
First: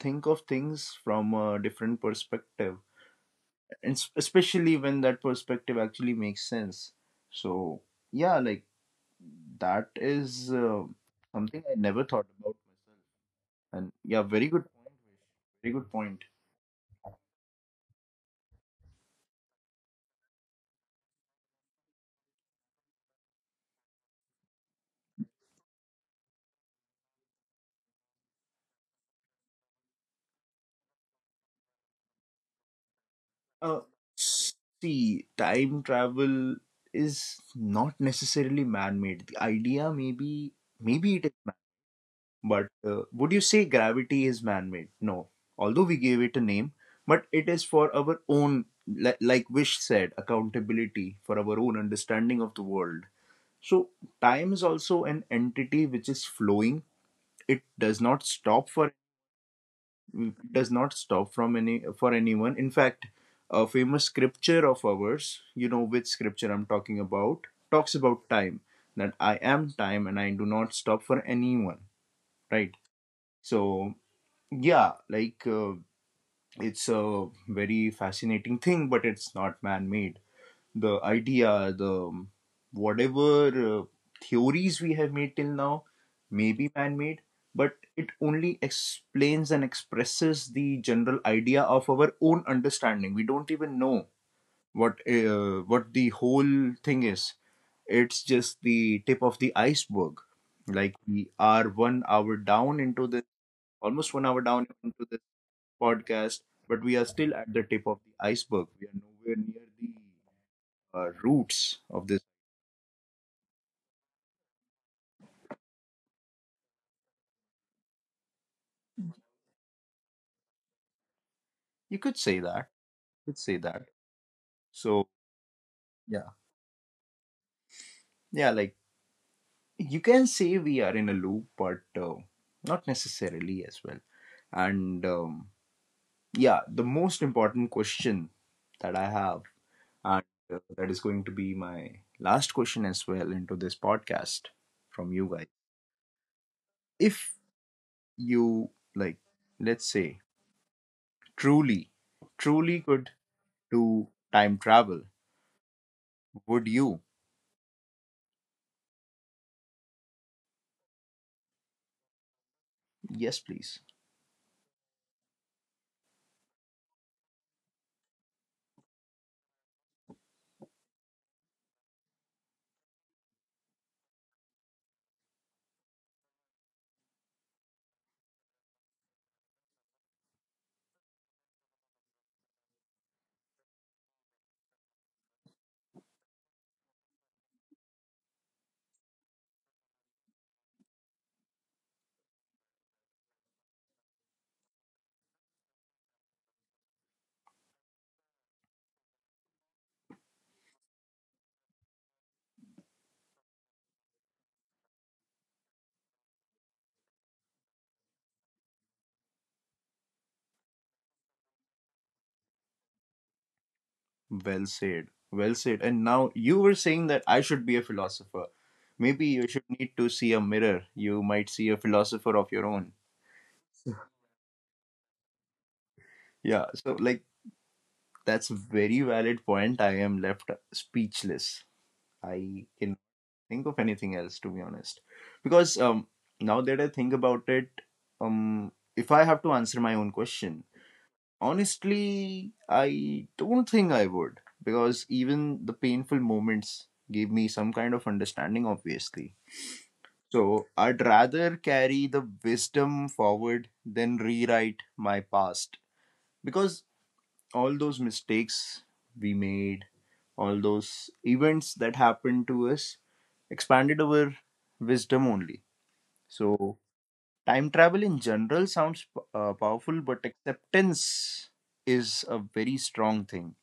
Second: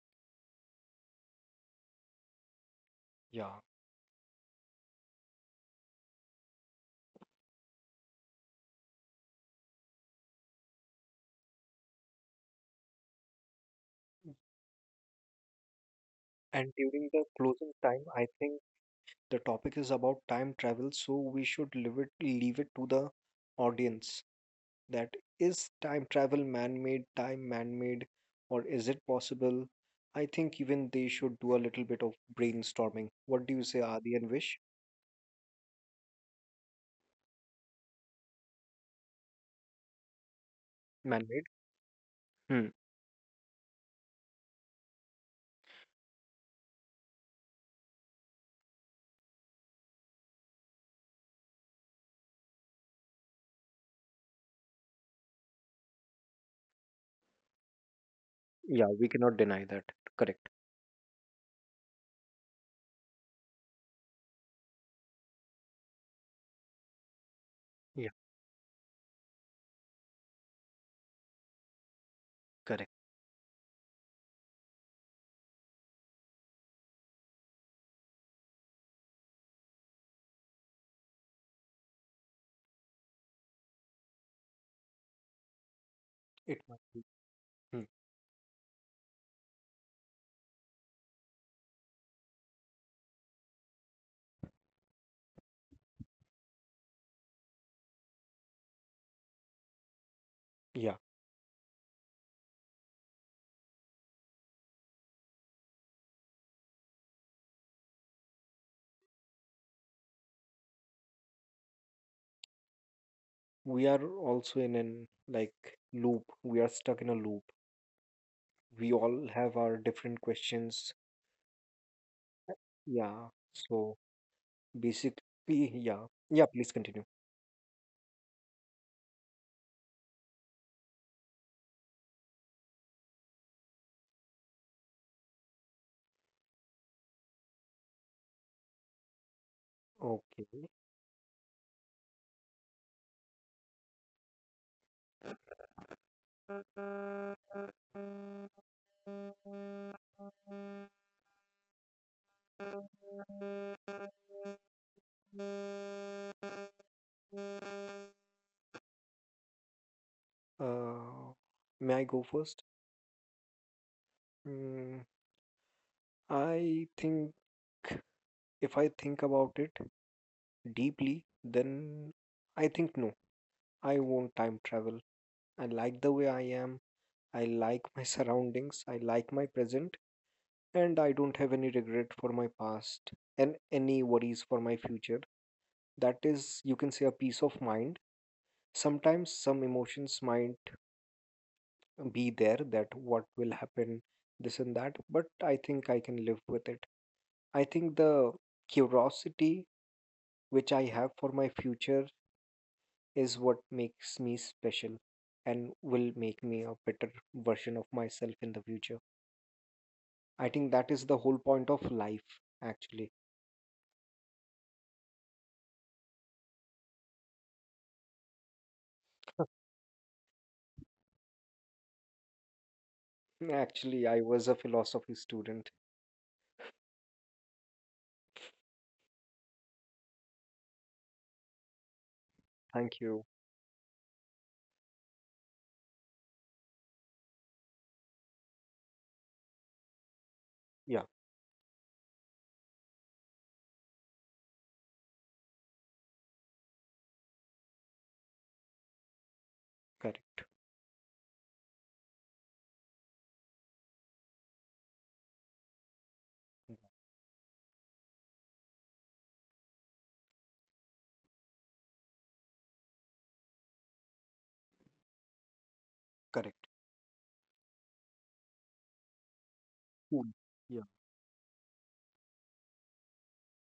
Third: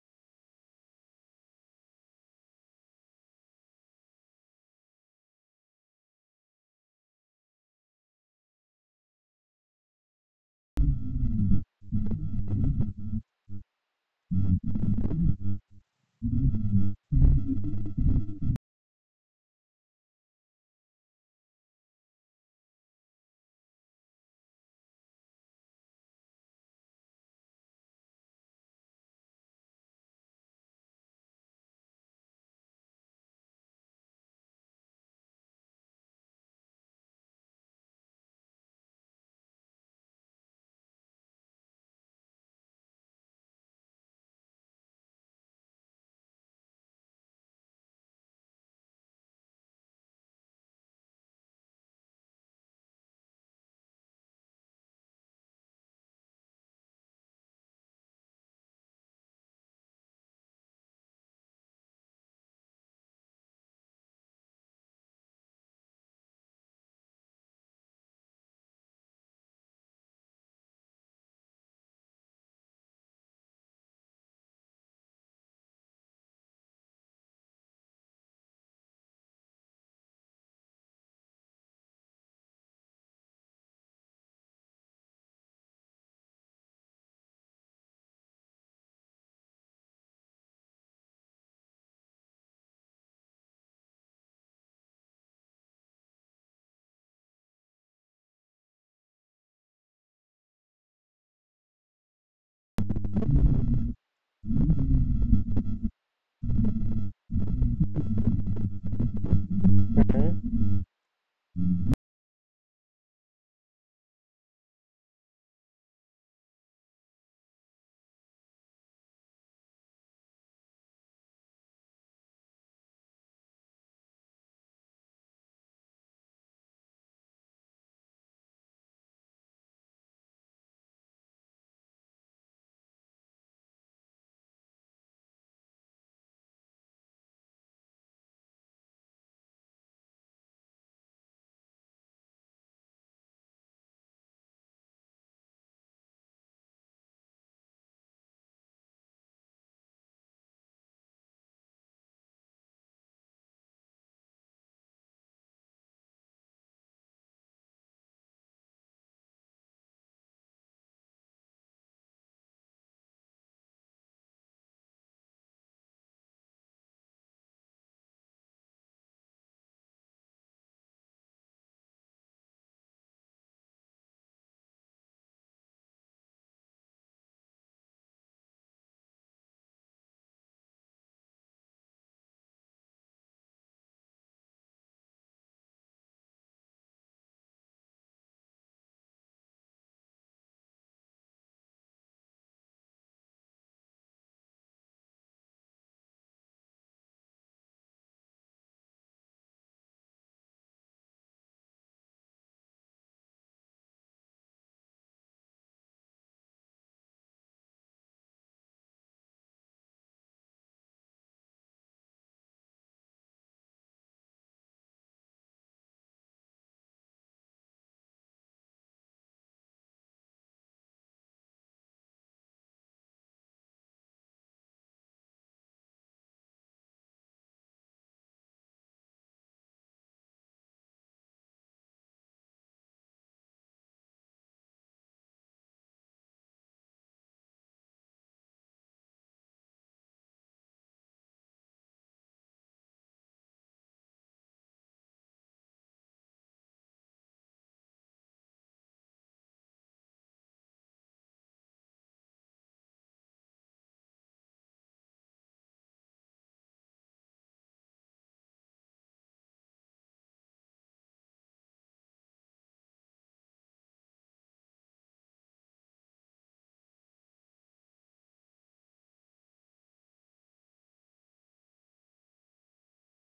S1: think of things from a different perspective.
S2: Yeah.
S1: And especially when that perspective actually makes sense. So, yeah, like, that is something I never thought about myself. And yeah, very good point, Vish. Very good point.
S2: And during the closing time, I think the topic is about time travel, so we should leave it to the audience. That is, time travel man-made, time man-made, or is it possible? I think even they should do a little bit of brainstorming. What do you
S1: Uh,
S2: say, Adi and Vish?
S1: See, time travel is not necessarily man-made. The idea maybe it is
S2: Man-made?
S1: man, but
S2: Hmm.
S1: would you say gravity is man-made? No. Although we gave it a name, but it is for our own, like Vish said, accountability for our own understanding of the world. So time is also an entity which is flowing. It does not stop
S2: Yeah,
S1: for
S2: we cannot deny that. Correct.
S1: does not stop from any for anyone. In fact, a famous scripture of ours, you know which scripture I'm talking about, talks
S2: Yeah,
S1: about time, that I am time and I do not stop for anyone, right?
S2: correct.
S1: So yeah, like it's a very fascinating thing, but it's not man-made. The idea, the whatever theories we have made till now may
S2: It
S1: be
S2: might
S1: man
S2: be.
S1: made, but
S2: Hmm.
S1: it only explains and expresses the general idea of our own understanding. We don't even know what the whole thing is. It's just the tip of the iceberg. Like
S2: Yeah,
S1: we are 1 hour down into this, almost 1 hour down into this podcast, but we are still at the tip of the iceberg. We are nowhere near
S3: mhm.
S1: the roots of this.
S2: we are also in an like loop. We are stuck in a loop. We all have our different questions.
S1: You could say that.
S2: Yeah,
S1: You could say that.
S2: so.
S1: So
S2: Basically, yeah.
S1: yeah,
S2: Yeah, please continue.
S1: yeah. Like you can say we are in a loop, but not necessarily as well. And yeah, the most important question that I have, and
S2: Okay.
S1: that is going to be my last question as well into this podcast from you guys. If you, like, let's say, truly, truly could do time travel, would you?
S2: Uh, may I go first?
S1: Yes, please.
S2: Mm, I think, if I think about it deeply, then I think no, I won't time travel. I like the way I am. I like my surroundings. I like my present. And I don't have any regret for my past and any worries for my future. That is, you can say, a peace of mind. Sometimes some emotions might be there, that what will happen, this and that, but I think I can live with it. I think the curiosity which I have for my future is what makes me special and will make me a better version of myself in the future. I think that is the whole point of life actually.
S1: Well said. Well said. And now you were saying that I should be a philosopher. Maybe you should need to see a mirror. You might see a philosopher of your own.
S2: Actually, I was a philosophy student.
S1: Yeah, so like, that's a very valid point. I am left speechless. I can
S2: Thank you.
S1: think of anything else to be honest. Because now that I think about it, if I have to answer my own question,
S2: Yeah,
S1: honestly, I don't think I would, because even the painful moments gave me some kind of understanding obviously.
S2: correct.
S1: So I'd rather carry the wisdom forward than rewrite my past.
S2: Yeah,
S1: Because all those mistakes we made, all those events that happened to us, expanded our wisdom only.
S2: correct.
S1: So time travel in general sounds powerful, but
S2: Cool. Yeah,
S1: acceptance is a very strong thing.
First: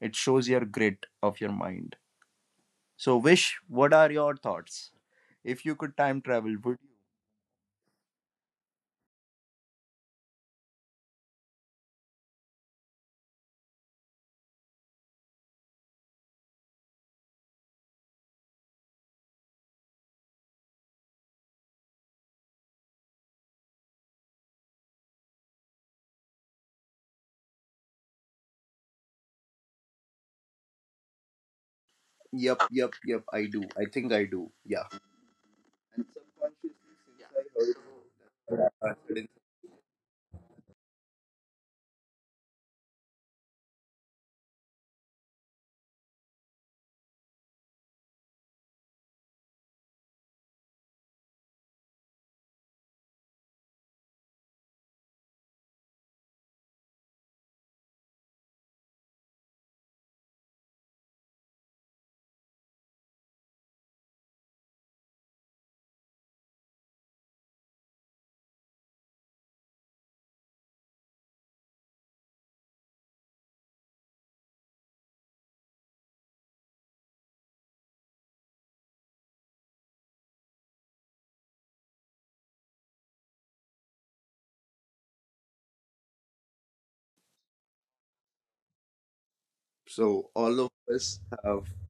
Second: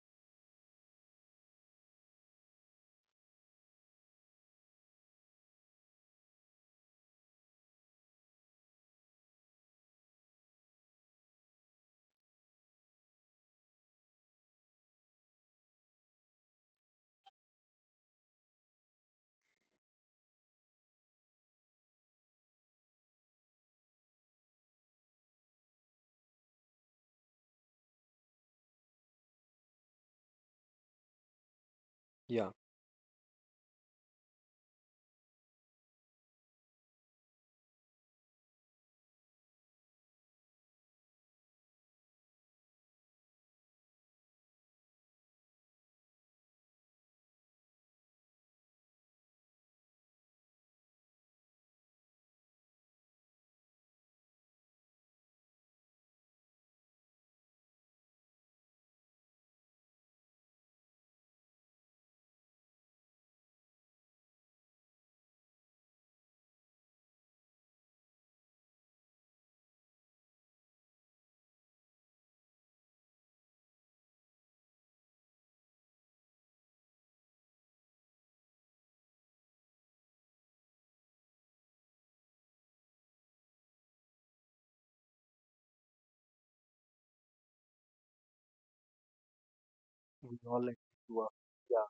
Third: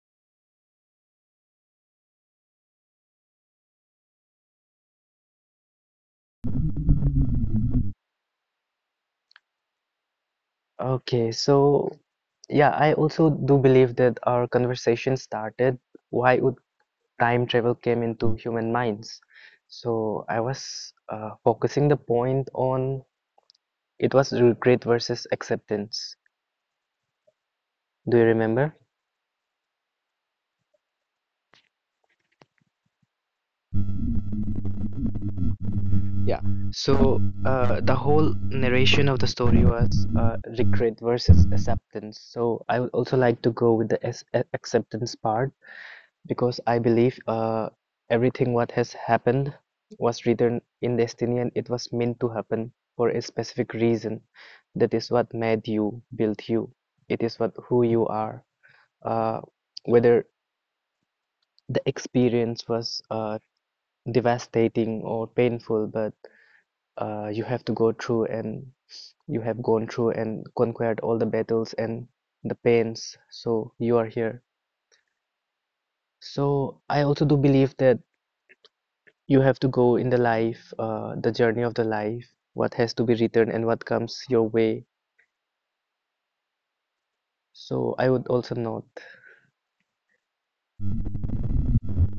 S1: It shows your grit of your mind. So, Vish, what are your thoughts? If you could time travel, would...
S3: Okay, so yeah, I also do believe that our conversation started why would time travel came into human minds. So I was focusing the point on it was regret versus acceptance, do you remember?
S2: yeah,
S1: Yep, yep, yep. I do. I think I do. Yeah. And
S3: Yeah,
S1: subconsciously,
S3: so
S1: since
S3: the whole
S1: I heard that
S3: narration of
S1: accident,
S3: the story was regret versus acceptance, so I would also like to go with the acceptance part because I believe everything what has happened was written in destiny and it was meant to happen for a specific reason. That is what made you, built you, it is what who you are, uh, whether the experience was devastating or painful, but you have to go through, and you have gone through and conquered all the battles and the pains, so you are here. So I also do believe that you have to go in the life, the journey of the life, what has to be written and what comes your way. So I would also note.
S1: so
S2: we
S1: all
S2: all
S1: of
S2: agree
S1: us
S2: to a,
S1: have
S2: yeah,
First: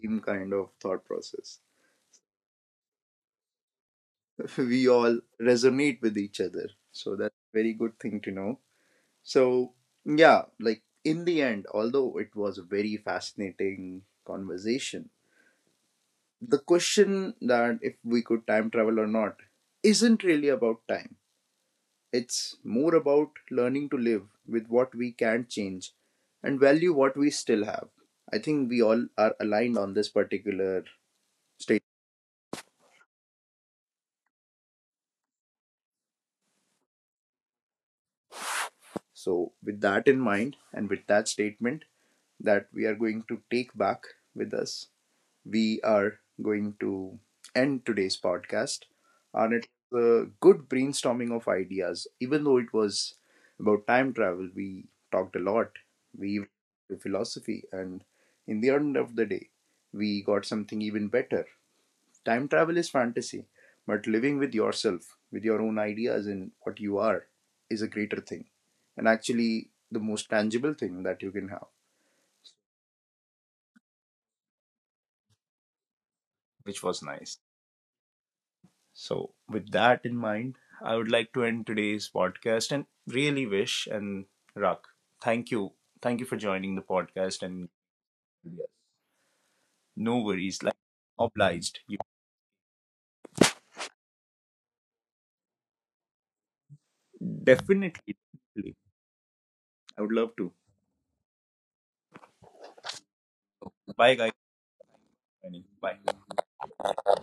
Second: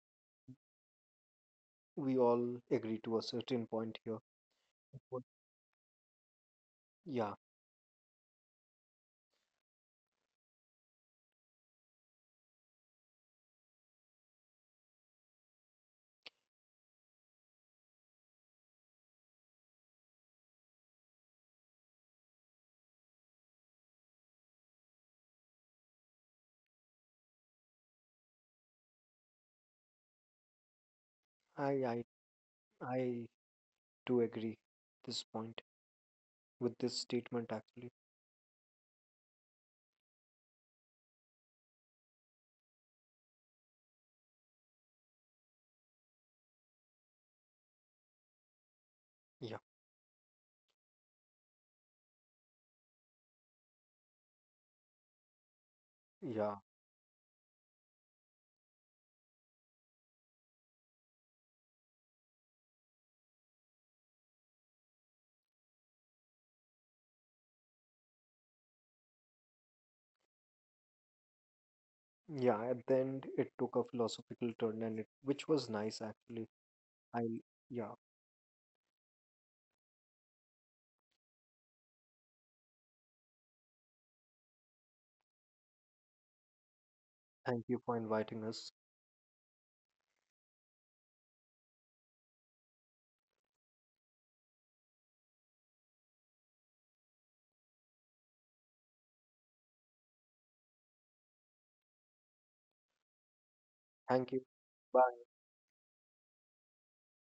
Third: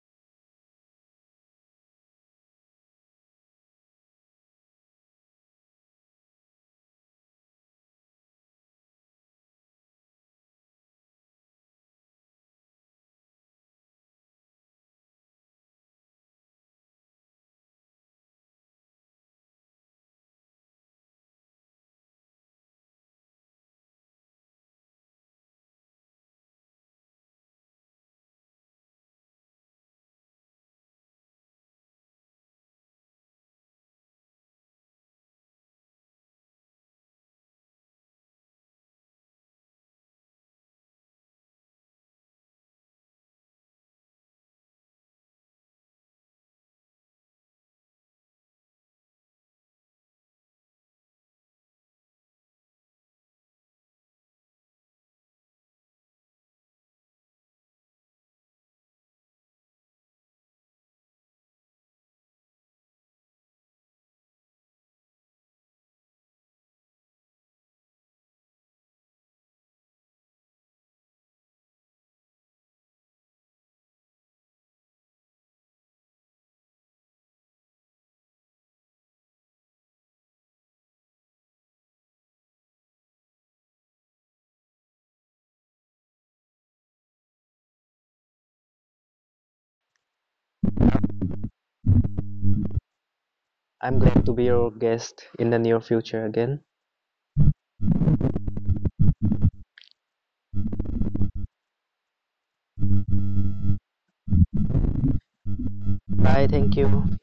S1: same kind of thought process.
S2: we all agree to a certain point here.
S1: We all
S2: Would-
S1: resonate with each other. So that's
S2: Yeah,
S1: a very good thing to know. So yeah, like in the end, although it was a very fascinating conversation, the question that if we could time travel or not isn't really about time. It's more about learning to live with what we can't change and value what we still have. I think we all are aligned on this particular state.
S2: I I I do agree this point with this statement actually.
S1: So, with that in mind and with that statement that we are going to take back with us, we are going to end today's podcast. And
S2: Yeah,
S1: it was a good brainstorming of ideas. Even though it was about time travel, we talked a lot. We even
S2: yeah,
S1: talked philosophy, and in the end of the day, we got something even better. Time travel is fantasy, but living with yourself, with your own ideas and what you are, is a greater thing, and actually the most tangible thing that you can have,
S2: yeah. At the end, it took a philosophical turn, and it which was nice actually.
S1: which was nice.
S2: I Yeah.
S1: So, with that in mind, I would like to end today's podcast and really wish and Rak, thank you. Thank you for joining the podcast
S2: Thank
S1: and
S2: you for inviting us.
S1: no worries. Like, obliged. You
S3: I'm glad to be your guest in the near future again.
S1: definitely, definitely. I would love to. Bye
S2: Thank
S1: guys.
S2: you. Bye.
S1: Bye.
S3: Bye, thank you.